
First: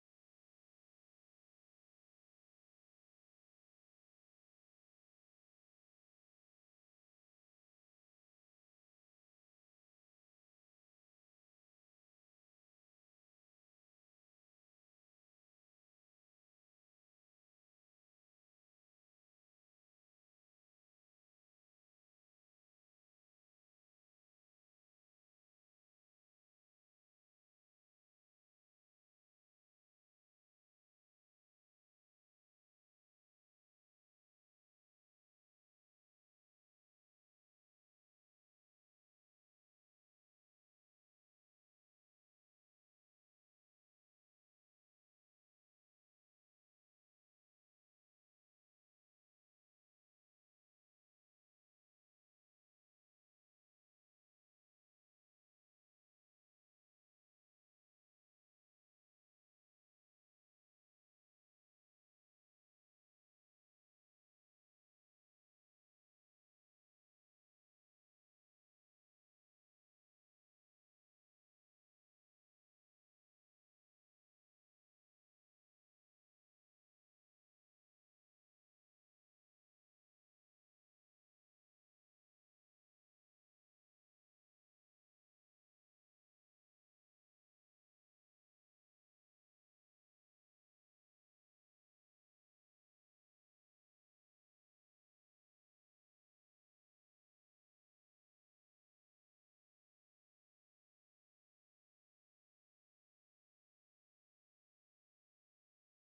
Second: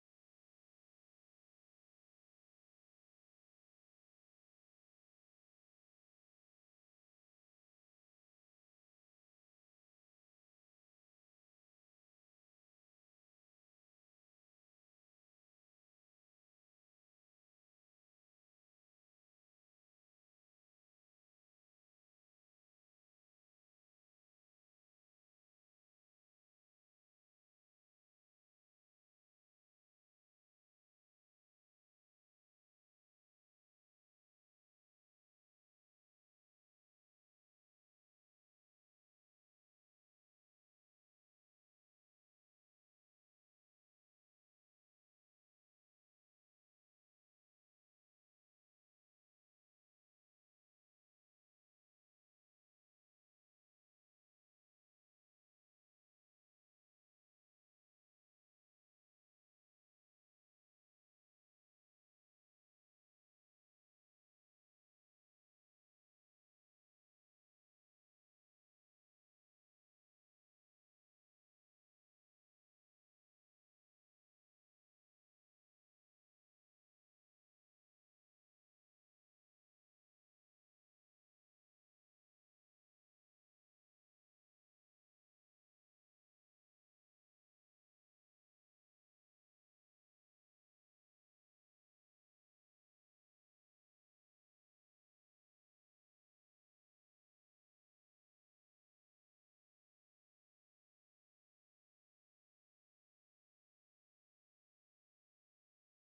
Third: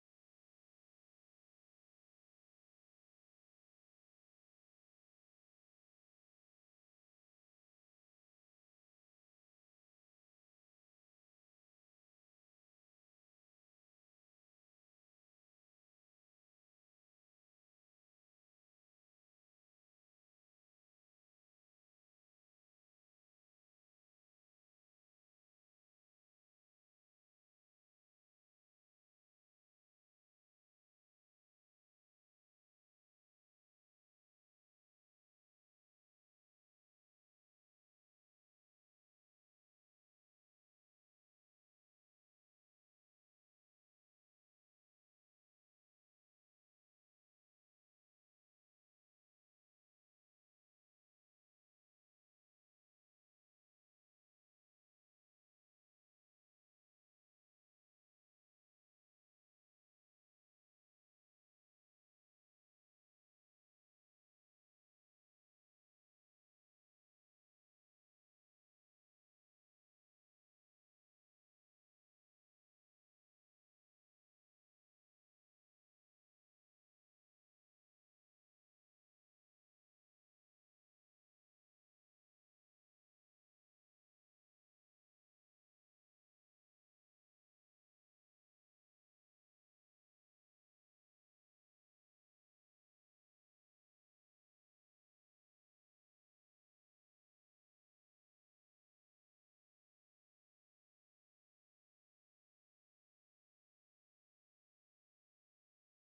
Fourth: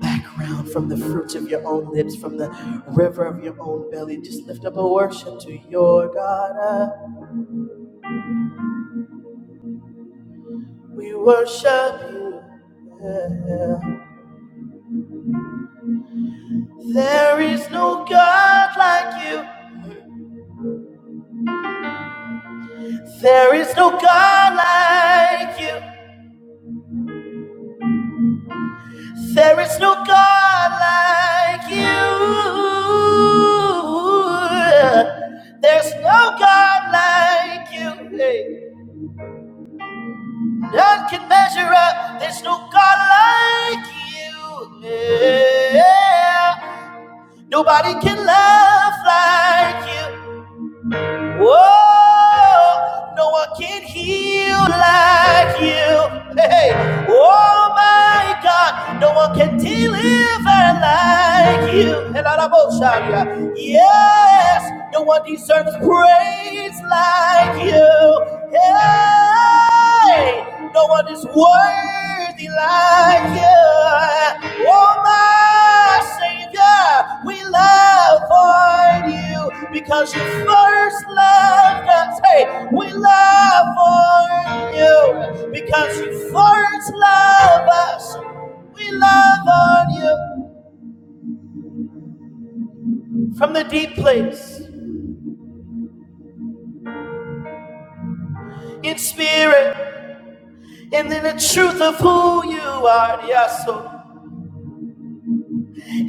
A: background, from the fruits of your own lips, from the river of your own belly. Just lift up a worship to your God. Uh, We worship you. Yeah. There is no God like you. There is no God like you. There is no God like you. There's no God like you. Hey, none can measure up. There's no God like you. Yeah. Nobody can love like you. Whoa, no one can heal like you. Hey, hey. oh my God, no one can deliver like you. Elaraboshaya. Yes, no one deserves praise like you. Yeah. No one is worthy like you. Oh, my Savior, we love for you because you first loved us. Hey, we love for you because you first love us. We love on you from the deep place in spirit and in the truth of who you are. Yes, so.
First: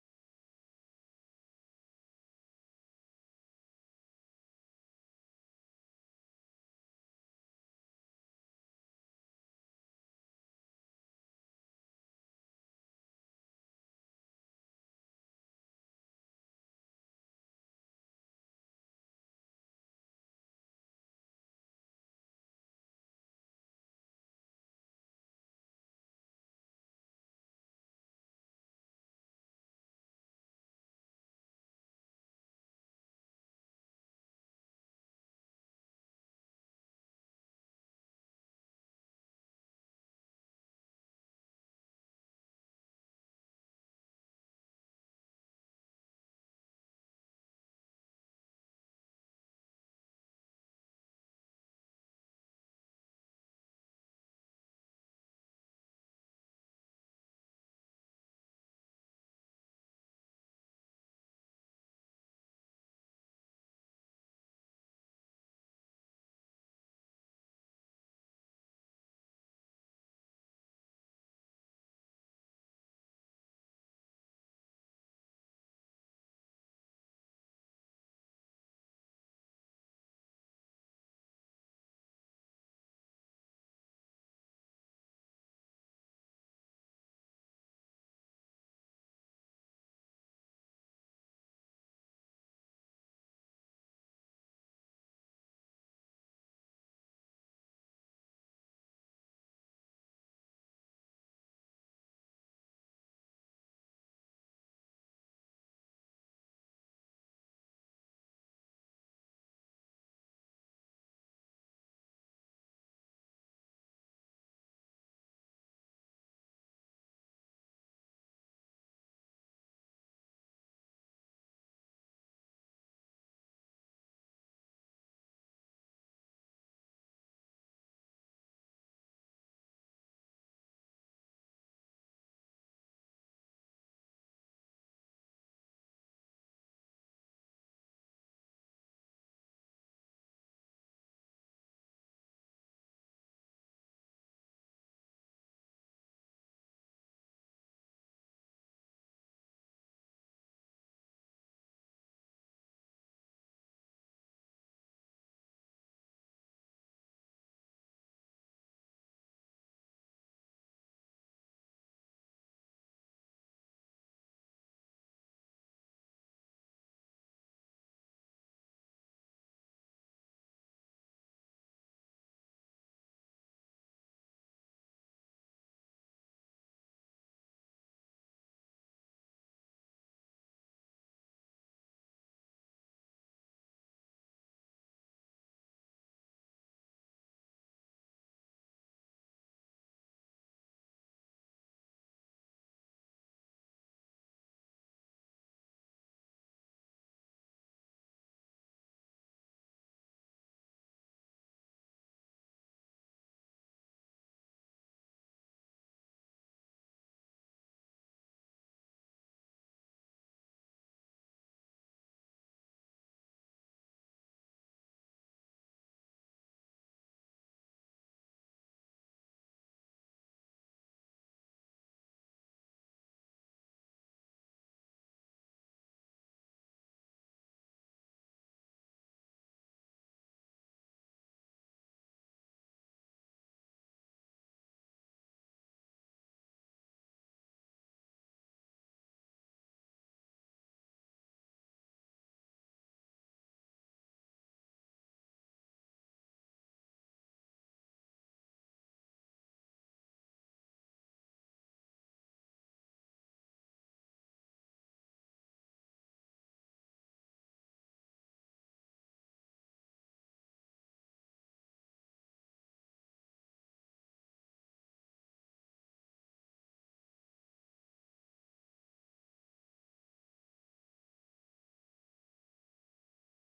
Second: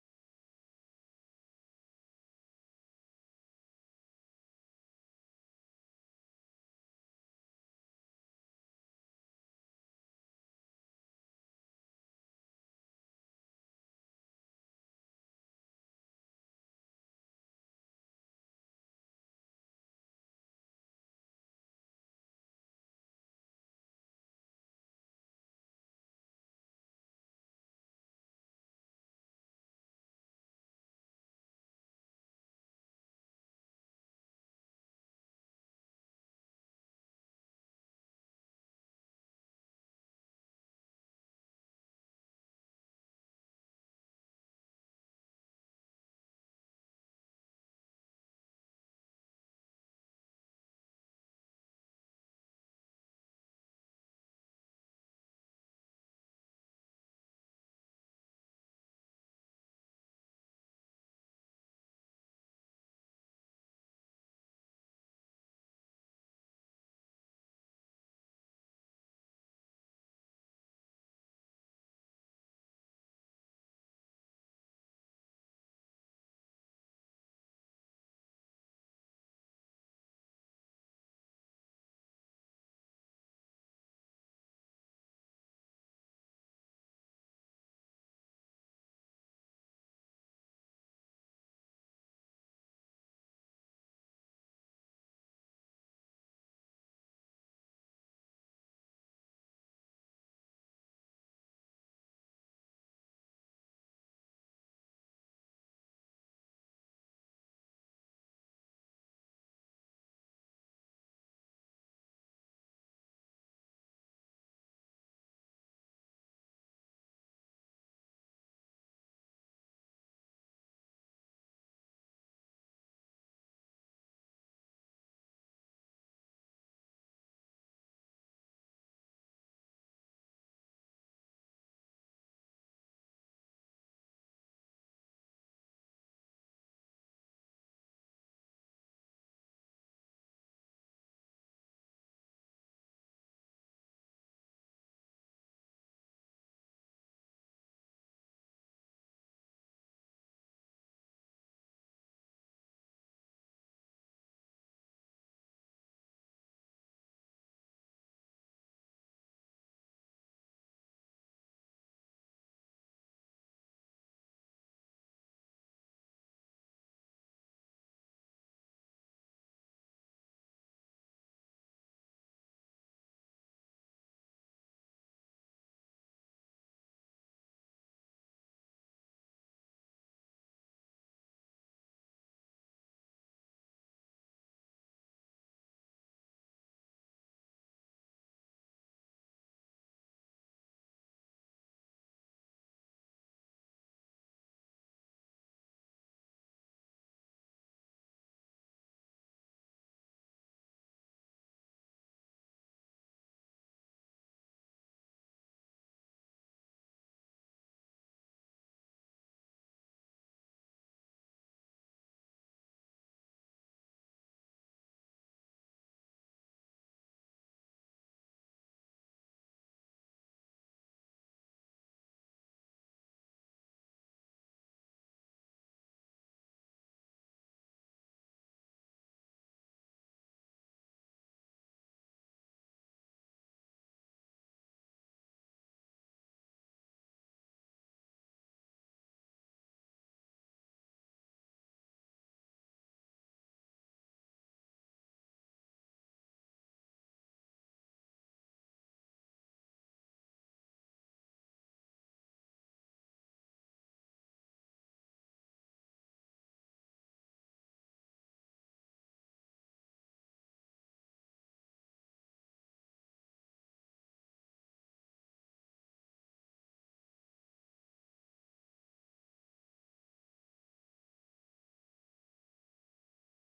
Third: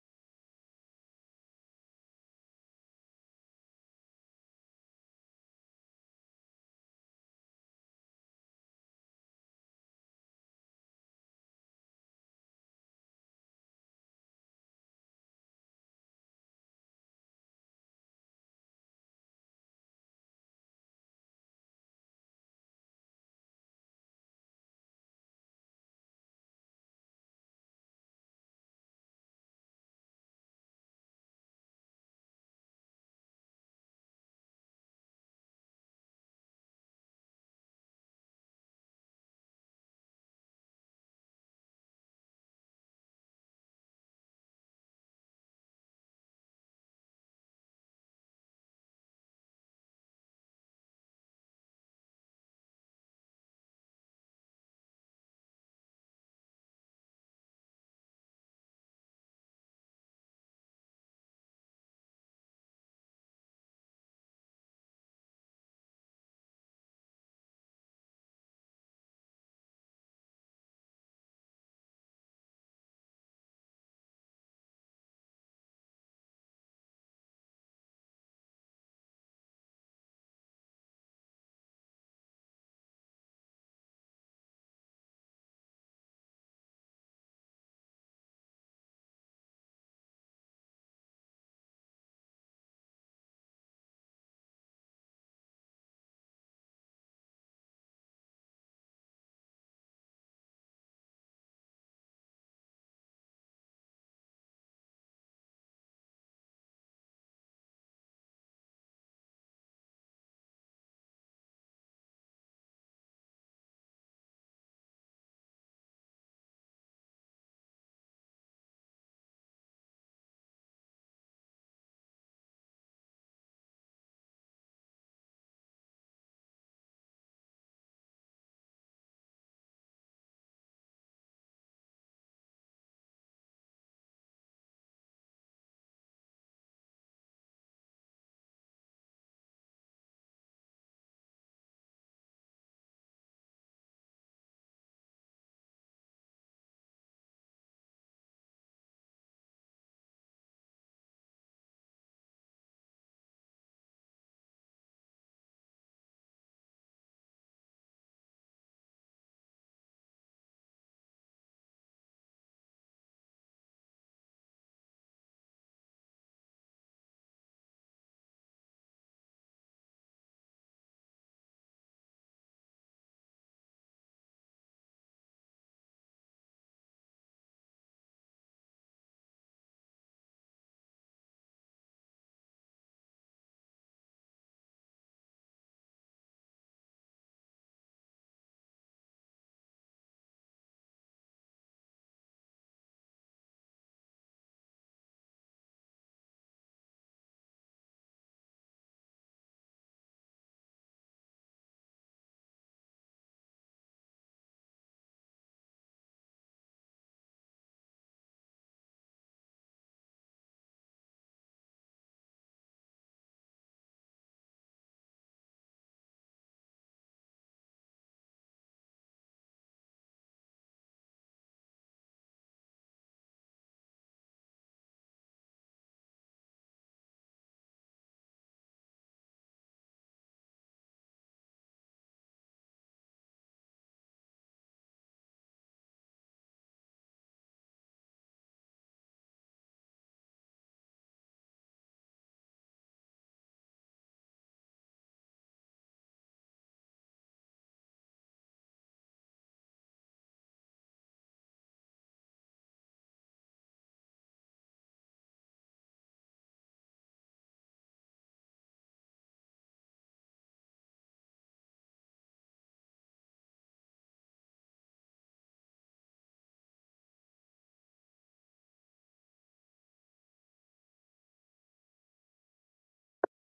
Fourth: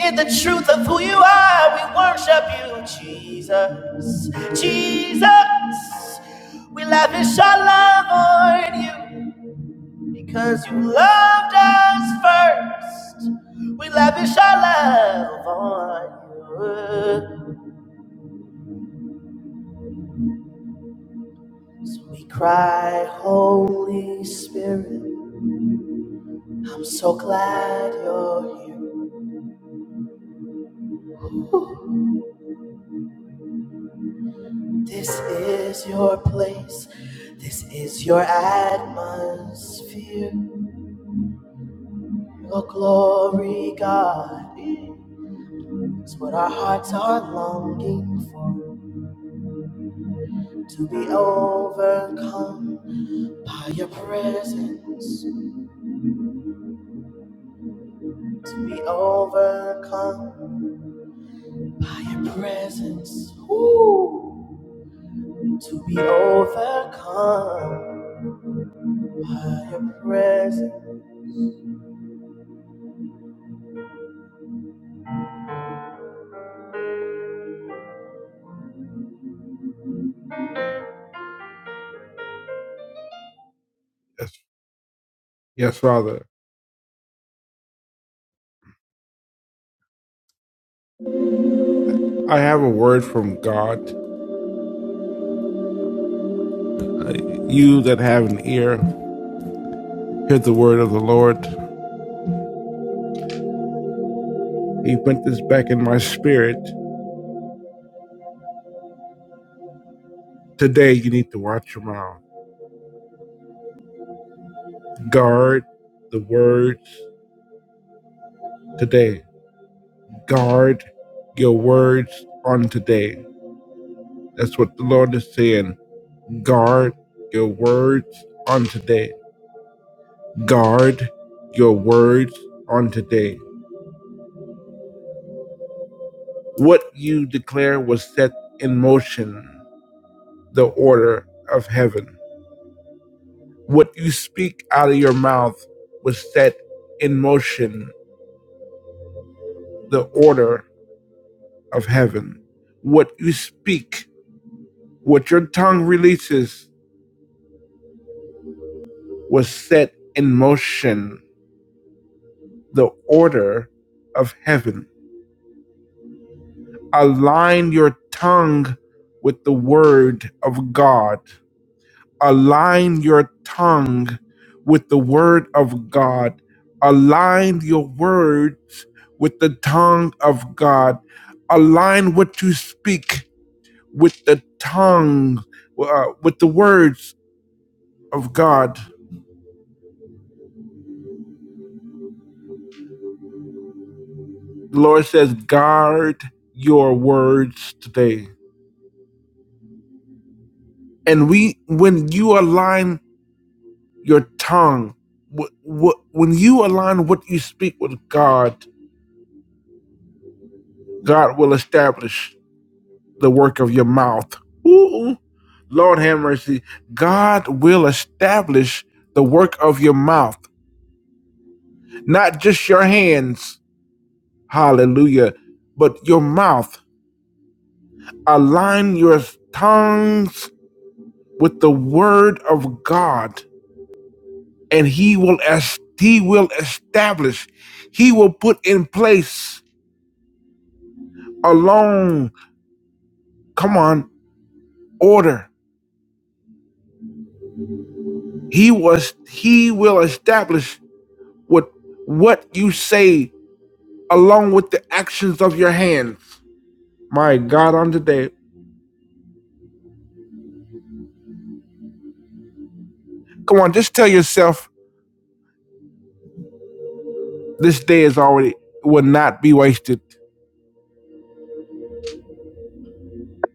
A: In the truth of who you are, we worship you, Jesus. Jesus, we lavish our love on you because you loved us first. We lavish our love on you. So we cry, Holy Spirit, I'm so glad you're here. This is your place. This is your atmosphere. Your glory, God, is what our hearts are longing for. To be overcome by your presence. To be overcome by your presence. Ooh. To be overcome by your presence. Yes, yes, Father. I have a word from God. You that have an ear, hear the word of the Lord. He put this back in my spirit Today, you need to watch your mouth. Guard the words today. Guard your words on today. That's what the Lord is saying. Guard your words on today. Guard your words on today. What you declare was set in motion, the order of heaven. What you speak out of your mouth was set in motion, the order of heaven. What you speak What your tongue releases was set in motion, the order of heaven. Align your tongue with the word of God. Align your tongue with the word of God. Align your words with the tongue of God. Align what you speak with the tongue, uh, with the words of God. The Lord says, guard your words today. And we, when you align your tongue, wh- wh- when you align what you speak with God, God will establish the work of your mouth. Ooh, Lord have mercy. God will establish the work of your mouth, not just your hands. Hallelujah. But your mouth. Align your tongues with the word of God and he will as he will establish he will put in place alone come on order he was he will establish what what you say along with the actions of your hands my god on today come on just tell yourself this day is already will not be wasted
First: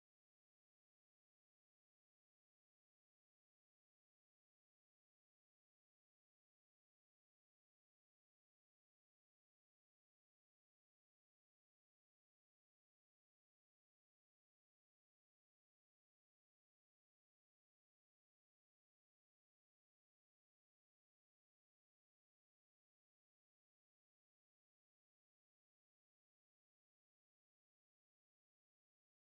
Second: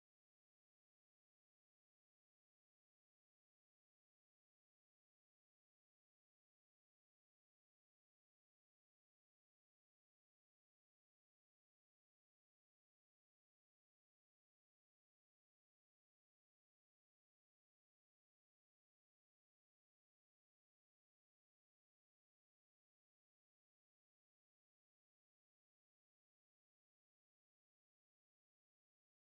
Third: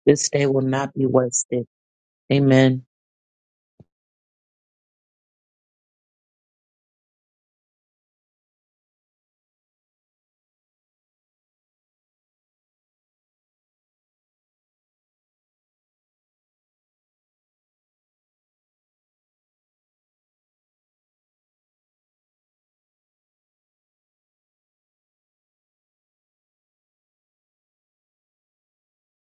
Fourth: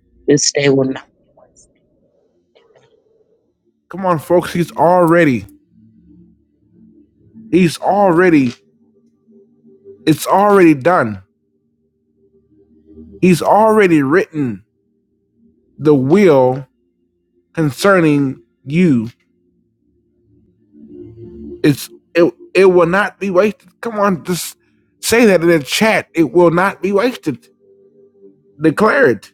B: This day will not be wasted. Amen.
A: come on folks he's already he's already it's already done he's already written the will concerning you. It's it it will not be wasted. Come on, just say that in the chat. It will not be wasted. Declare it.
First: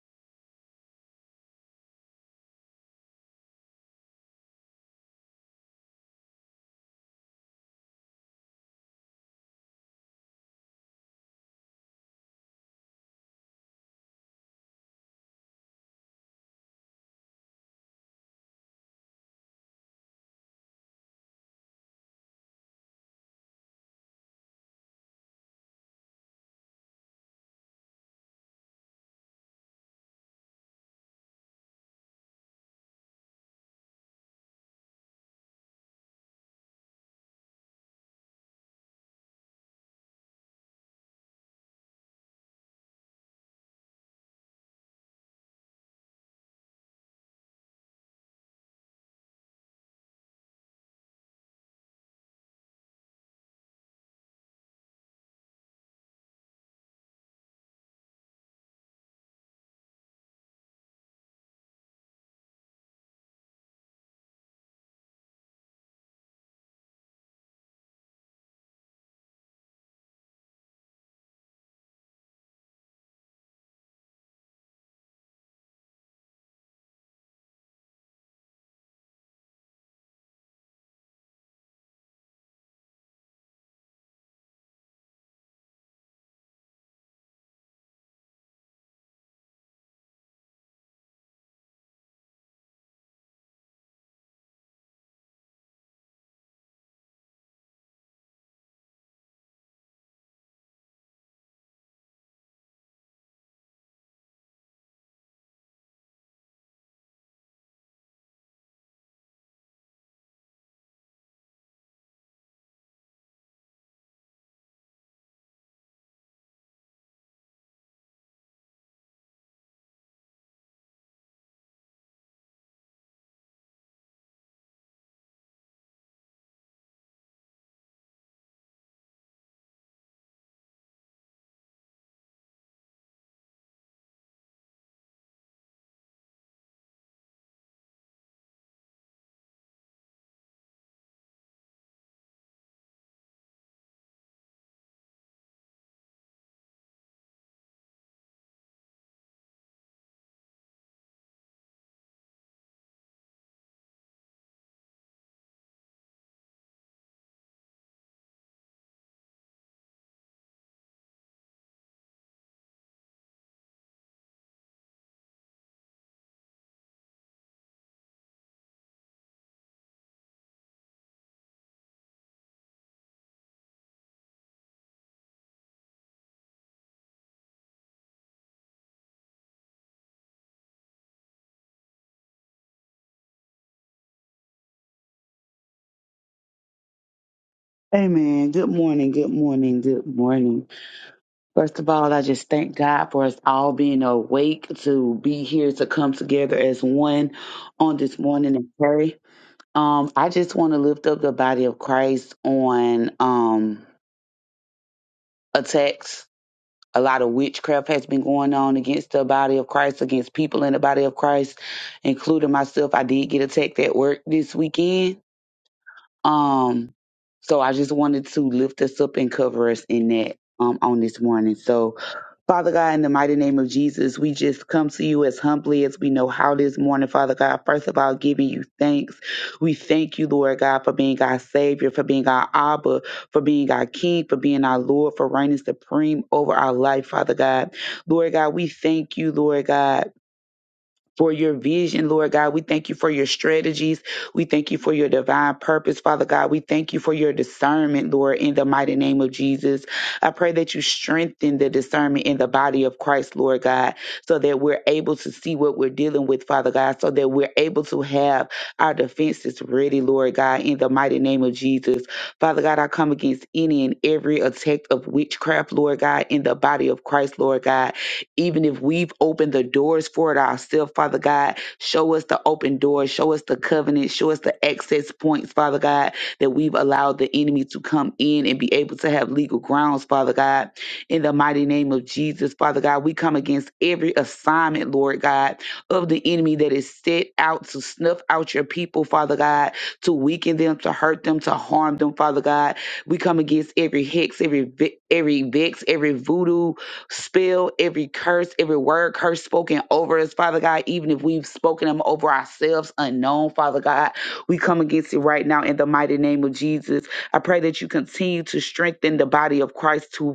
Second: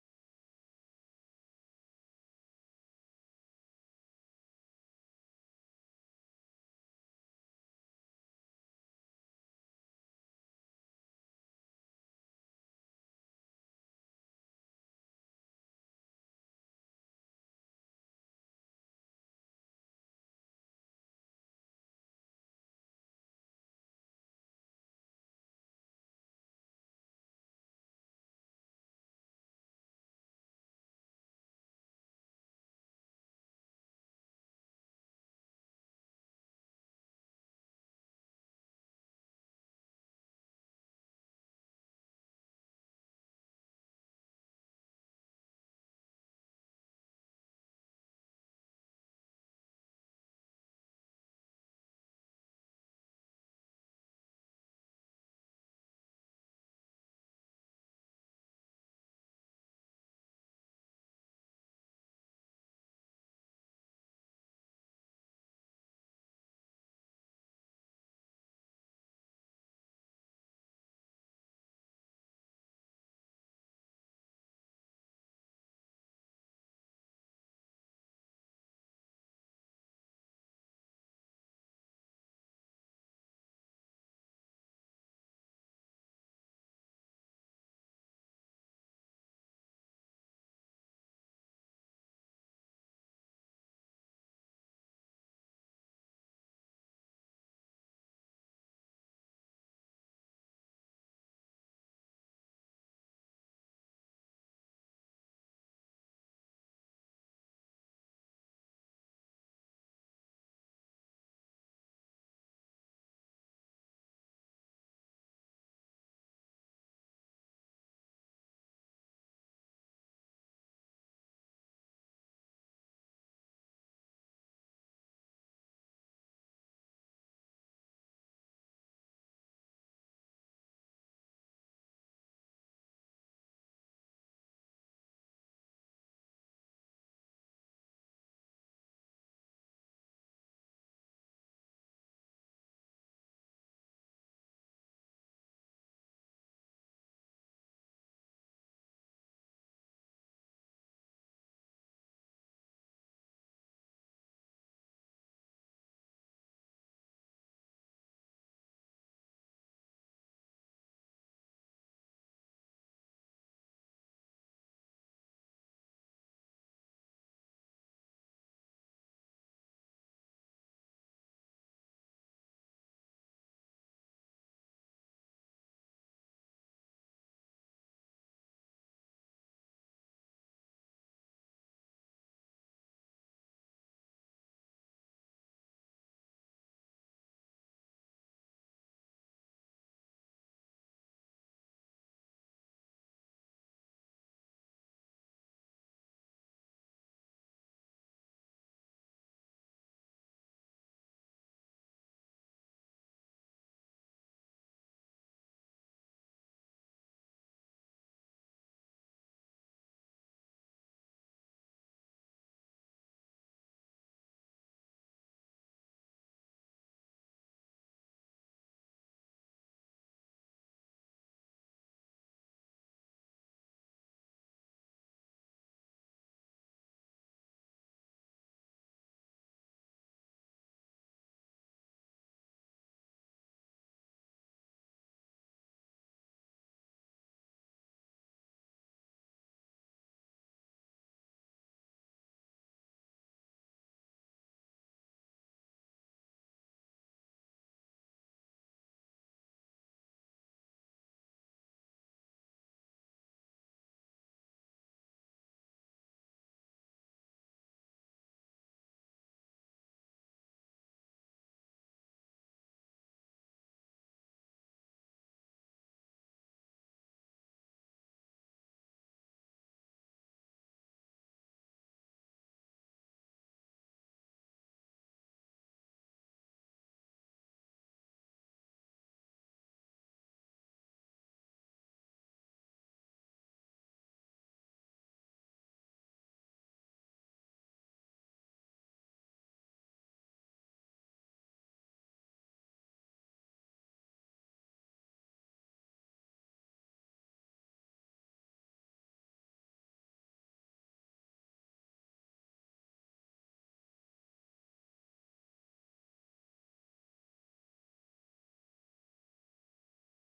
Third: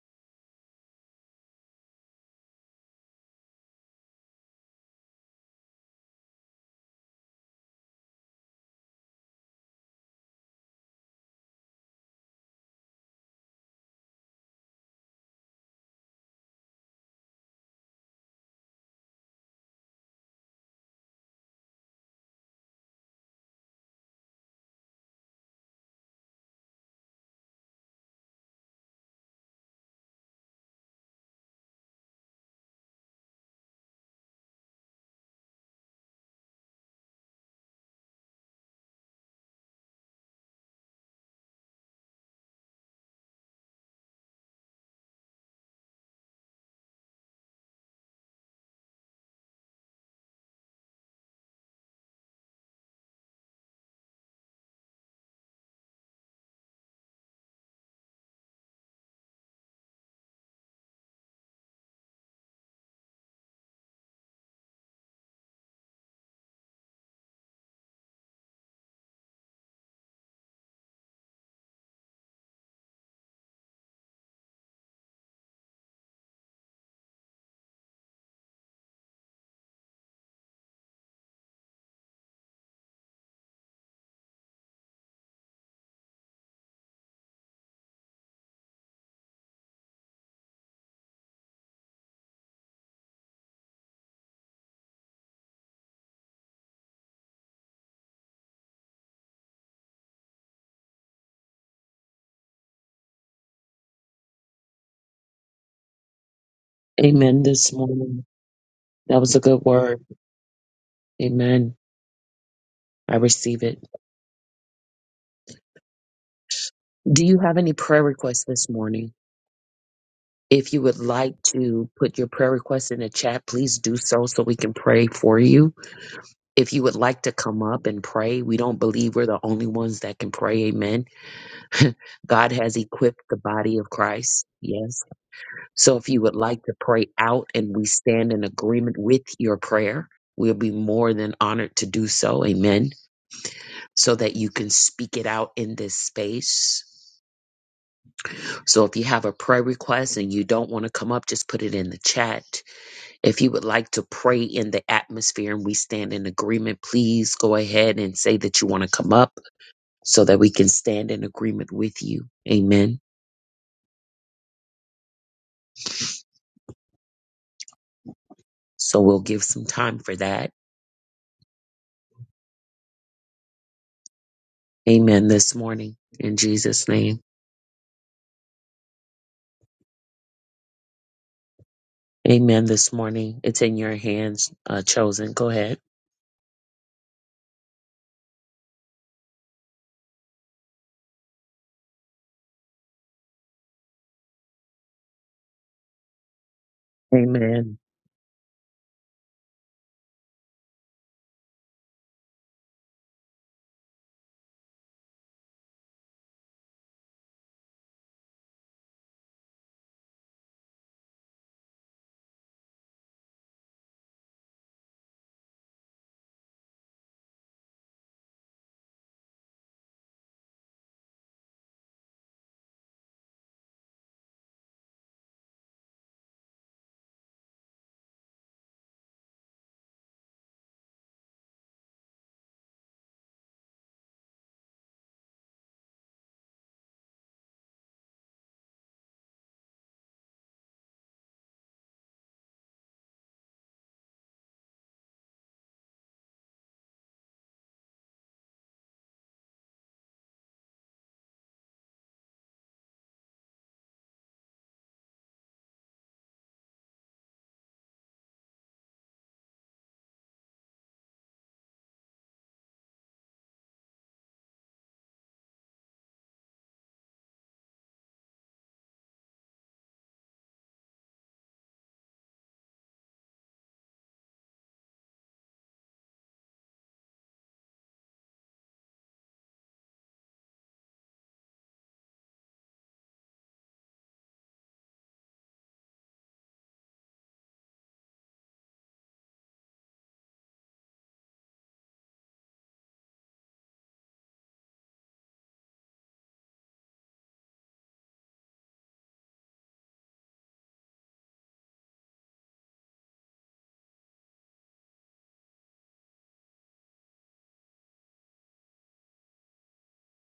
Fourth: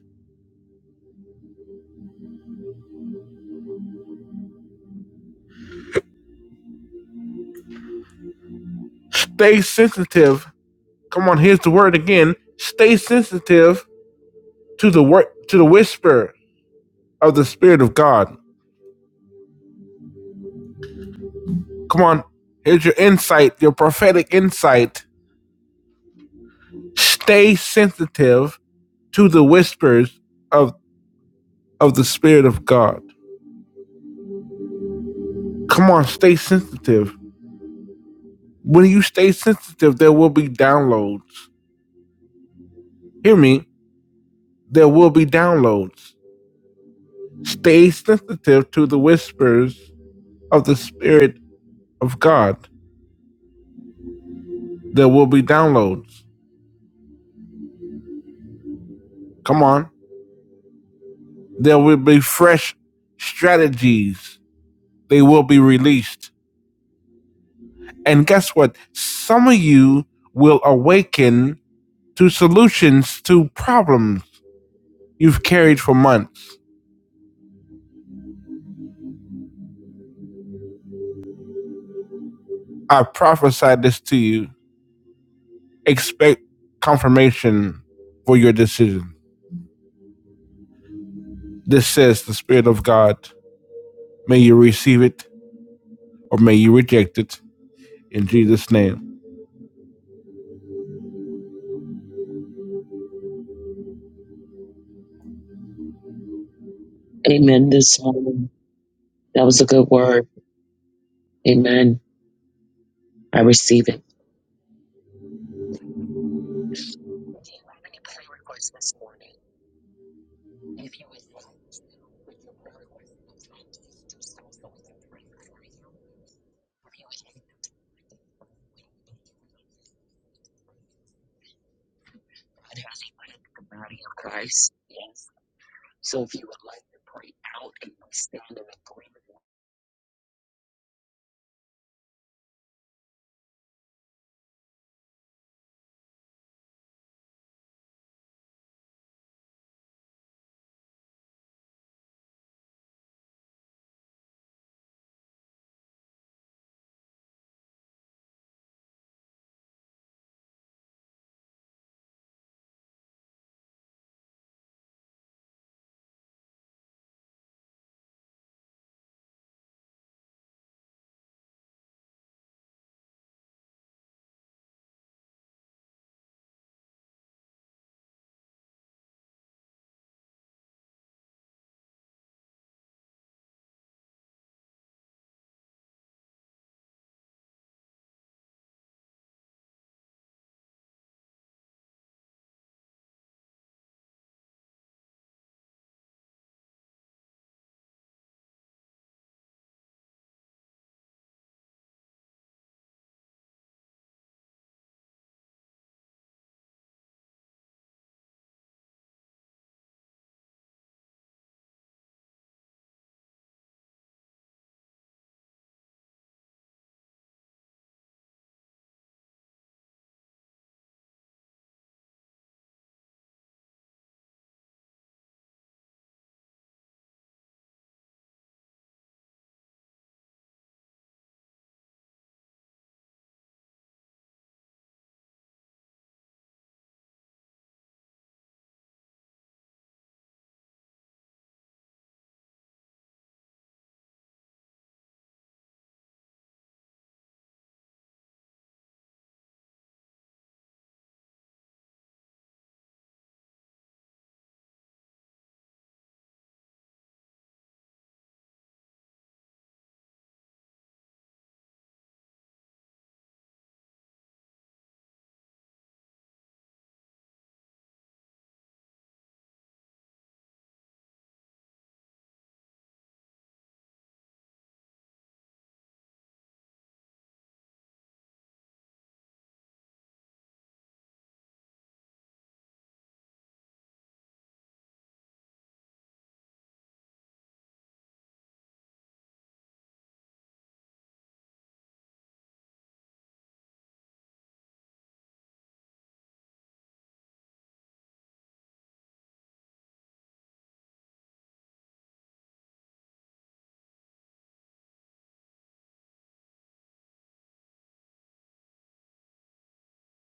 A: Stay sensitive. Come on, here's the word again. Stay sensitive to the word to the whisper of the Spirit of God. Come on, here's your insight, your prophetic insight. Stay sensitive to the whispers of of the Spirit of God. Come on, stay sensitive. When you stay sensitive, there will be downloads. Hear me, there will be downloads. Stay sensitive to the whispers of the Spirit of God. There will be downloads. Come on. There will be fresh strategies. They will be released. And guess what? Some of you will awaken to solutions to problems you've carried for months. I prophesied this to you expect confirmation for your decision. This says the Spirit of God. May you receive it or may you reject it in Jesus' name.
B: Amen this morning. That was a good word. Amen. I receive it. Do you have any prayer requests this morning? If you would like to put your prayer request in the chat, please do so so we can pray for you. If you would like to come up and pray, we don't believe we're the only ones that can pray. Amen. [laughs] God has equipped the body of Christ. Yes. So if you would like to pray out and we stand in agreement with your prayer, we'll be more than honored to do so. Amen. So that you can speak it out in this space. So if you have a prayer request and you don't want to come up, just put it in the chat. If you would like to pray in the atmosphere and we stand in agreement, please go ahead and say that you want to come up so that we can stand in agreement with you. Amen. So we'll give some time for that. Amen this morning in Jesus' name. Amen this morning. It's in your hands, uh, chosen. Go ahead.
C: Amen. Good morning. Good morning. Good morning. First of all, I just thank God for us all being awake to be here to come together as one
B: Amen.
C: on this morning and pray. Um, I just want to lift up the body of Christ on um attacks. A lot of witchcraft has been going on against the body of Christ, against people in the body of Christ, including myself. I did get attacked at work this weekend Um, so I just wanted to lift us up and cover us in that um, on this morning. So, Father God, in the mighty name of Jesus, we just come to you as humbly as we know how this morning, Father God. First of all, giving you thanks. We thank you, Lord God, for being our Savior, for being our Abba, for being our King, for being our Lord, for reigning supreme over our life, Father God. Lord God, we thank you, Lord God for your vision, Lord God. We thank you for your strategies. We thank you for your divine purpose, Father God. We thank you for your discernment, Lord, in the mighty name of Jesus. I pray that you strengthen the discernment in the body of Christ, Lord God, so that we're able to see what we're dealing with, Father God, so that we're able to have our defenses ready, Lord God, in the mighty name of Jesus. Father God, I come against any and every attack of witchcraft, Lord God, in the body of Christ, Lord God even if we've opened the doors for it ourselves, Father God, show us the open doors, show us the covenant, show us the access points, Father God, that we've allowed the enemy to come in and be able to have legal grounds, Father God. In the mighty name of Jesus, Father God, we come against every assignment, Lord God, of the enemy that is set out to snuff out your people, Father God, to weaken them, to hurt them, to harm them, Father God. We come against every hex, every ve- every vex, every voodoo, Spell every curse, every word curse spoken over us, Father God, even if we've spoken them over ourselves unknown, Father God. We come against it right now in the mighty name of Jesus. I pray that you continue to strengthen the body of Christ to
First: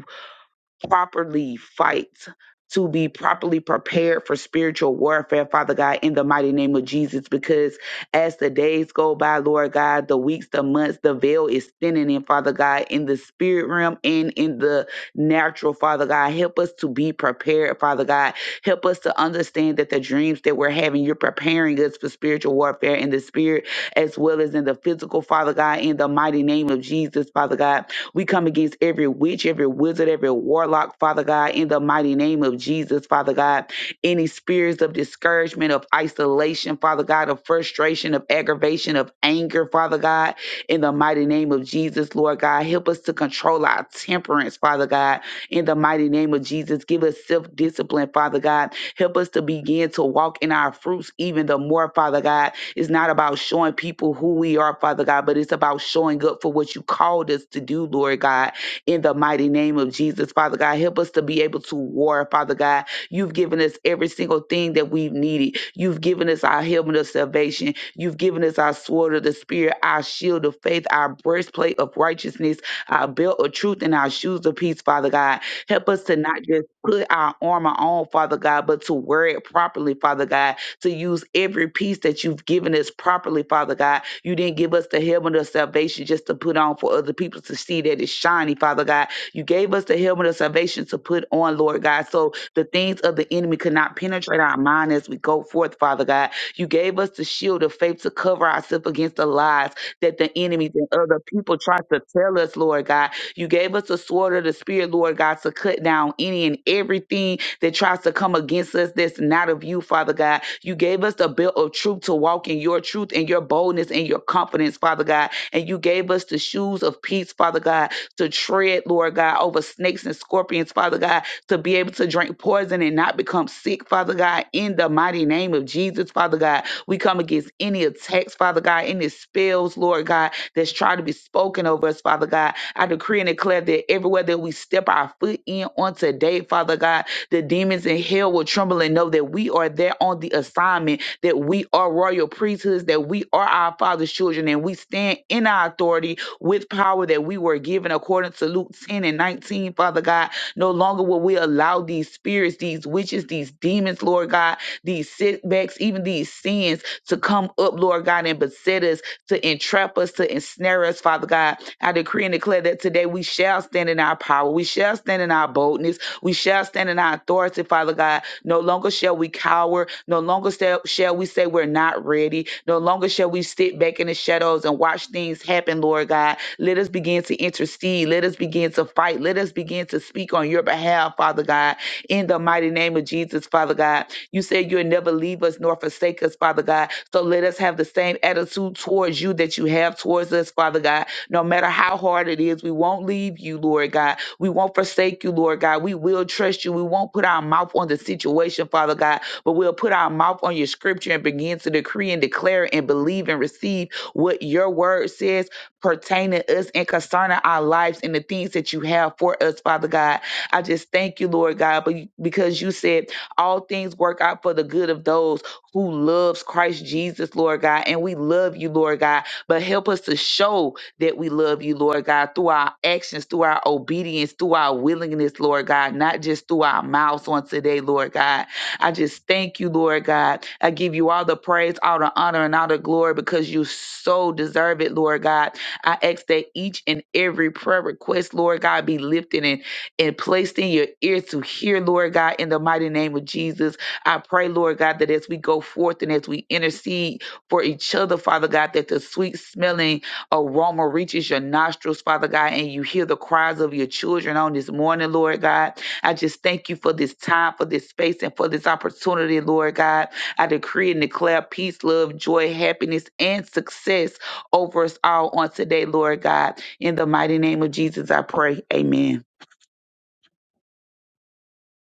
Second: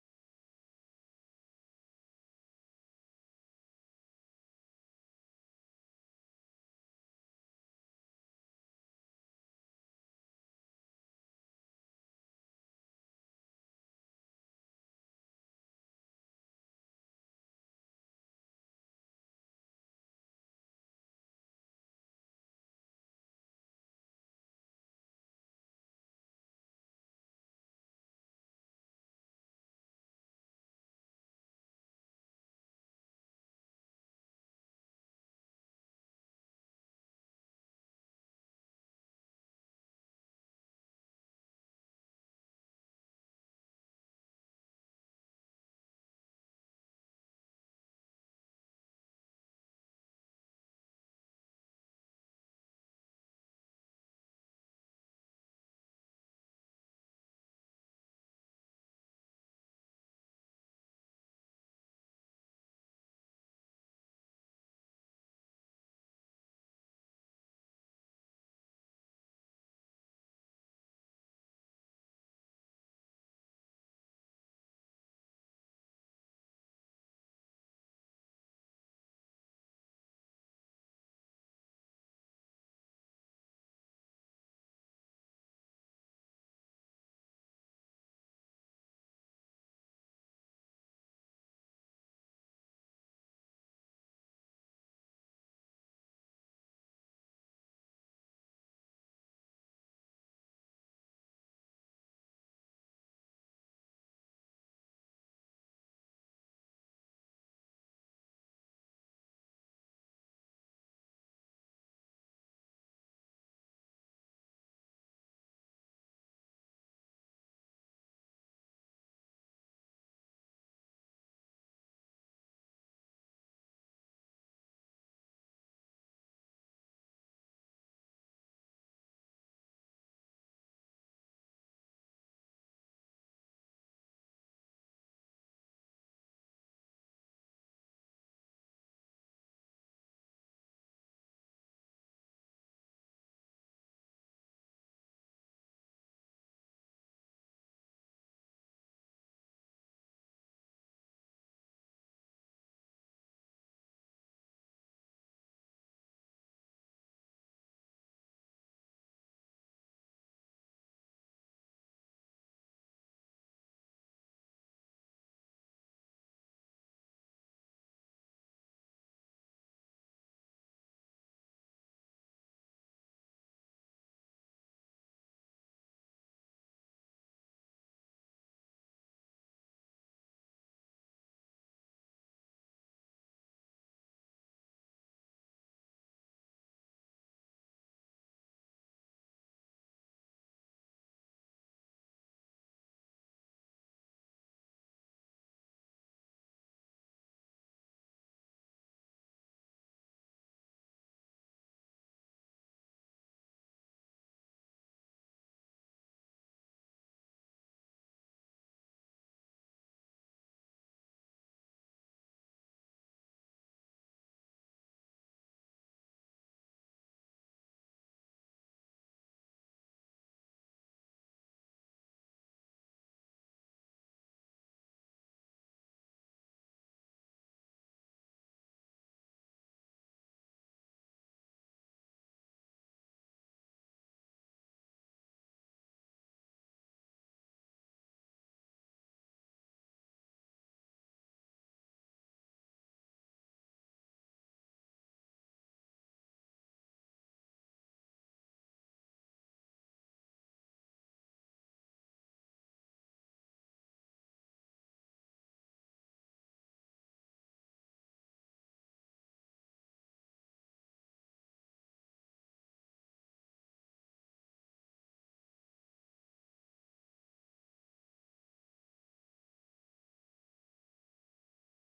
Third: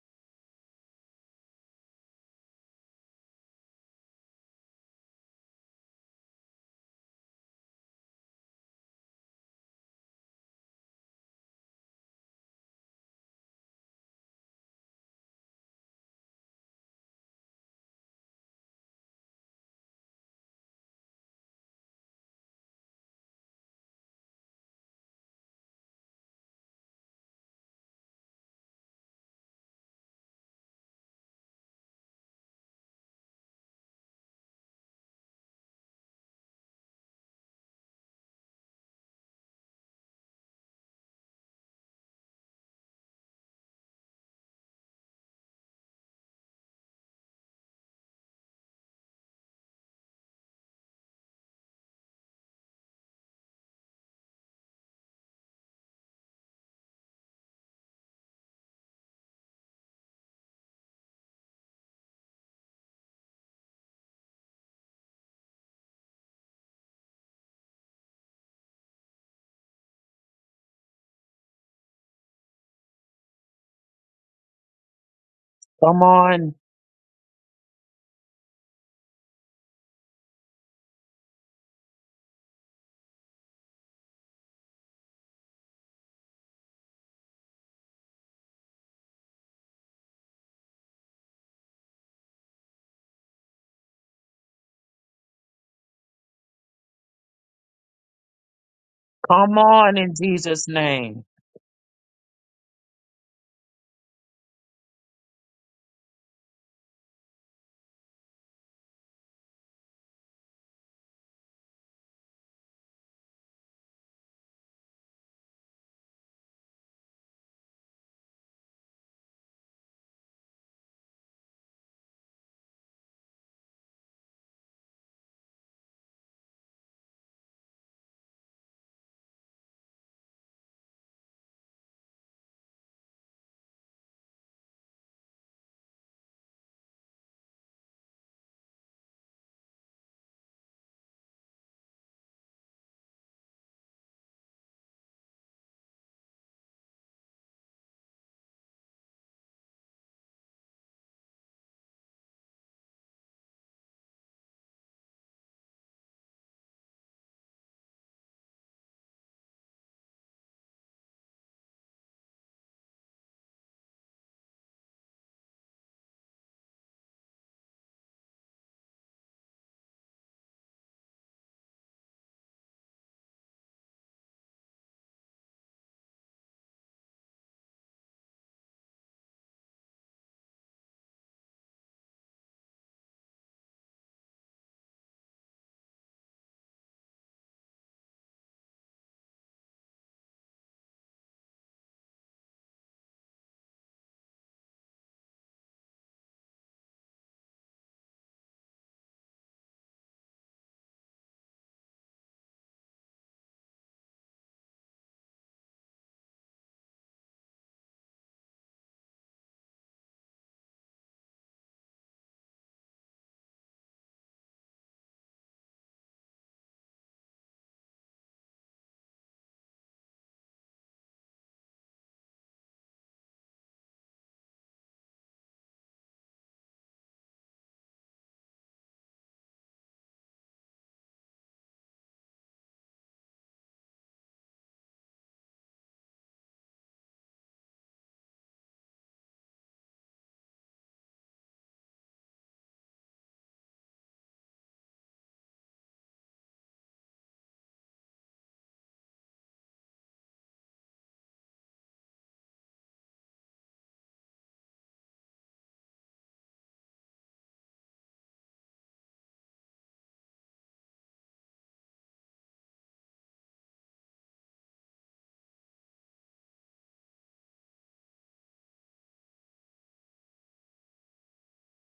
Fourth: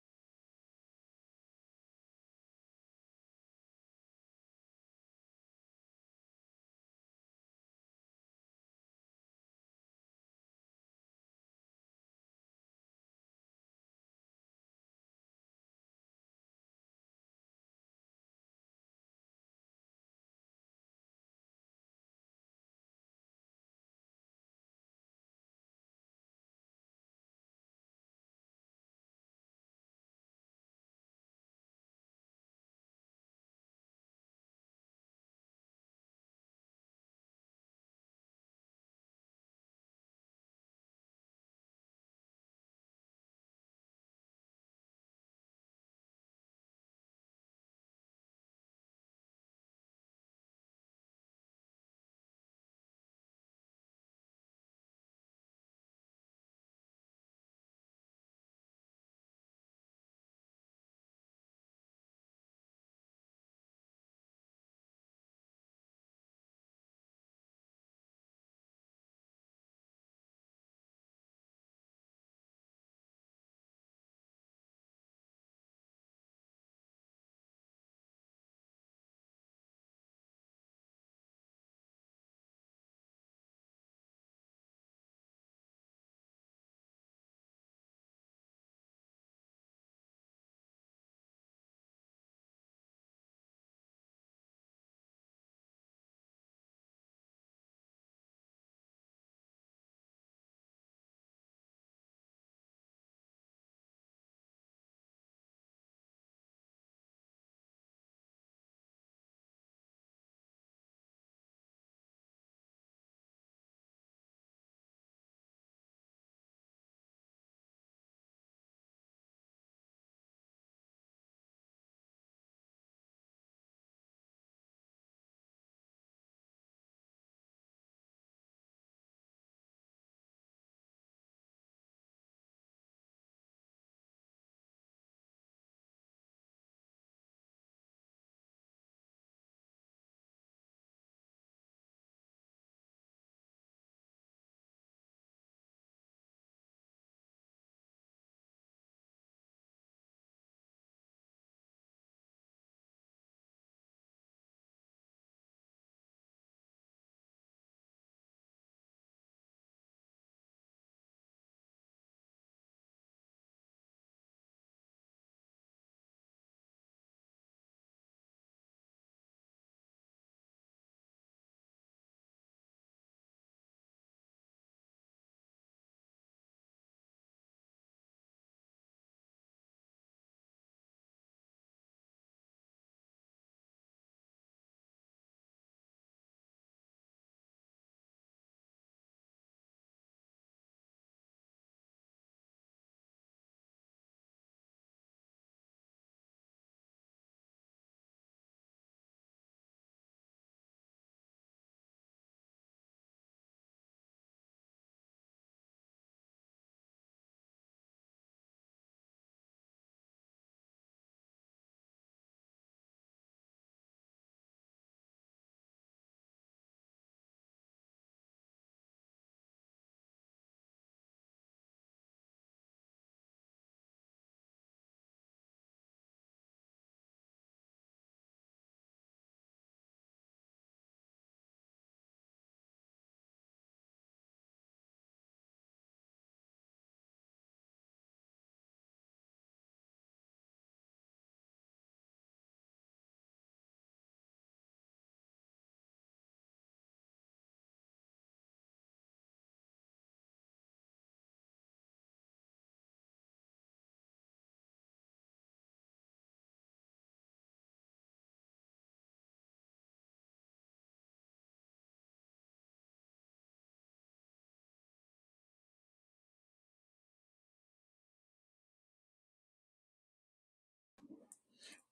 C: properly fight, to be properly prepared for spiritual warfare, Father God, in the mighty name of Jesus. Because as the days go by, Lord God, the weeks, the months, the veil is thinning in, Father God, in the spirit realm and in the natural, Father God. Help us to be prepared, Father God. Help us to understand that the dreams that we're having, you're preparing us for spiritual warfare in the spirit as well as in the physical, Father God, in the mighty name of Jesus, Father God. We come against every witch, every wizard, every warlock, Father God, in the mighty name of Jesus, Father God. Any spirits of discouragement, of isolation, Father God, of frustration, of aggravation, of anger, Father God, in the mighty name of Jesus, Lord God. Help us to control our temperance, Father God, in the mighty name of Jesus. Give us self discipline, Father God. Help us to begin to walk in our fruits even the more, Father God it's not about showing people who we are, Father God, but it's about showing up for what you called us to do, Lord God, in the mighty name of Jesus, Father God. Help us to be able to war, Father God. You've given us every single thing that we've needed. You've given us our helmet of salvation. You've given us our sword of the Spirit, our shield of faith, our breastplate of righteousness, our belt of truth, and our shoes of peace, Father God. Help
B: Come
C: us to not
B: on.
C: just put our armor on, Father God, but to wear it properly, Father God to use every piece that you've given us properly, Father God. You didn't give us the helmet of salvation just to put on for other people to see that it's shiny, Father God. You gave us the helmet of salvation to put on, Lord God, so the things of the enemy could not penetrate our mind as we go forth, Father God. You gave us the shield of faith to cover ourselves against the
B: Come
C: lies
B: on in
C: that the
B: Jesus'
C: enemies and other
B: name.
C: people try to tell us, Lord God. You gave us the sword of the Spirit, Lord God, to cut down any and everything that tries to come against us that's not of you, Father God. You gave us the belt of truth to walk in your truth and your boldness and your confidence, Father God. And you gave us the shoes of peace, Father God, to tread, Lord God, over snakes and scorpions, Father God, to be able to drink poison and not become sick, Father God, in the mighty name of Jesus, Father God. We come against any attacks, Father God, any spells, Lord God, that's trying to be spoken over us, Father God. I decree and declare that everywhere that we step our foot in on today, Father God, the demons in hell will tremble and know that we are there on the assignment, that we are royal priesthoods, that we are our Father's children, and we stand in our authority with power that we were given according to Luke 10 and 19, Father God. No longer will we allow these spirits, these witches, these demons, Lord God, these setbacks, even these sins to come up, Lord God, and beset us, to entrap us, to ensnare us, Father God. I decree and declare that today we shall stand in our in our power. We shall stand in our boldness. We shall stand in our authority, Father God. No longer shall we cower. No longer shall shall we say we're not ready. No longer shall we sit back in the shadows and watch things happen, Lord God. Let us begin to intercede. Let us begin to fight. Let us begin to speak on your behalf, Father God, in the mighty name of Jesus, Father God. You said you'll never leave us nor forsake us, Father God. So let us have the same attitude towards you that you have towards us, Father God. No matter how hard it is, we won't leave you, Lord God. We won't forsake you, Lord God. We will trust you. We won't put our mouth on the situation, Father God, but we'll put our mouth on your scripture and begin to decree and declare and believe and receive what your word says pertaining to us and concerning our lives and the things that you have for us, Father God. I just thank you, Lord God, but because you said all things work out for the good of those who loves Christ Jesus, Lord God, and we love you, Lord God. But help us to show that we love you, Lord God, through our actions, through our obedience, through our willingness, Lord God, not just through our mouths on today, Lord God. I just thank you, Lord God. I give you all the praise, all the honor, and all the glory because you so deserve it, Lord God. I ask that each and every prayer request, Lord God, be lifted and, and placed in your ear to hear, Lord God, in the mighty name of Jesus. I pray, Lord God, that as we go forth and as we intercede for each other, Father God, that the sweet smelling aroma reaches your nostrils, Father God, and you hear the cries of your children on this morning, Lord God. I just thank you for this time, for this space, and for this opportunity, Lord God. I decree and declare peace, love, joy, happiness, and success over us all on today, Lord God. In the mighty name of Jesus, I pray. Amen.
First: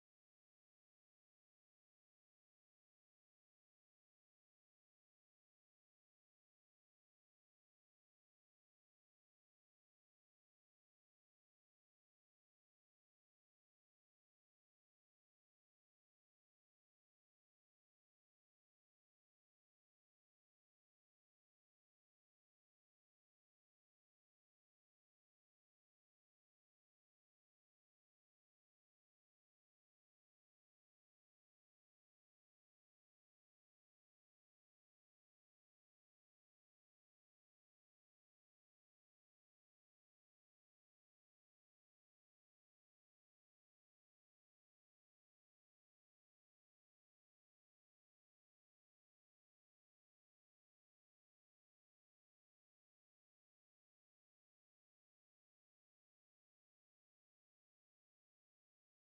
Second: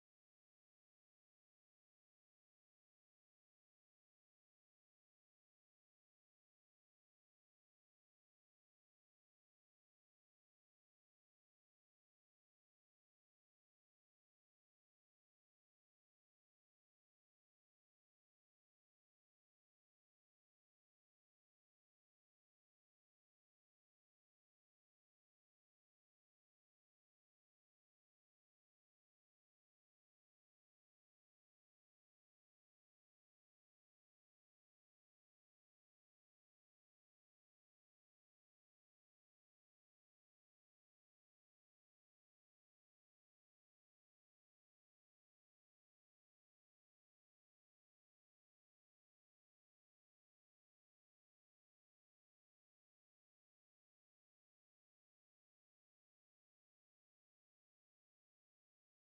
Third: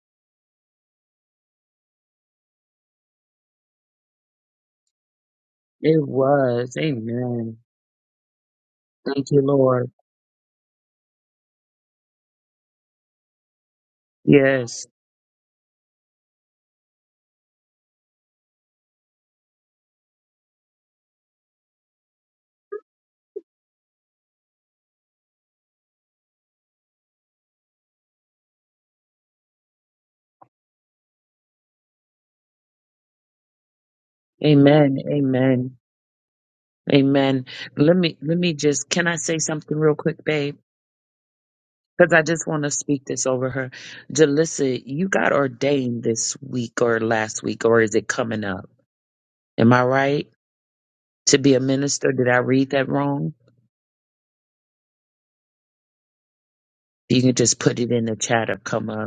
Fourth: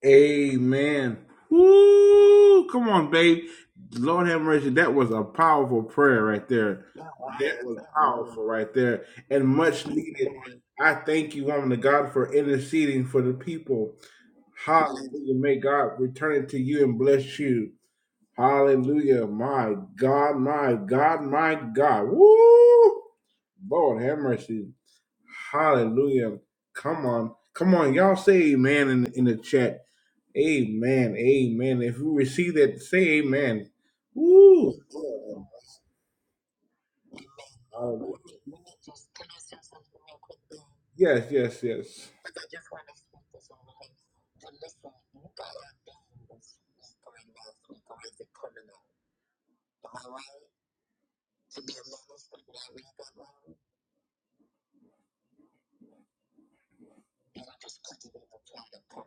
A: Amen. Woo! Come on, babe. Lord have mercy. That was a powerful
B: It
A: prayer right
B: was.
A: there.
B: Amen.
A: That was powerful right there
B: Thank you,
A: and much
B: Lord.
A: needed. I thank you, woman of God, for interceding for the people.
B: Yes.
A: Hallelujah. May God return it to you and bless you. Hallelujah. My God, my God, my God. Woo! Lord have mercy. Hallelujah. Come on. Come on. Y'all say amen in, in the chat. Amen. Amen. If you receive that, say amen. Woo!
B: Amen. Amen. Amen. Let me, let me just, can I say something real quick, babe?
A: Yes, yes, yes.
B: Because I just want to speak this over her. Jalissa, you got ordained this week or last week, or is it coming up? Am I right? To be a minister? Did I read that wrong? You can just put it in the chat or come up.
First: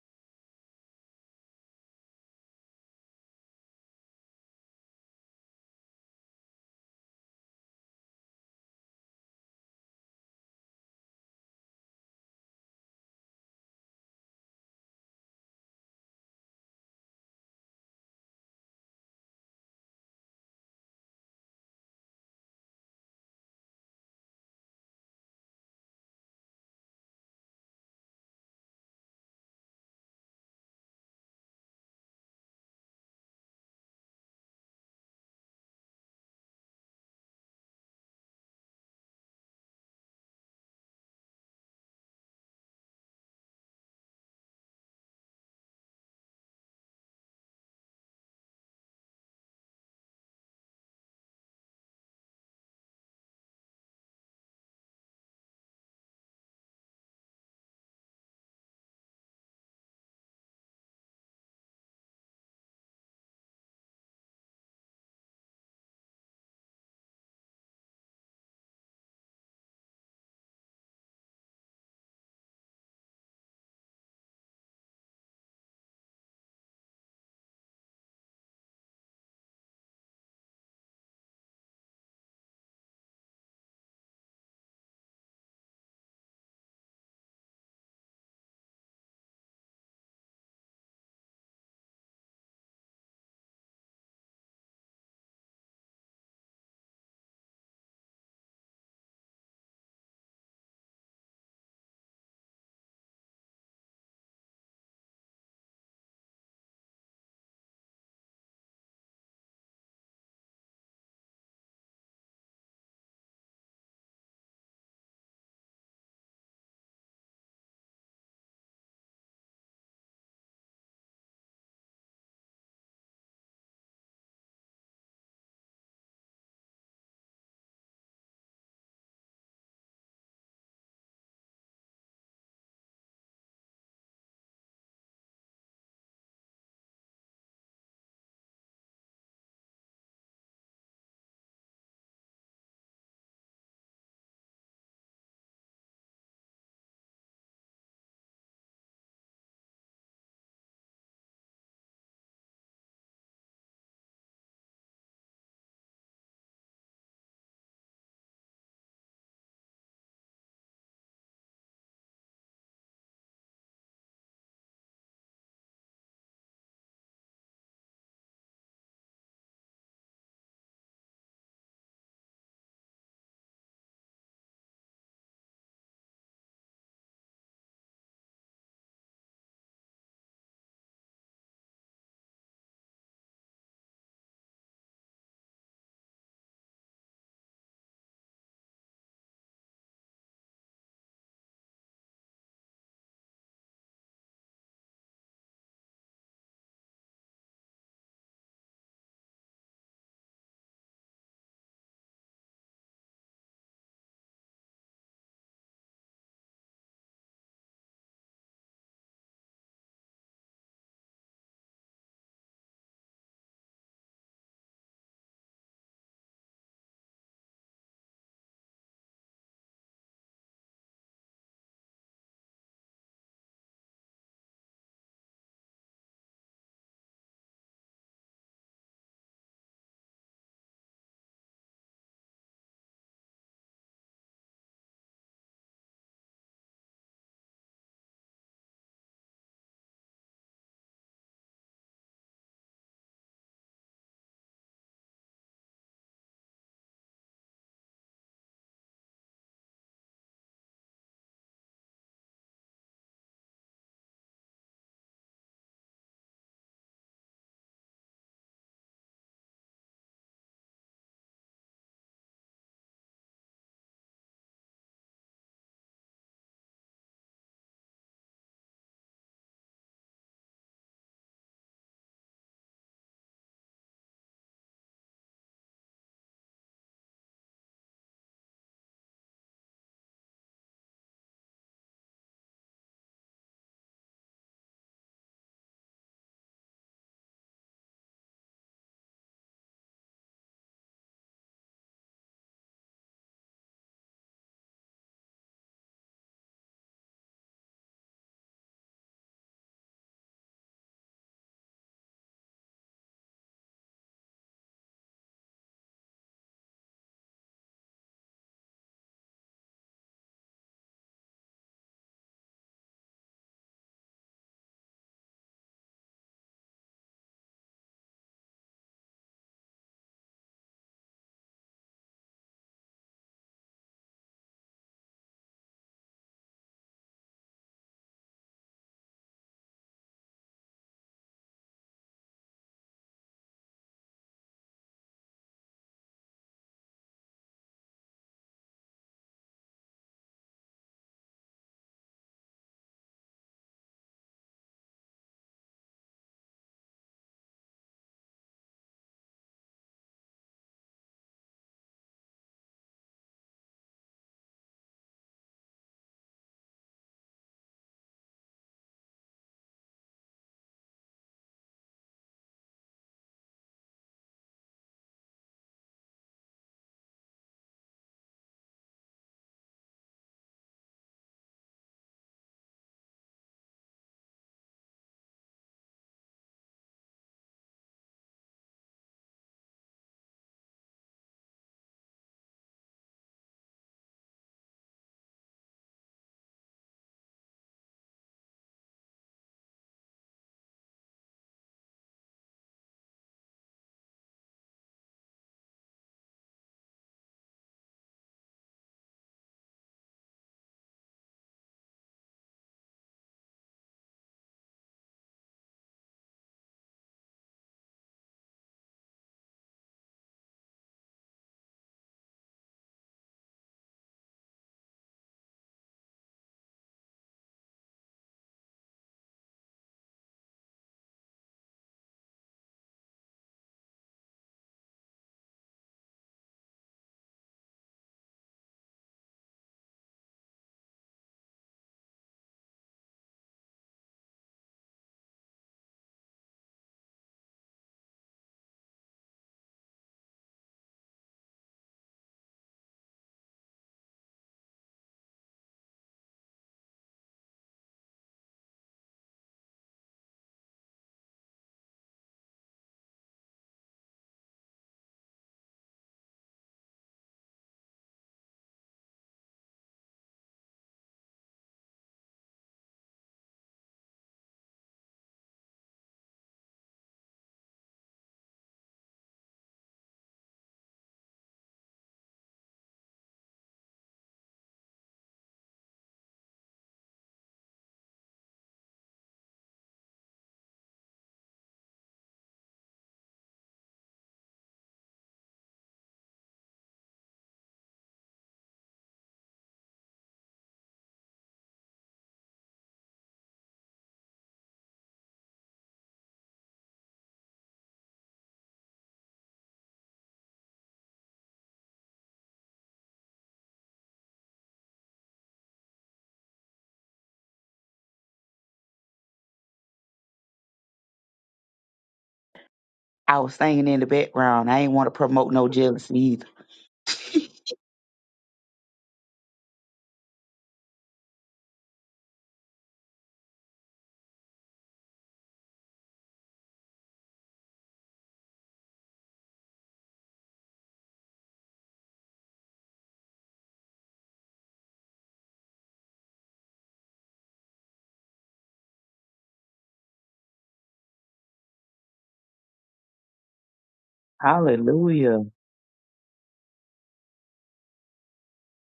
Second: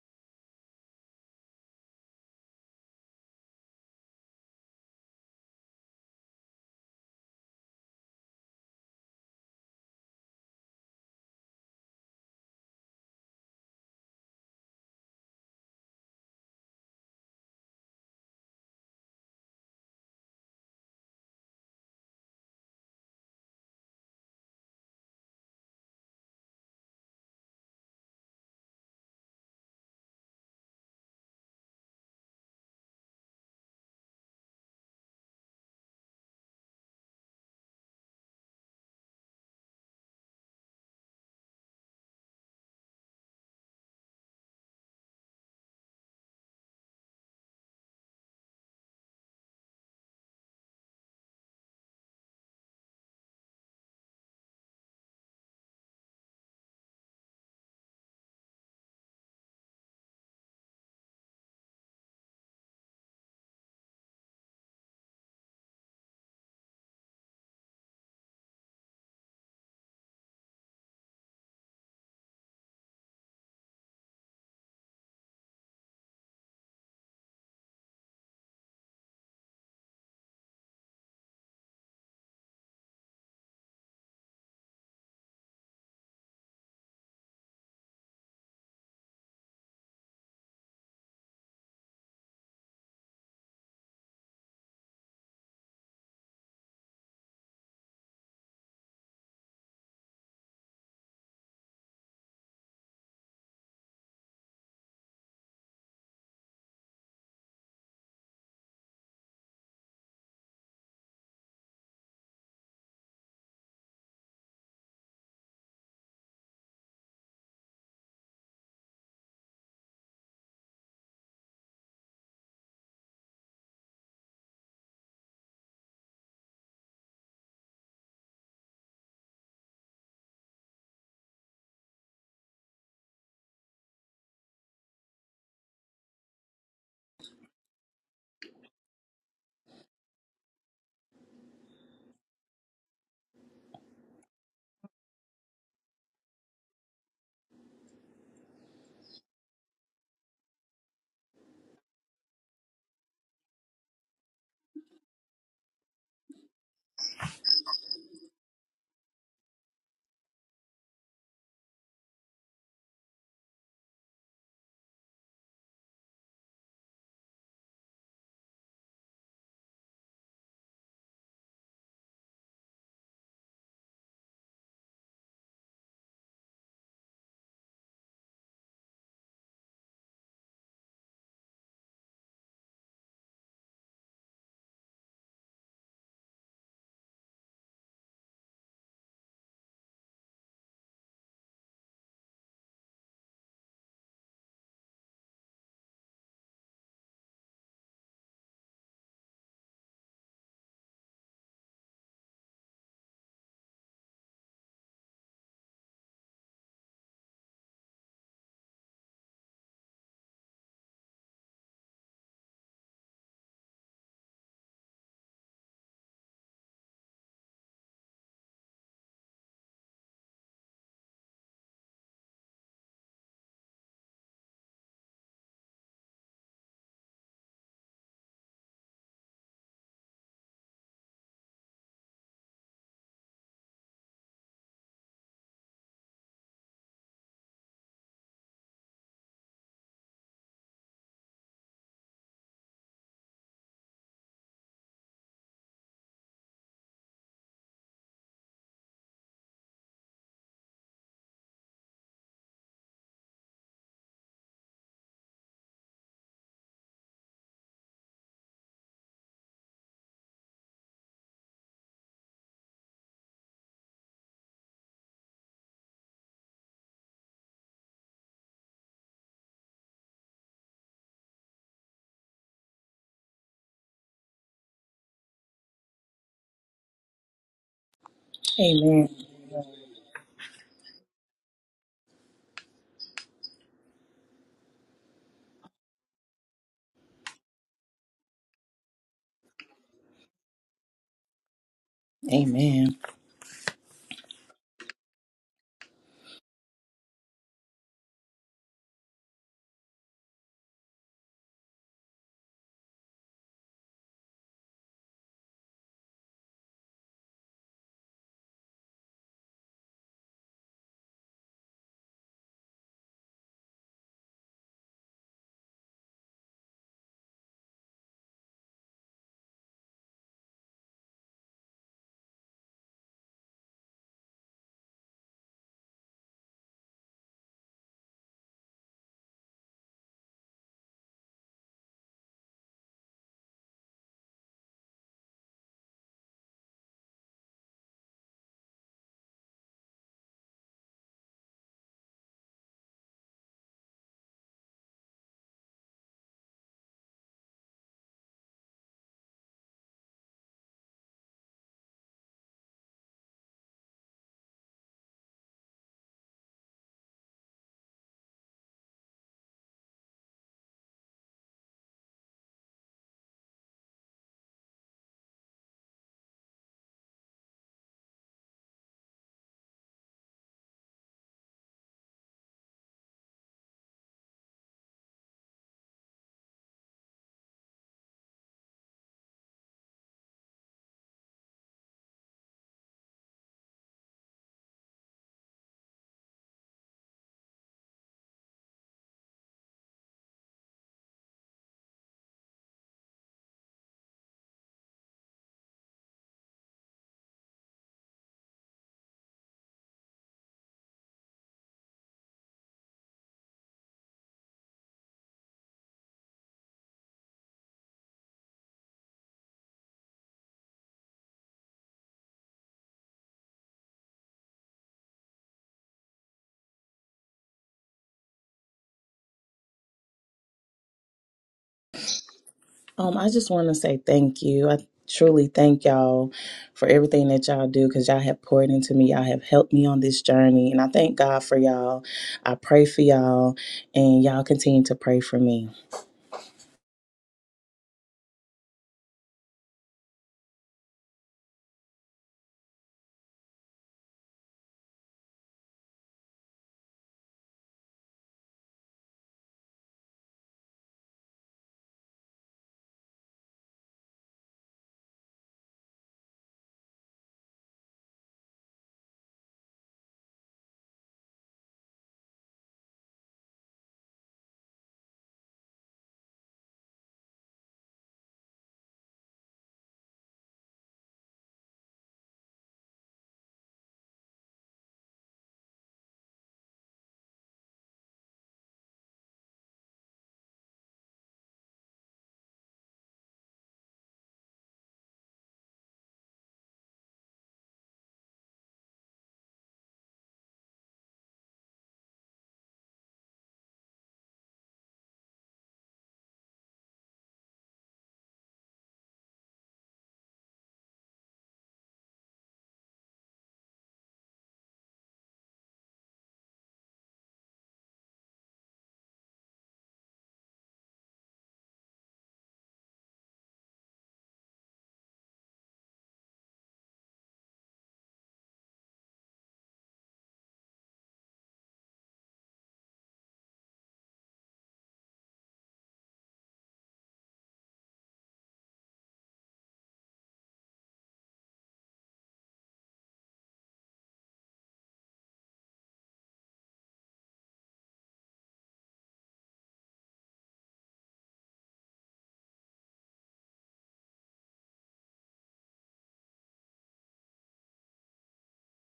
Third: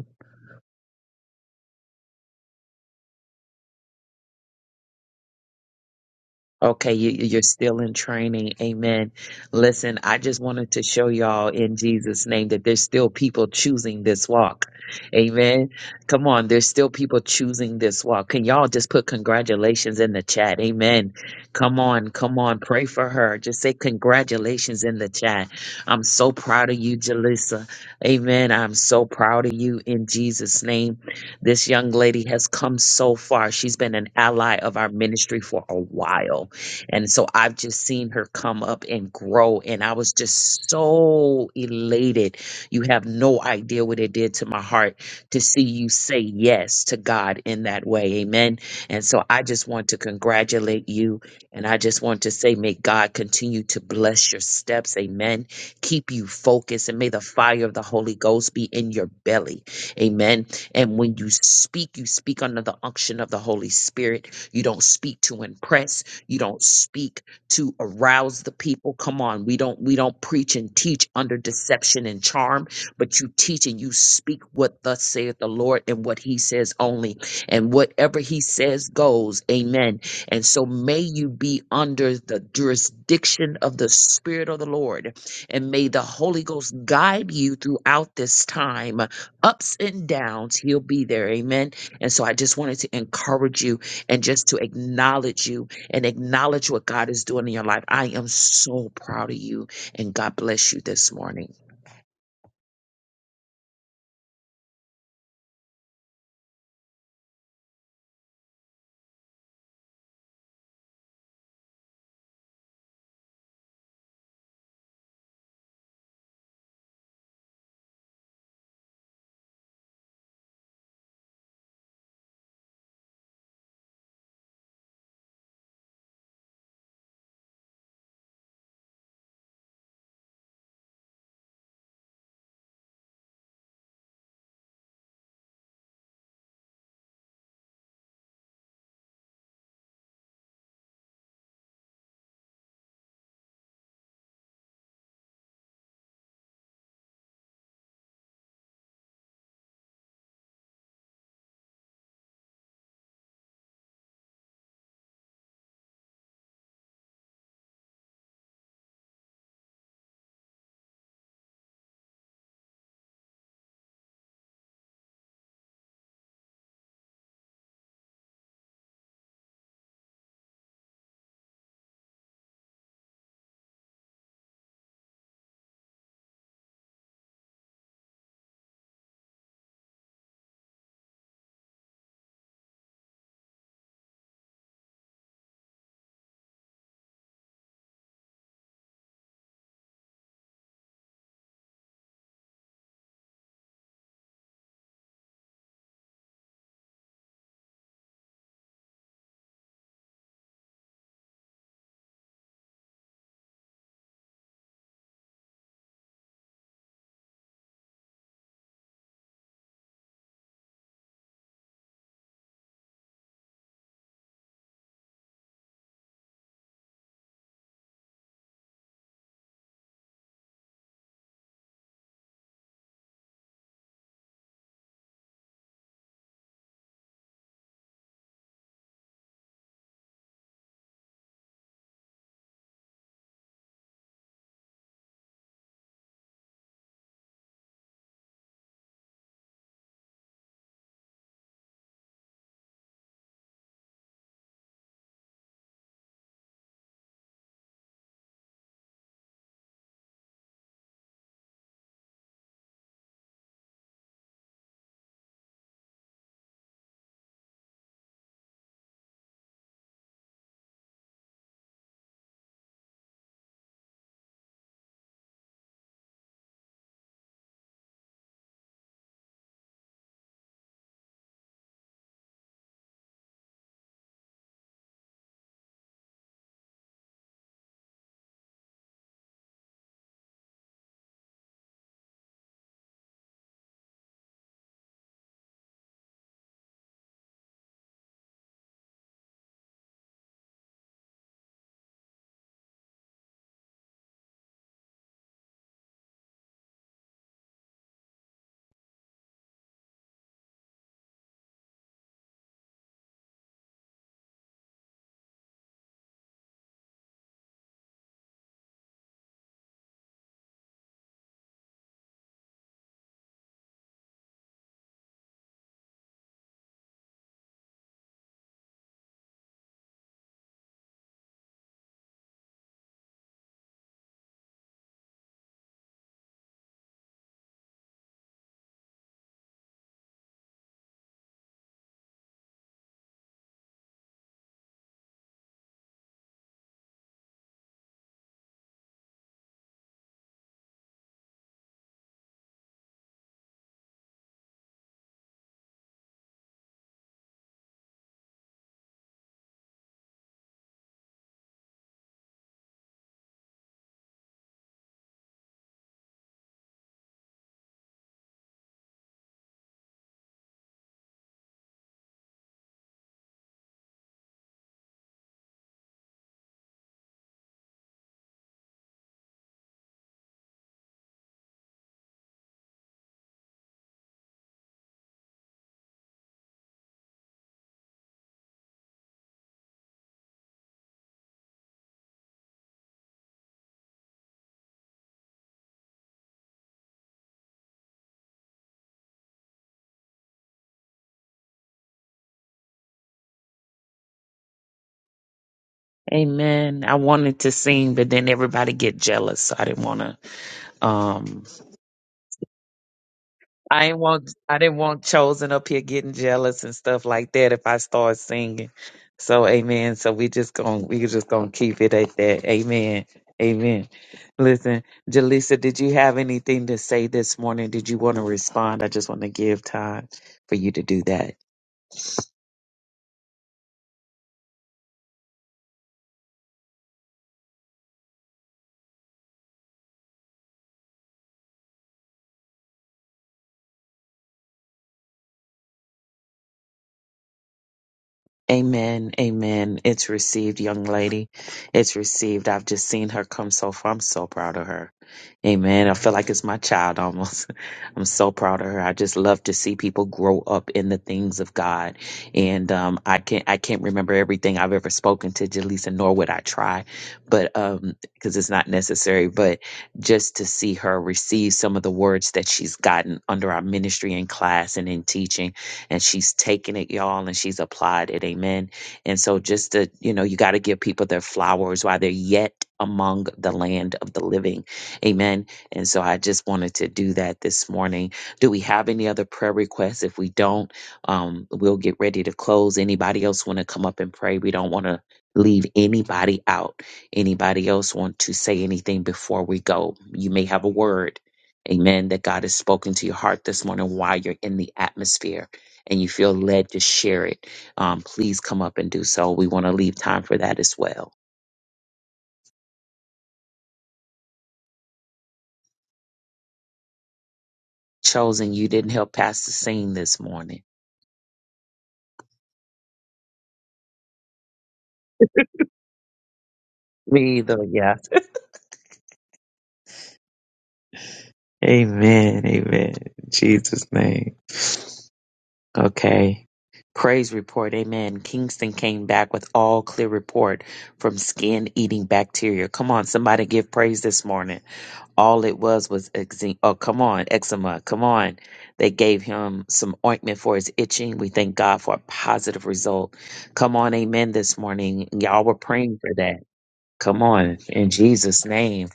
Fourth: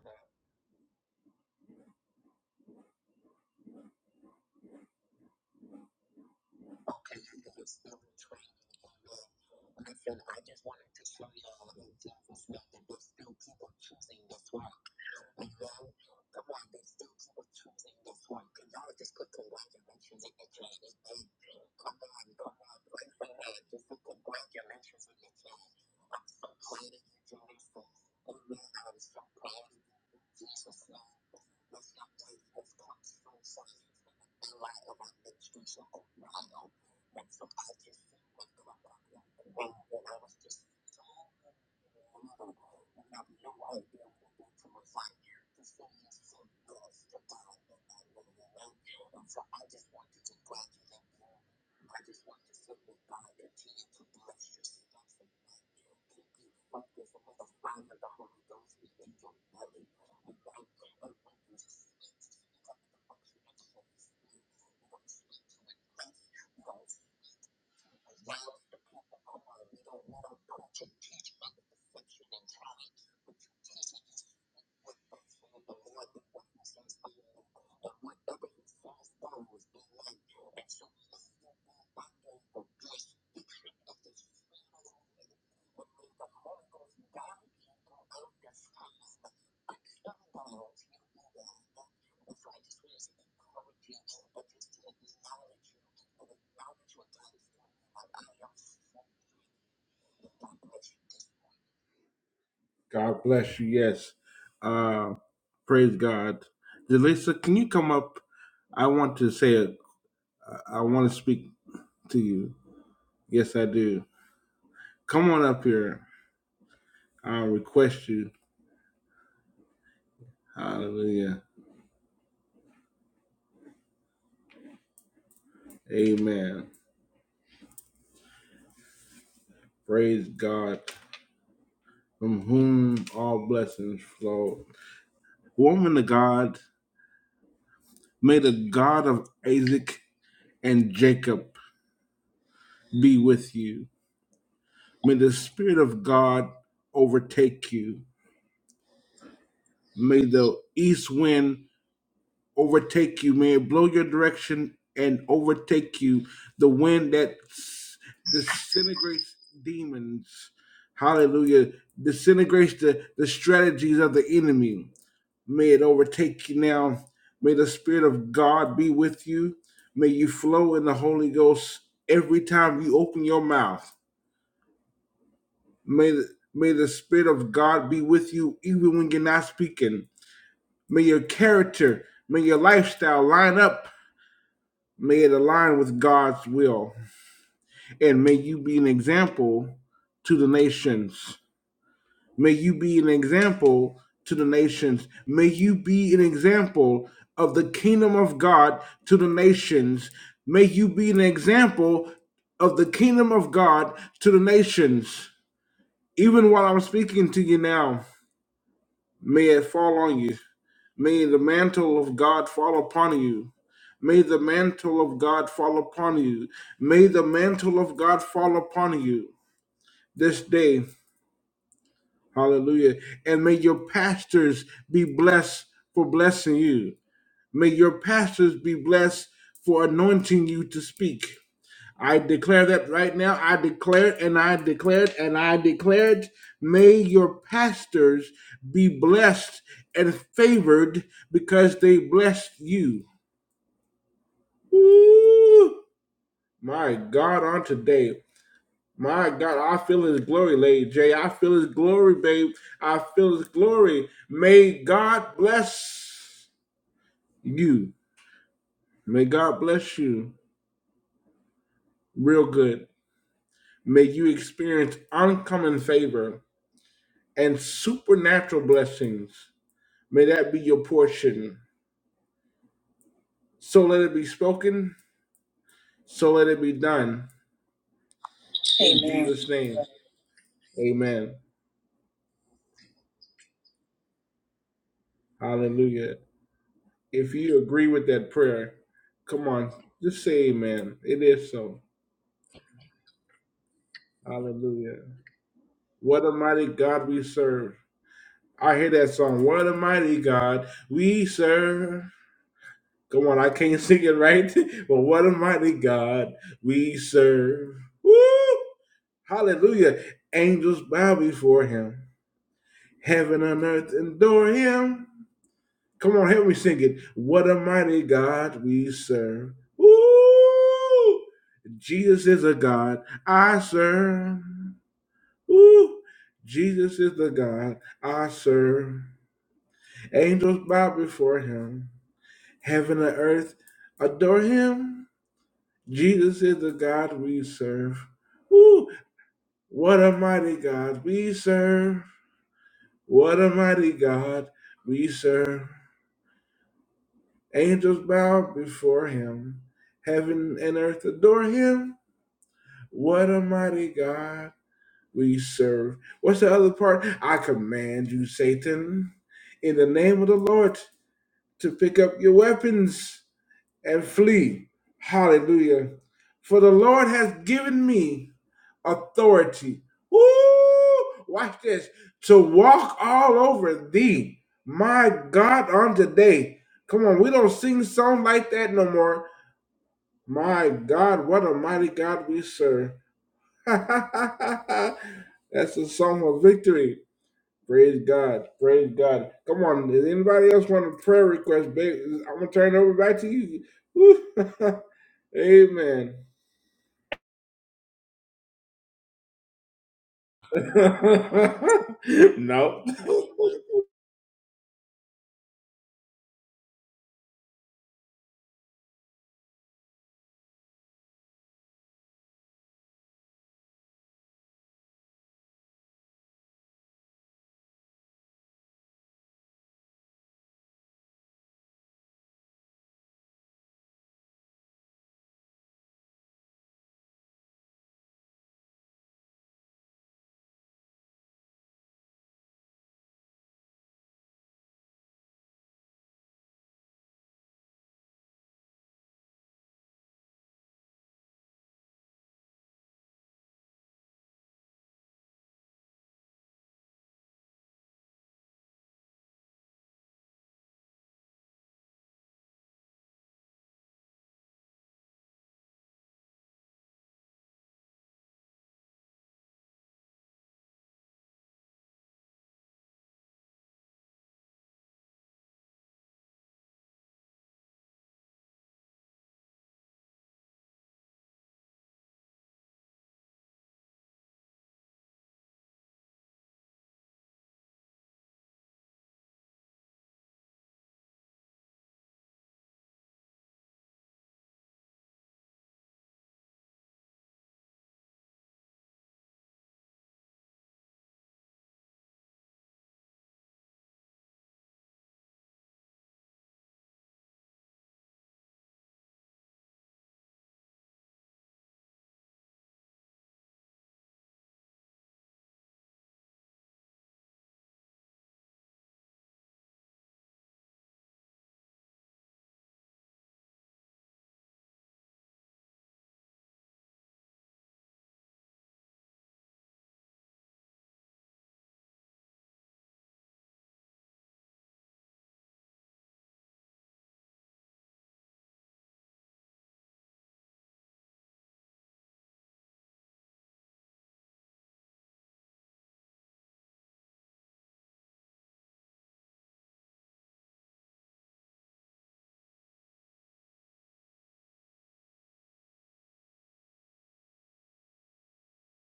B: Okay, you, you're still in training. Amen. Listen, I just wanted to show y'all in Jesus' name that there's still people choosing this walk. Amen. Come on, there's still people choosing this walk. Can y'all just put congratulations in the chat? Amen. Come on, come on. Pray for her. Just say congratulations in the chat. I'm so proud of you, Jalissa. Amen. I'm so proud of you in Jesus' name. This young lady has come so far. She's been an ally of our ministry for a while and so I've just seen her come up and grow. And I was just so elated. You have no idea what it did to my heart to see you say yes to God in that way. Amen. And so I just want to congratulate you. And I just want to say, may God continue to bless your steps. Amen. Keep you focused. And may the fire of the Holy Ghost be in your belly. Amen. And when you speak, you speak under the unction of the Holy Spirit. You don't speak to impress you don't speak to arouse the people come on we don't we don't preach and teach under deception and charm but you teach and you speak what thus saith the lord and what he says only and whatever he says goes amen and so may you be under the jurisdiction of the spirit of the lord and may the holy ghost guide you throughout this time ups and downs he'll be there amen and so i just wanted to encourage you and just to acknowledge you and acknowledge what God is doing in your life. I am so proud of you, and God bless you this morning.
A: God bless you. Yes. Uh, praise God. Delisa, can you come up? I want to say, it. I want to speak to you. Yes, I do. Come on up here. I request you. Hallelujah. Amen. Praise God, from whom all blessings flow. Woman of God, may the God of Isaac and Jacob be with you. May the Spirit of God overtake you. May the east wind overtake you. May it blow your direction and overtake you. The wind that s- disintegrates demons. Hallelujah. Disintegrates the, the strategies of the enemy May it overtake you now. May the Spirit of God be with you. May you flow in the Holy Ghost every time you open your mouth. May the, may the Spirit of God be with you even when you're not speaking. May your character, may your lifestyle line up. May it align with God's will. And may you be an example to the nations. May you be an example to the nations. May you be an example of the kingdom of God to the nations. May you be an example of the kingdom of God to the nations. Even while I'm speaking to you now, may it fall on you. May the mantle of God fall upon you. May the mantle of God fall upon you. May the mantle of God fall upon you this day. Hallelujah. And may your pastors be blessed for blessing you. May your pastors be blessed for anointing you to speak. I declare that right now. I declare it and I declare it and I declare it. May your pastors be blessed and favored because they blessed you. Ooh, My God, on today. My God, I feel his glory, Lady J. I feel his glory, babe. I feel his glory. May God bless you. May God bless you real good. May you experience uncommon favor and supernatural blessings. May that be your portion. So let it be spoken. So let it be done. In
D: Amen.
A: Amen. Jesus' name. Amen. Hallelujah. If you agree with that prayer, come on, just say amen. It is so.
D: Amen.
A: Hallelujah. What a mighty God we serve. I hear that song. What a mighty God we serve. Come on, I can't [laughs] sing it right, [laughs] but what a mighty God we serve. Woo! Hallelujah. Angels bow before him. Heaven and earth adore him. Come on, help me sing it. What a mighty God we serve. Woo! Jesus is a God I serve. Woo! Jesus is the God I serve. Angels bow before him. Heaven and earth adore him. Jesus is the God we serve. Woo! What a mighty God we serve. What a mighty God we serve. Angels bow before him. Heaven and earth adore him. What a mighty God we serve. What's the other part? I command you, Satan, in the name of the Lord, to pick up your weapons and flee. Hallelujah. For the Lord has given me authority. Woo! Watch this. To walk all over thee, my God, on today. Come on, we don't sing songs like that no more. My God, what a mighty God we serve. [laughs] That's a song of victory. Praise God. Praise God. Come on. Does anybody else want a prayer request? Babe? I'm going to turn it over back to you. Woo. [laughs] Amen.
B: Amen. I wanted to sing, but then everybody get jealous, so I didn't want to. Um,
A: [laughs] no. [laughs]
B: I ain't want I didn't want chosen up here getting jealous and stuff like that if I start singing. So amen. So we just gonna we just gonna keep it at that. Amen. Amen. Listen, Jaleesa, did you have anything to say this morning? Did you want to respond? I just want to give time for you to do that.
D: Um, I just want to say thank you. I truly thank y'all for everything that y'all do because y'all have poured into me. Y'all have helped me on this journey. And I thank God for y'all. I pray for y'all and y'all continue to pray for me.
B: Amen. Amen. It's received, young lady. It's received. I've just seen her come so far. I'm so proud of her. Amen. I feel like it's my child almost. [laughs] I'm so proud of her. I just love to see people grow up in the things of God. And um, I can't I can't remember everything I've ever spoken to Jaleesa, nor would I try, but um, because it's not necessary. But just to see her receive some of the words that she's gotten under our ministry in class and in teaching, and she's taken it, y'all, and she's applied it. Amen. And so just to, you know, you got to give people their flowers while they're yet among the land of the living Amen. And so I just wanted to do that this morning. Do we have any other prayer requests? If we don't, um, we'll get ready to close. Anybody else want to come up and pray? We don't want to leave anybody out. Anybody else want to say anything before we go? You may have a word. Amen. That God has spoken to your heart this morning while you're in the atmosphere and you feel led to share it. Um, please come up and do so. We want to leave time for that as well. Chosen, you didn't help Pastor sing this morning.
C: I was singing in the background. I ain't want to promote no jealousy either.
B: Me either, yes. Amen. Amen. In Jesus' name. Okay. Praise report. Amen. Kingston came back with all clear report from skin eating bacteria. Come on, somebody give praise this morning. All it was was eczema. Oh, come on, eczema. Come on. They gave him some ointment for his itching. We thank God for a positive result. Come on, amen, this morning. Y'all were praying for that. Come on, in Jesus' name.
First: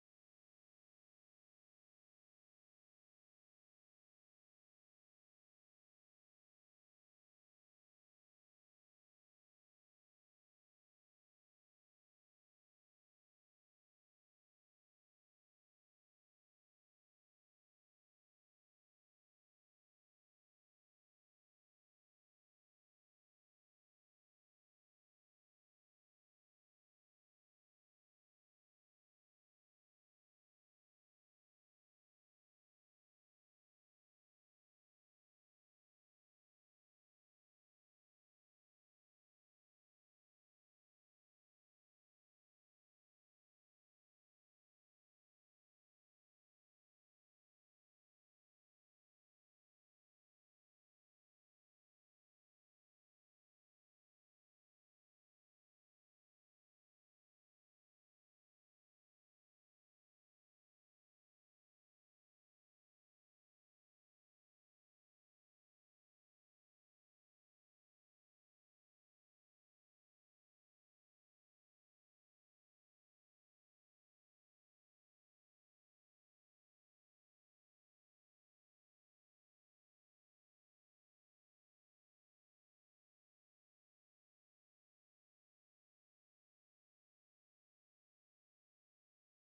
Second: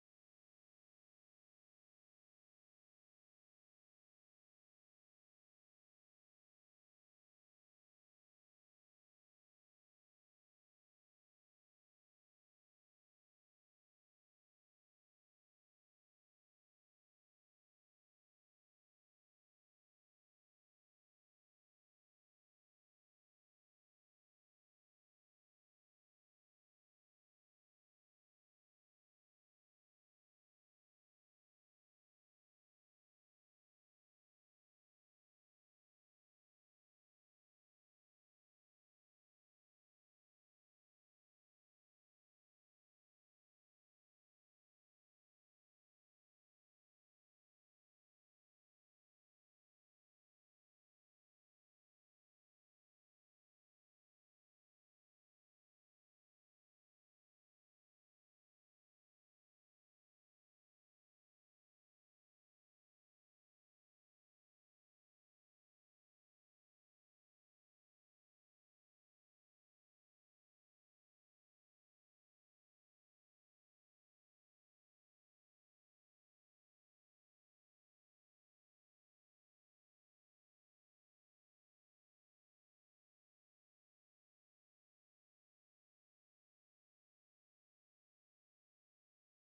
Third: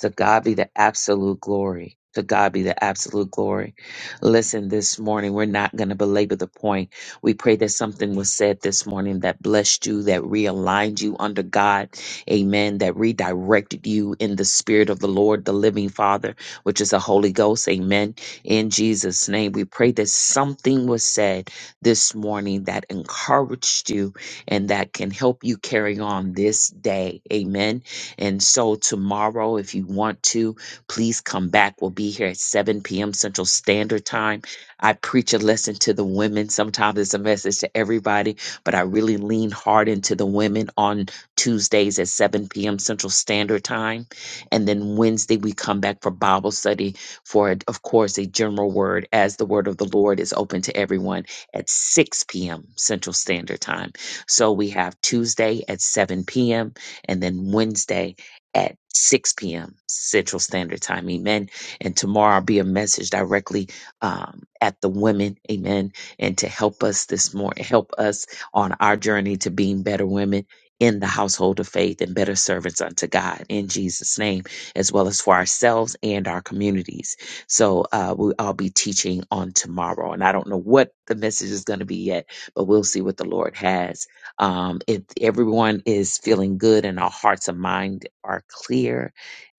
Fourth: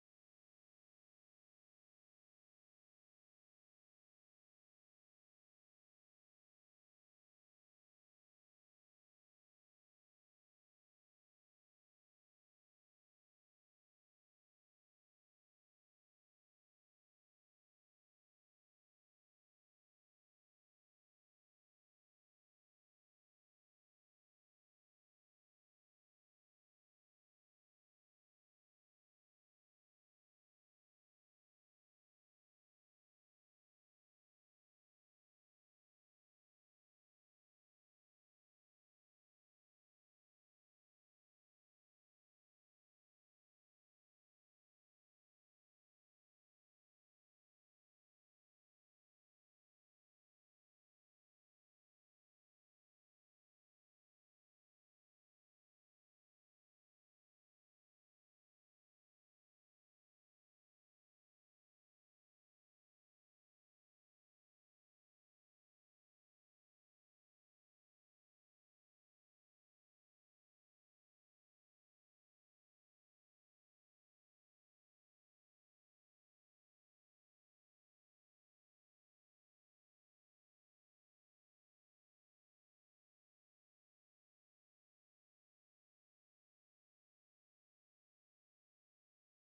B: To God be the absolute glory. To God be the absolute glory. Listen, this morning, we're not going to belabor the point. We pray that something was said this morning that blessed you, that realigned you under God. Amen. That redirected you in the spirit of the Lord, the living Father, which is the Holy Ghost. Amen. In Jesus' name, we pray that something was said this morning that encouraged you and that can help you carry on this day. Amen. And so, tomorrow, if you want to, please come back. We'll be here at 7 p.m. Central Standard Time. I preach a lesson to the women. Sometimes it's a message to everybody, but I really lean hard into the women on Tuesdays at 7 p.m. Central Standard Time. And then Wednesday, we come back for Bible study for, of course, a general word as the word of the Lord is open to everyone at 6 p.m. Central Standard Time. So we have Tuesday at 7 p.m. and then Wednesday at 6 p.m. Central Standard Time. Amen. And tomorrow I'll be a message directly um, at the women. Amen. And to help us this morning, help us on our journey to being better women in the household of faith and better servants unto God in Jesus' name, as well as for ourselves and our communities. So uh, we, I'll be teaching on tomorrow. And I don't know what the message is going to be yet, but we'll see what the Lord has. Um, if everyone is feeling good and our hearts and mind are clear,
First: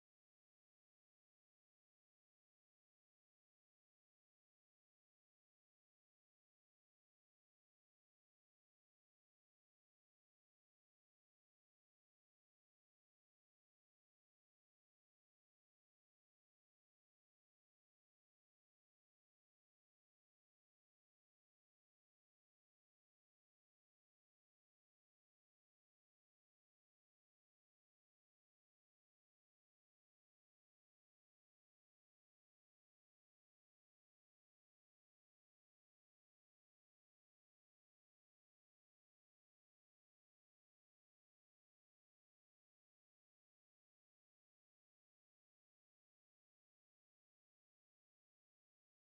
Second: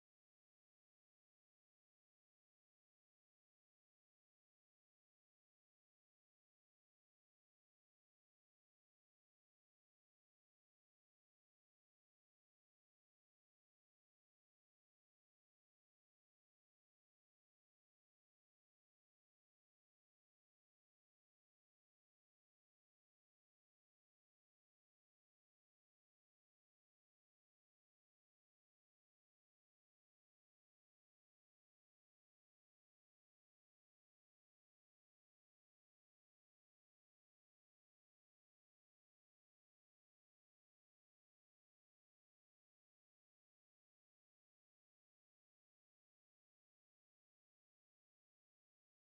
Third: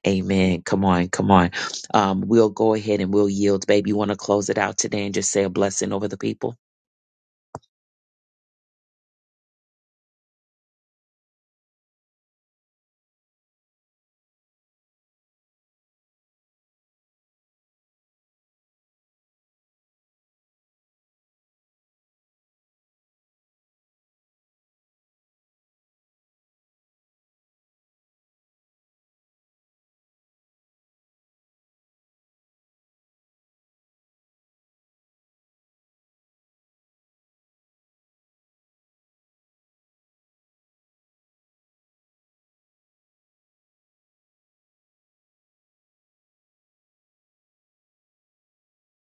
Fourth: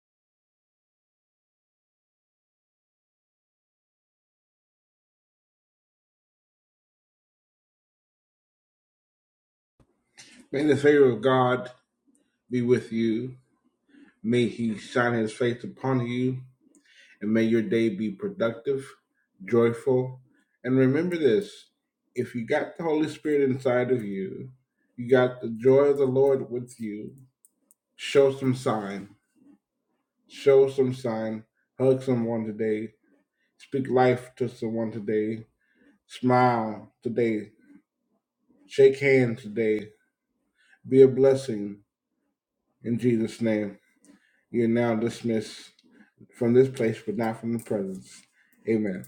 B: amen. Come on, come on. Um, we'll go ahead and we'll yield. Babe, you want to close it out today and just say a blessing over the people?
A: May the favor of God be with you. May he shine his face upon you. And may your day be productive, joyful. And remember this if you got the Holy Spirit inside of you, you got the joy of the Lord with you, show some sign. Show some sign. Hug someone today. Speak life to someone today. Smile today. Shake hands today. Be a blessing in Jesus' name. You're now dismissed from this place, but not from the presence. Amen.